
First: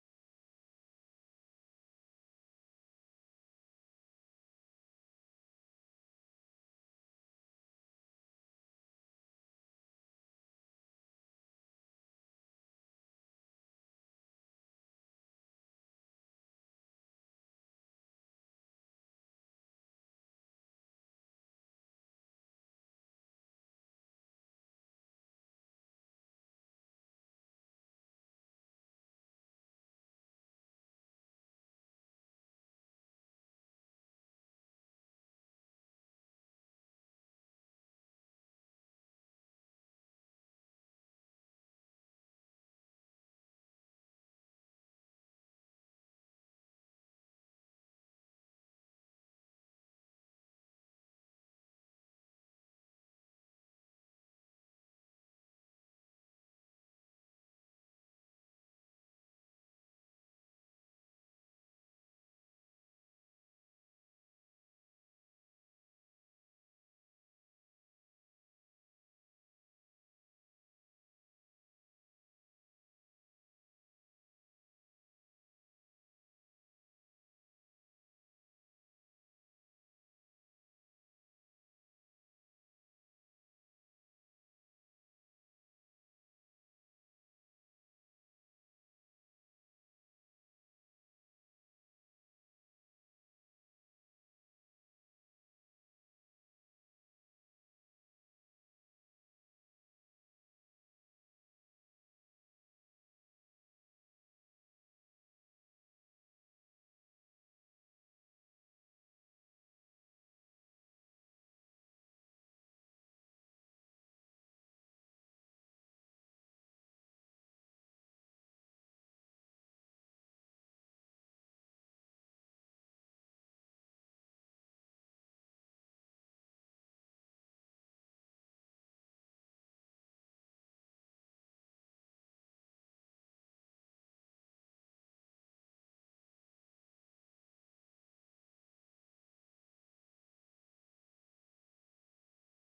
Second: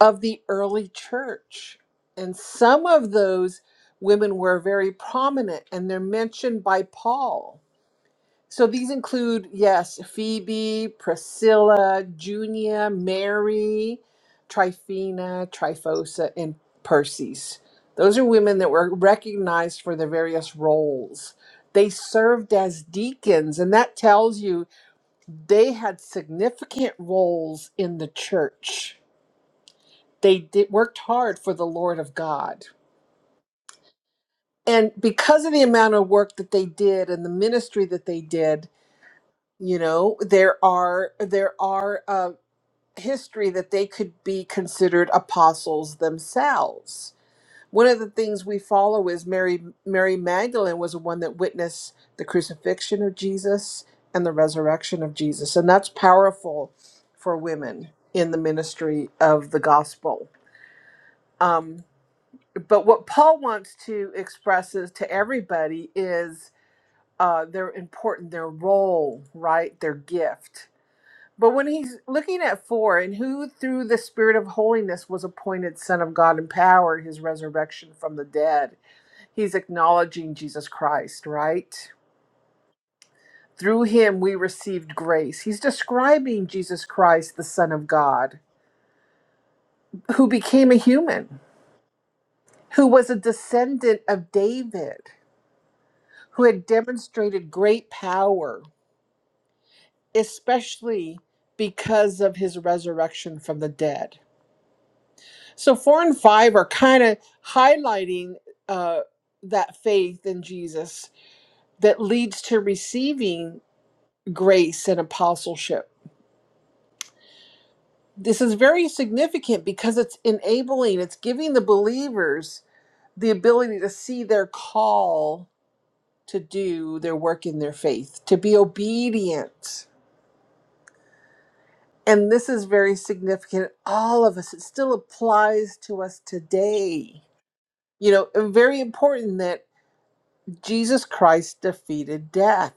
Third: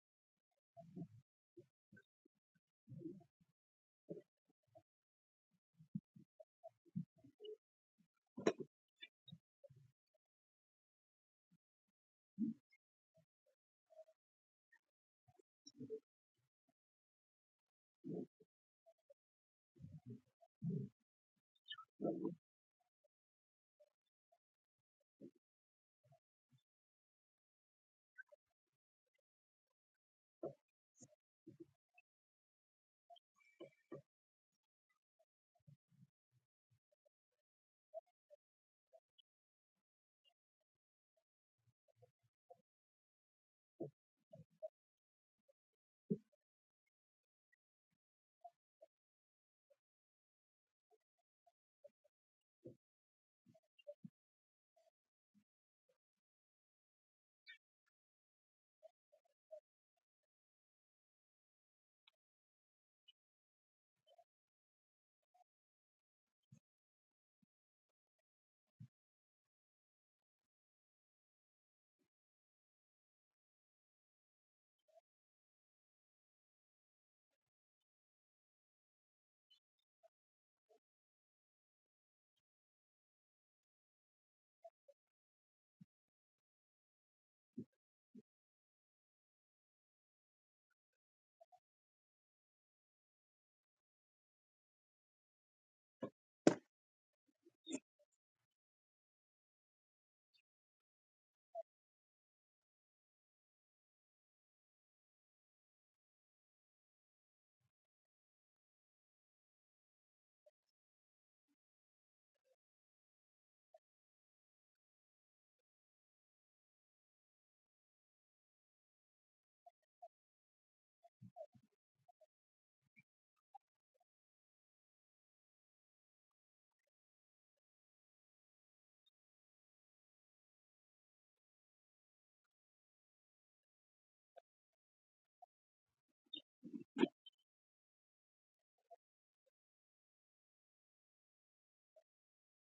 of the early church. And some of those women were very prominent and they're mentioned by Paul. So these include, yes, Phoebe, Priscilla, Junia, Mary, Tryphena, Tryphosa, and Persis. Those are women that were recognized for their various roles. They served as deacons, and that tells you they had significant roles in the church. They did worked hard for the Lord of God. And because of the amount of work that they did and the ministry that they did, you know, there are there are uh, history that they could be considered apostles themselves. One of the things we follow is Mary Mary Magdalene was the one that witnessed the crucifixion of Jesus and the resurrection of Jesus. And that's powerful for women in the ministry of the gospel. Um, But what Paul wants to express is to everybody is uh, they're important, their role, right? Their gift. But when he's looking at four, and who through the Spirit of holiness was appointed Son of God in power, his resurrection from the dead, he's acknowledging Jesus Christ, right? Through him we received grace. He's describing Jesus Christ, the Son of God, who became a human, who was a descendant of David who had demonstrated great power, especially because of his resurrection from the dead. So, four and five are kind of highlighting uh, that faith in Jesus that leads to receiving grace and apostleship. This is very significant because it's enabling, it's giving the believers the ability to see their call to do their work in their faith, to be obedient And this is very significant. All of us, it still applies to us today. You know, and very important that Jesus Christ defeated death.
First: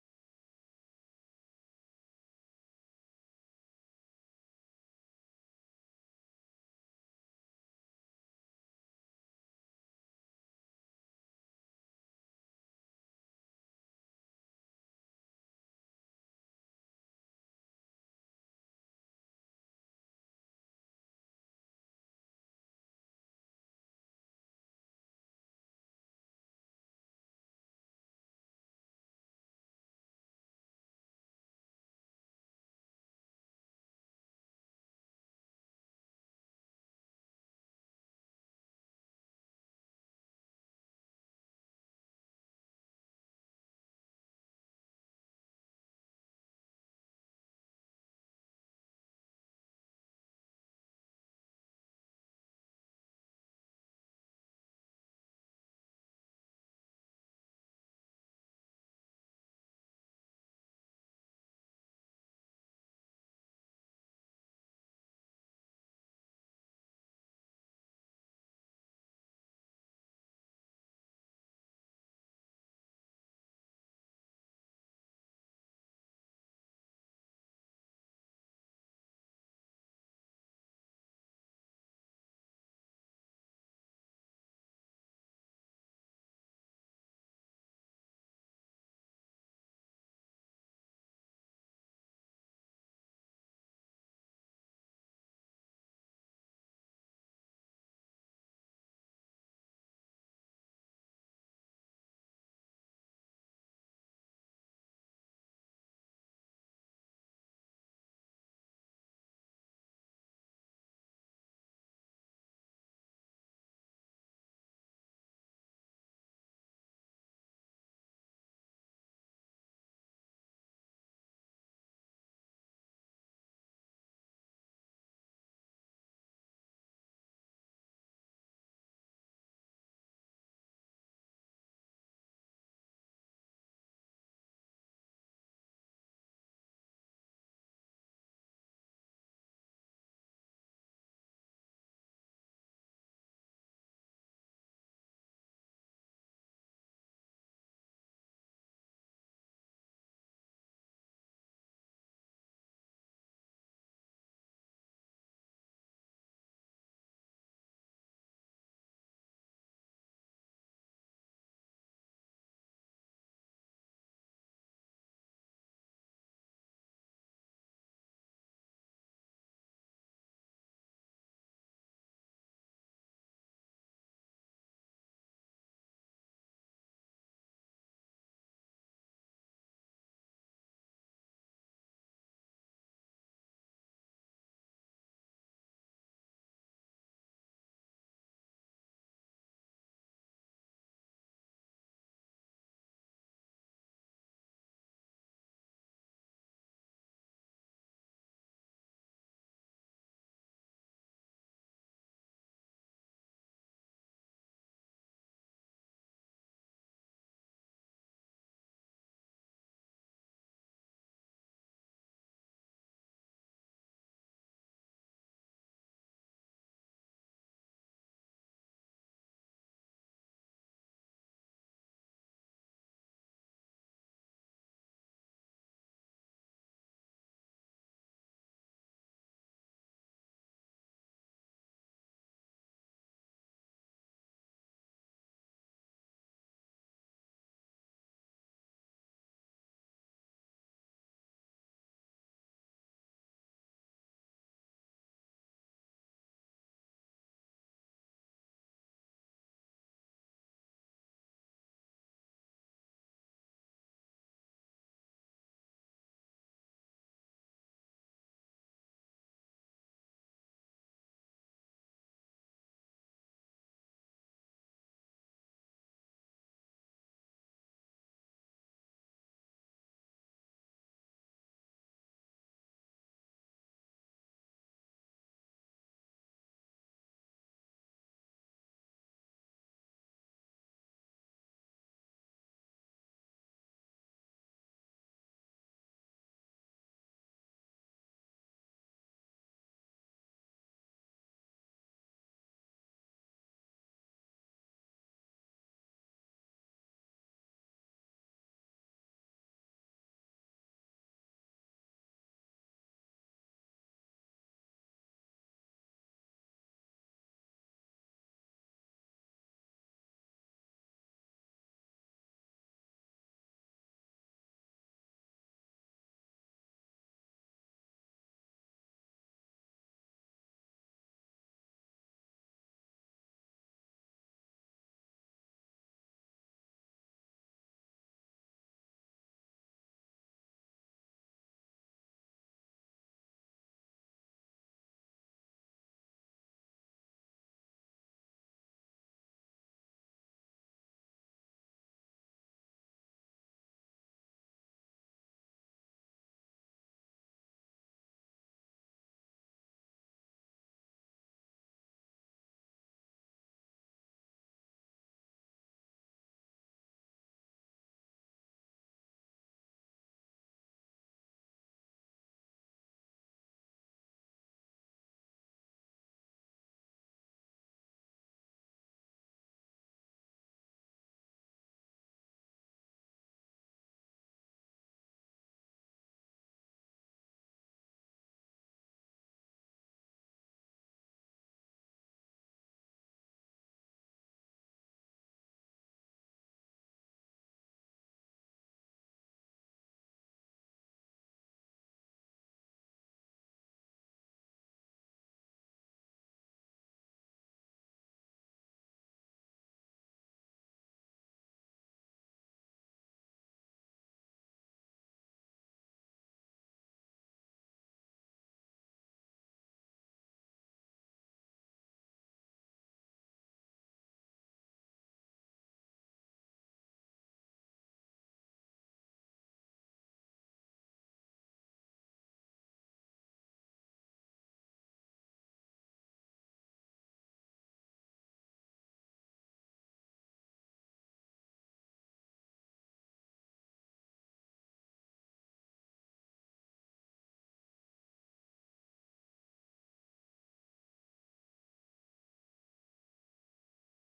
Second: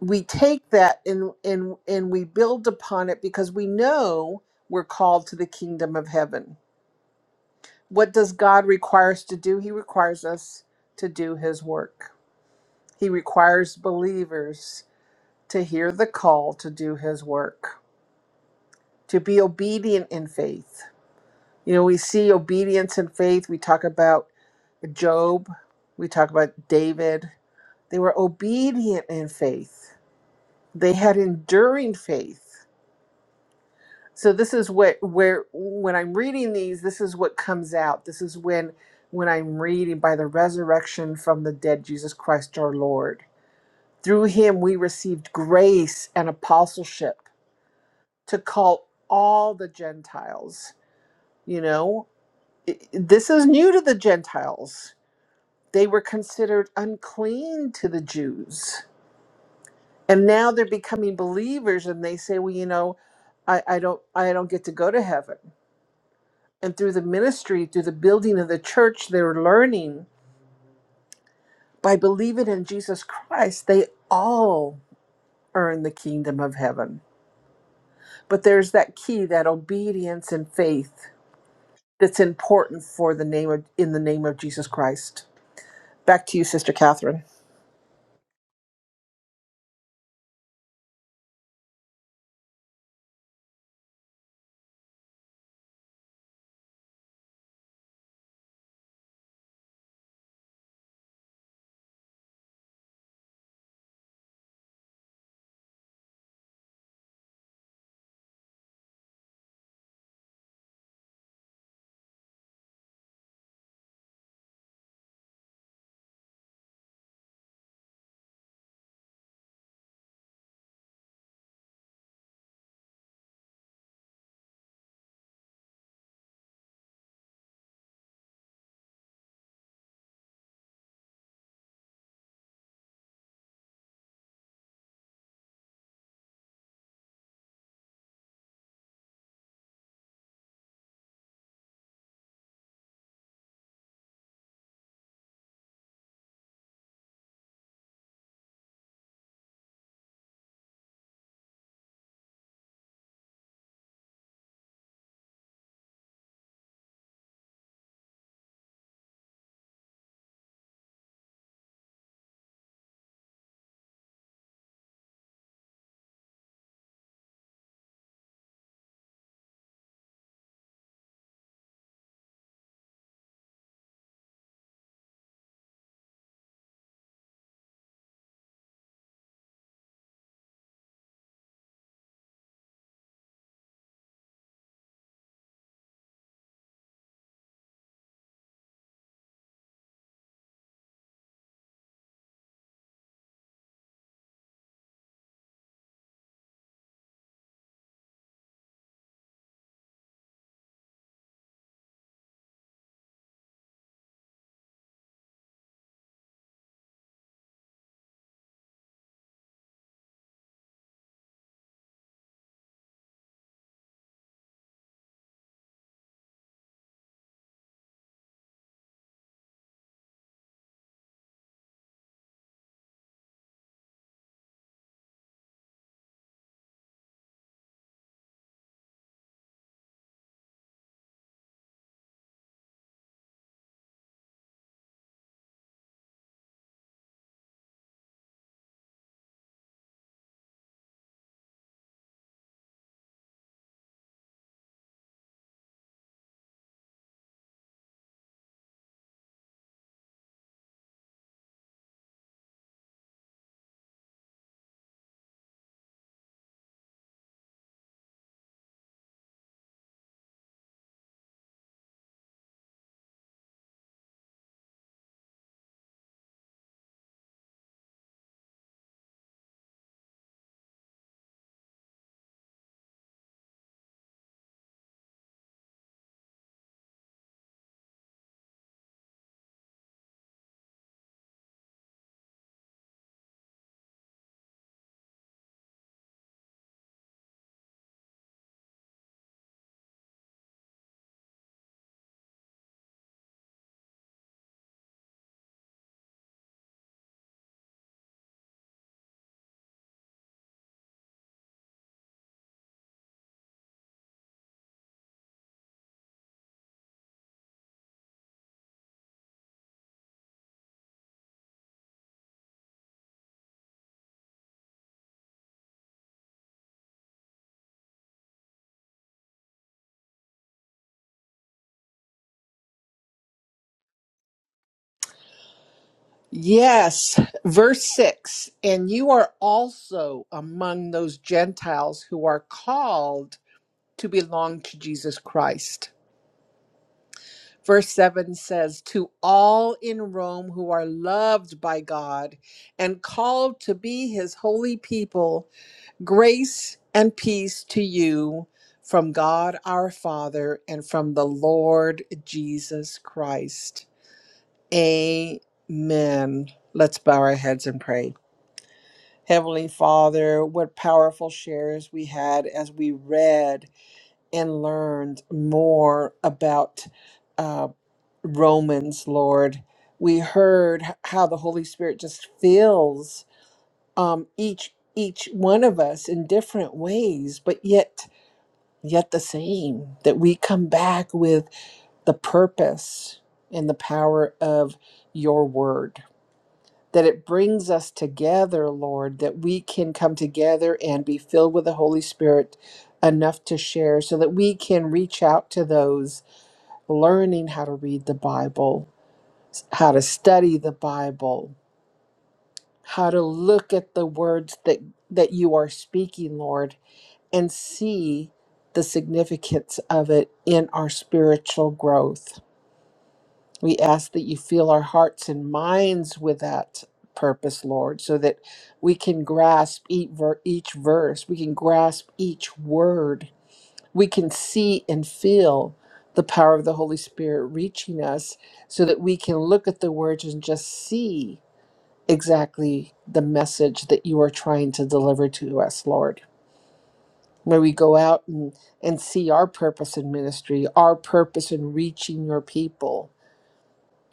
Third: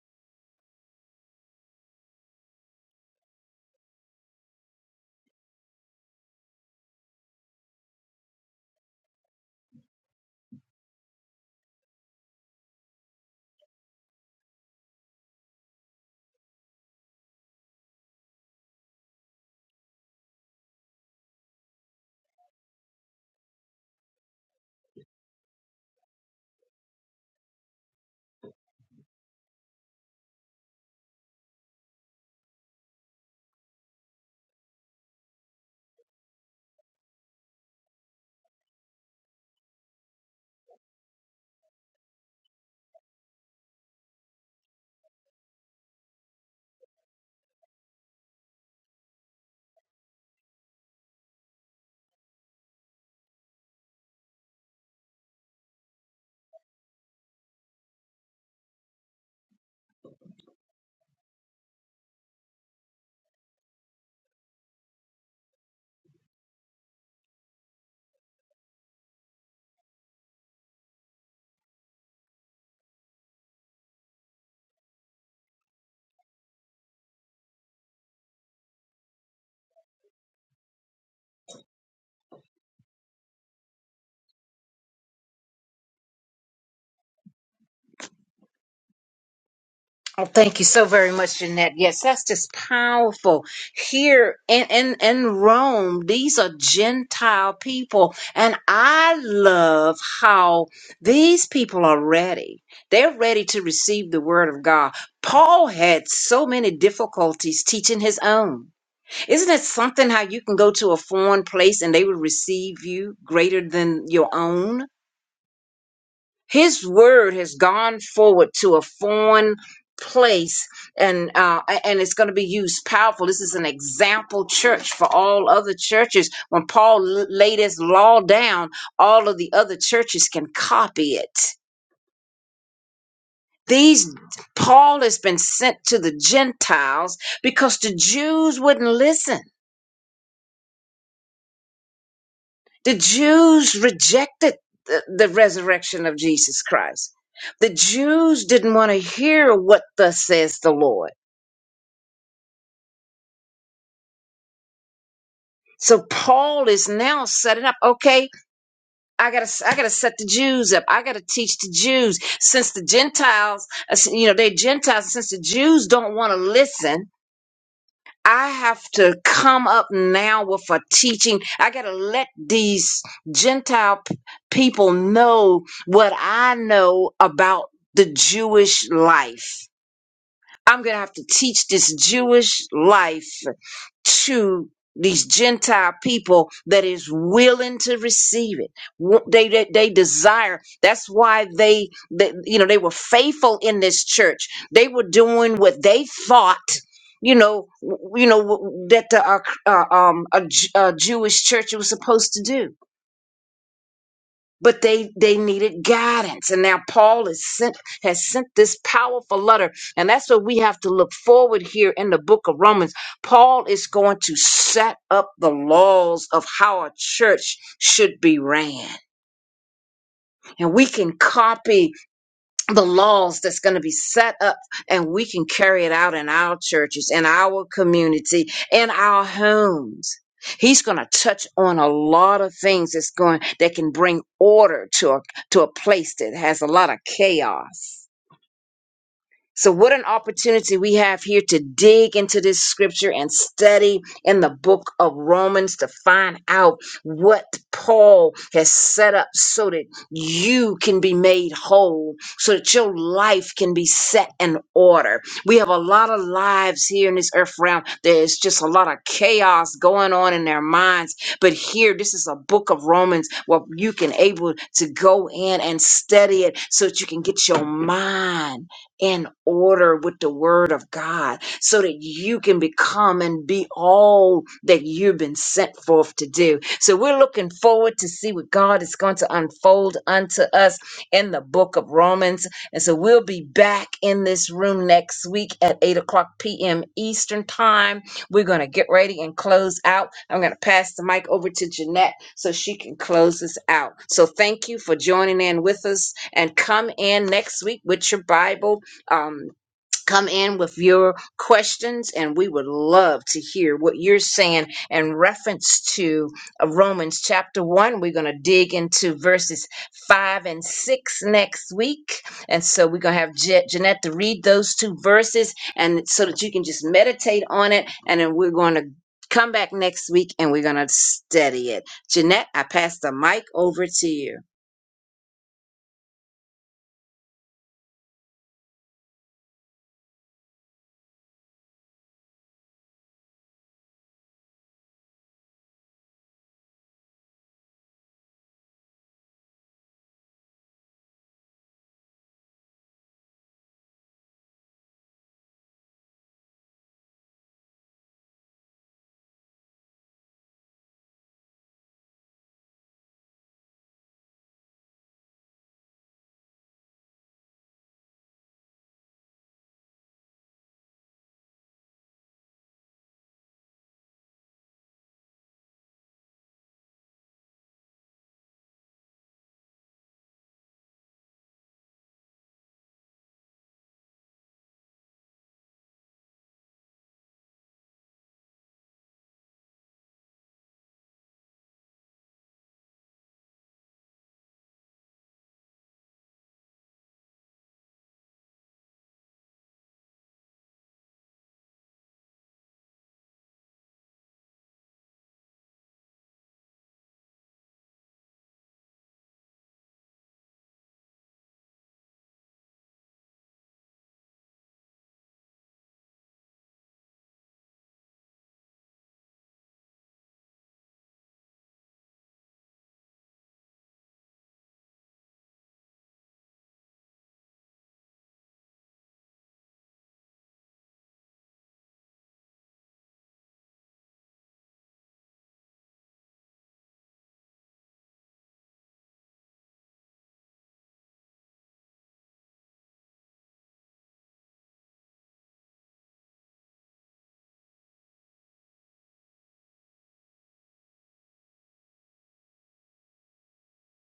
We take that and and and we build upon it because we know we're called to the kingdom of heaven. What does God require us to do? He requires us to do his work. He requires believers to hear the call to do his work, to be obedient in faith You know, we see obedience and faith. We talk about Job, we talk about David. They were obedient in faith. They had enduring faith. So this is what where when I'm reading these, this is what comes out. This is when when I'm reading by the resurrection from the dead Jesus Christ our Lord. Through him we received grace and apostleship to call all the Gentiles. You know, it- this is new to the Gentiles they were considered unclean to the Jews. And now they're becoming believers and they say, well, you know, I, I don't I don't get to go to heaven. And through the ministry, through the building of the church, they're learning by believing in Jesus Christ, they all earn the kingdom of heaven. But there's that key, that obedience and faith that's important for the name of in the name of Jesus Christ. Back to you, Sister Catherine.
Oh, thank you so very much, Jeanette. Yes, that's just powerful. Here in, in, in Rome, these are Gentile people. And I love how these people are ready. They're ready to receive the word of God. Paul had so many difficulties teaching his own. Isn't it something how you can go to a foreign place and they will receive you greater than your own? his word has gone forward to a foreign place and uh and it's going to be used powerful this is an example church for all other churches when paul l- laid his law down all of the other churches can copy it these paul has been sent to the gentiles because the jews wouldn't listen the jews rejected the, the resurrection of jesus christ the jews didn't want to hear what thus says the lord So Paul is now setting up. Okay, I gotta, I gotta set the Jews up. I gotta teach the Jews since the Gentiles, uh, you know, they Gentiles. Since the Jews don't want to listen, I have to come up now with a teaching. I gotta let these Gentile p- people know what I know about the Jewish life. I'm going to have to teach this Jewish life to these Gentile people that is willing to receive it. Wa- They, they, they desire. That's why they, they, you know, they were faithful in this church. They were doing what they thought, you know, w- you know, w- that the, uh, uh, um, a, Ju- a Jewish church was supposed to do but they they needed guidance and now paul is sent has sent this powerful letter and that's what we have to look forward here in the book of romans paul is going to set up the laws of how a church should be ran and we can copy the laws that's going to be set up and we can carry it out in our churches, in our community, in our homes. He's going to touch on a lot of things that's going that can bring order to a to a place that has a lot of chaos. So, what an opportunity we have here to dig into this scripture and study in the book of Romans to find out what Paul has set up so that you can be made whole, so that your life can be set in order. We have a lot of lives here in this earth realm. There's just a lot of chaos going on in their minds. But here, this is a book of Romans where you can able to go in and study it so that you can get your mind in order with the word of God so that you can become and be all that you've been sent forth to do. So we're looking forward to see what God is going to unfold unto us in the book of Romans. And so we'll be back in this room next week at 8 o'clock p.m. Eastern time. We're going to get ready and close out. I'm going to pass the mic over to Jeanette so she can close us out. So thank you for joining in with us and come in next week with your Bible um, come in with your questions, and we would love to hear what you're saying in reference to uh, Romans chapter 1. We're going to dig into verses 5 and 6 next week. And so we're going to have Je- Jeanette to read those two verses and so that you can just meditate on it. And then we're going to come back next week and we're going to study it. Jeanette, I pass the mic over to you.
Yes, verse 6 And you are also among those Gentiles who are called to belong to Jesus Christ. Verse 7 says, To all in Rome who are loved by God and called to be his holy people, grace and peace to you from God our Father and from the Lord Jesus Christ. Amen. Let's bow our heads and pray. Heavenly Father, what powerful shares we had as we read and learned more about uh, Romans, Lord. We heard h- how the Holy Spirit just fills um, each each one of us in different ways, but yet yet the same. That we come back with the purpose and the power of your word that it brings us together, Lord, that we can come together and be filled with the Holy Spirit enough to share so that we can reach out to those learning how to read the Bible, how to study the Bible, how to look at the words that, that you are speaking, Lord, and see the significance of it in our spiritual growth. We ask that you fill our hearts and minds with that purpose, Lord, so that we can grasp each, ver- each verse, we can grasp each word, we can see and feel the power of the Holy Spirit reaching us so that we can look at the words and just see exactly the message that you are trying to deliver to us, Lord. May we go out and, and see our purpose in ministry, our purpose in reaching your people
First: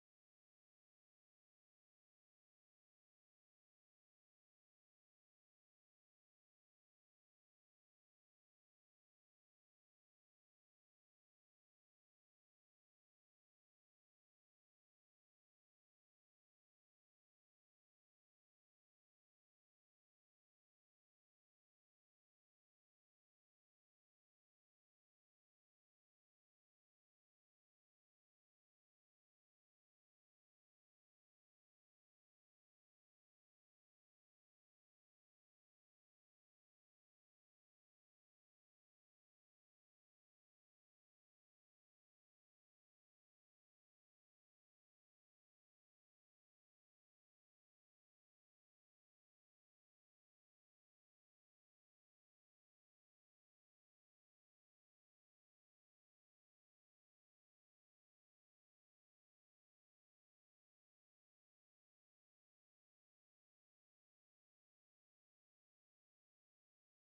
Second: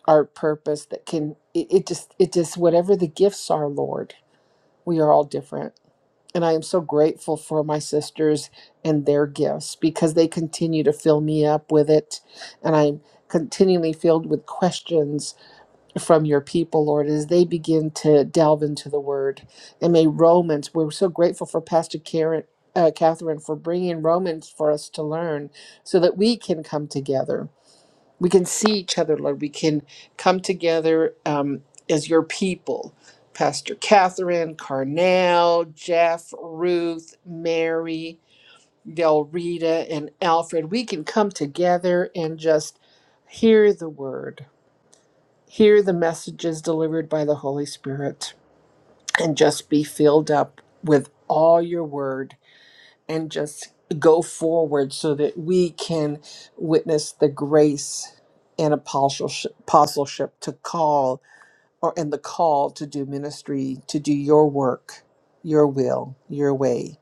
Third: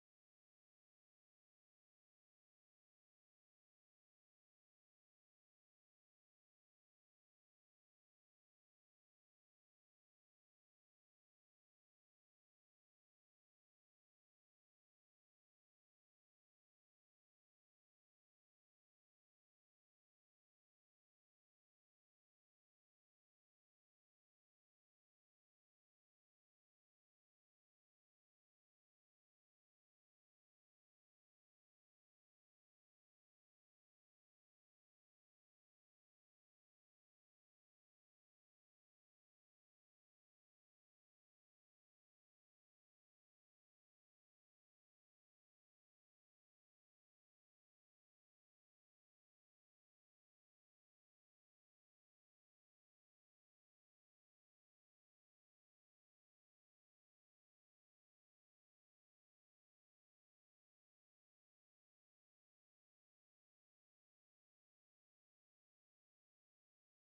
our purpose that can it, it just it just whatever the gifts are lord we are all different and i am so grateful for my sisters and their gifts because they continue to fill me up with it and i'm continually filled with questions from your people lord as they begin to delve into the word and may romans we're so grateful for pastor karen uh, catherine for bringing romans for us to learn so that we can come together we can see each other, Lord. We can come together um, as your people. Pastor Catherine, Carnell, Jeff, Ruth, Mary, Del Rita, and Alfred. We can come together and just hear the word, hear the messages delivered by the Holy Spirit, and just be filled up with all your word and just go forward so that we can witness the grace and apostleship, apostleship to call or and the call to do ministry to do your work your will your way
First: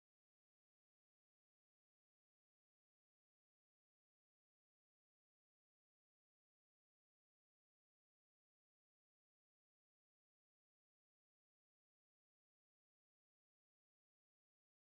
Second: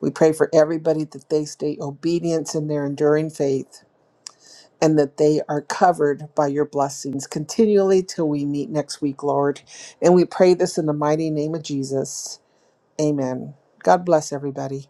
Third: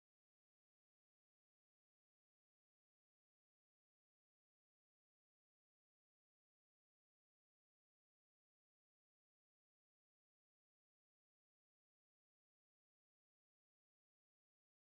we pray for everybody that they stay obedient in their enduring faith and that they are covered by your blessings continually till we meet next week lord and we pray this in the mighty name of jesus amen god bless everybody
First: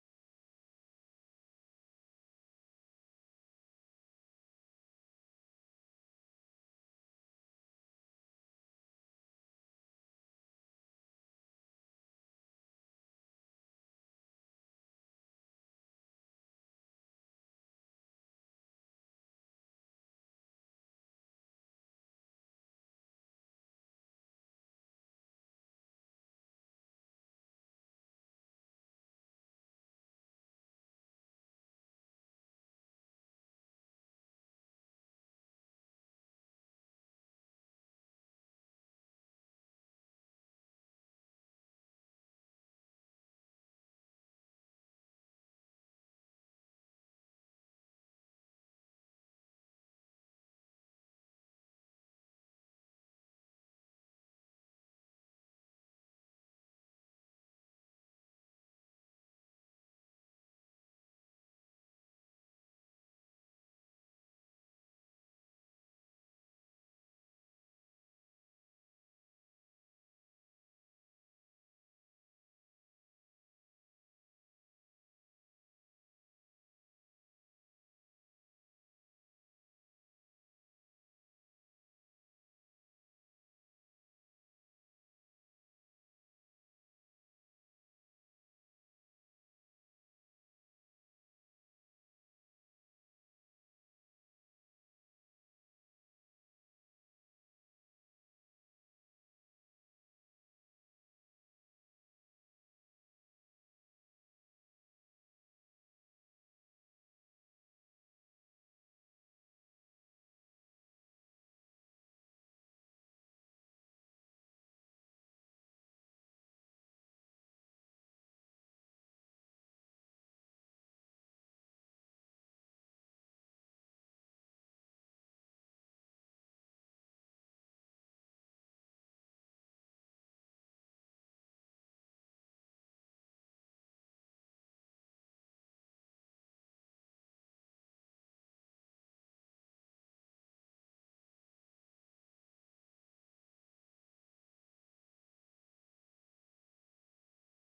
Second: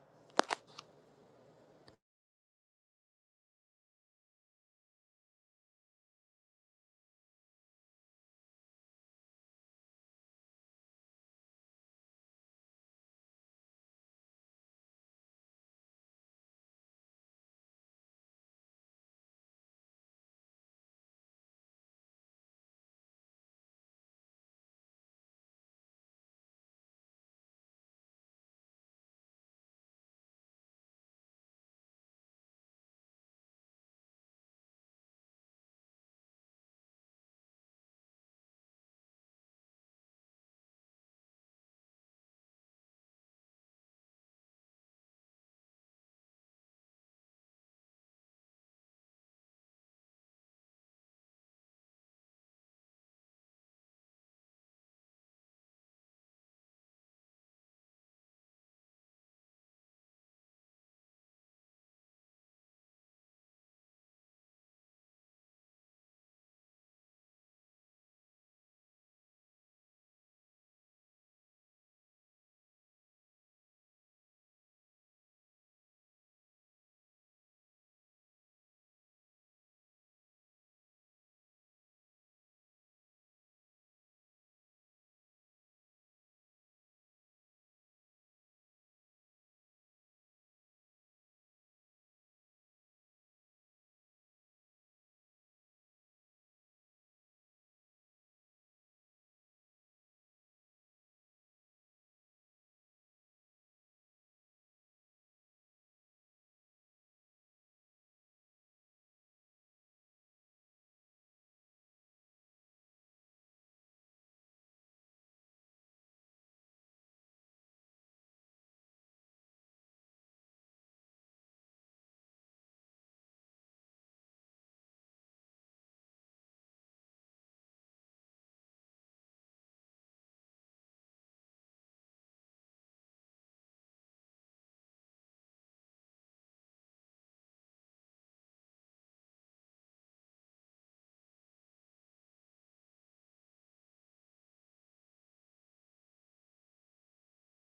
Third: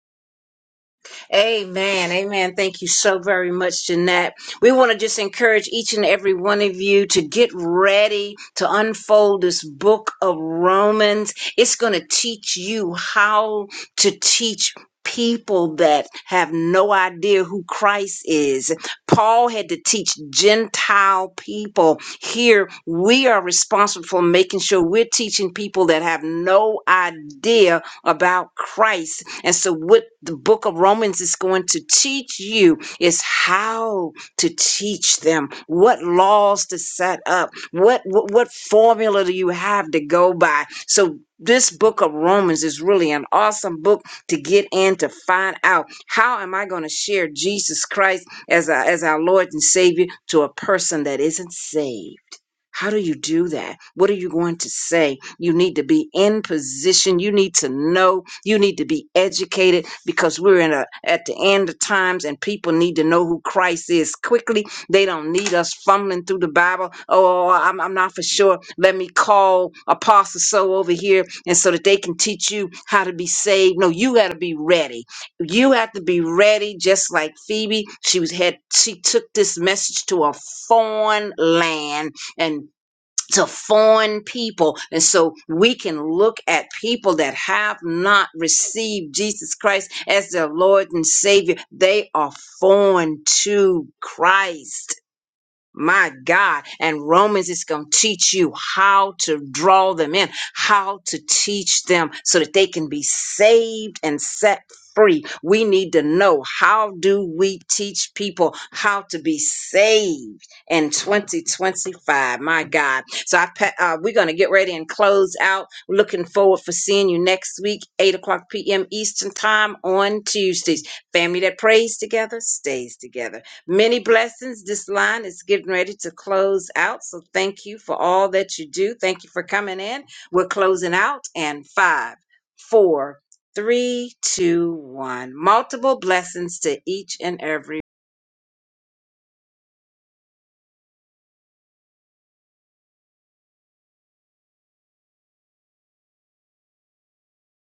Amen. Amen. Thank you so very much, Jeanette. We want to just encourage each and every one of you to get ready to unfold this book of Romans. It's going to teach you how to teach people that have no idea who Christ is. Paul had to teach Gentile people. Here, we are responsible for making sure we're teaching people that have no idea about Christ and so, what the book of Romans is going to teach you is how to teach them, what laws to set up, what, what, what formula do you have to go by. So, this book of Romans is really an awesome book to get in to find out how am I going to share Jesus Christ as, our as our Lord and Savior to a person that isn't saved. How do you do that? What are you going to say? You need to be in position. You need to know. You need to be educated because we're in a at the end of times and people need to know who Christ is quickly. They don't need us fumbling through the Bible. Oh, I'm, I'm not for sure. Let me call Apostle So over here and so that they can teach you how to be saved. No, you got to be ready. You have to be ready, just like Phoebe. She was had she took this message to a foreign land and to foreign people. And so we can look at people that have not received Jesus Christ as their Lord and Savior. They are foreign to Christ. My God. And Romans is going to teach you how to draw them in, how to teach them so that they can be saved and set free. We need to know how do we teach people how to be saved in 2025. My God. So I pa- uh, we're going to get ready and close out. Looking forward for seeing you next week, 8 o'clock p.m. Eastern time on Tuesdays. Family that prays together stays together. Many blessings. This line is getting ready to close out. So thank you for all that you do. Thank you for coming in. We're closing out and five, four, three, two, one. Multiple blessings to each and every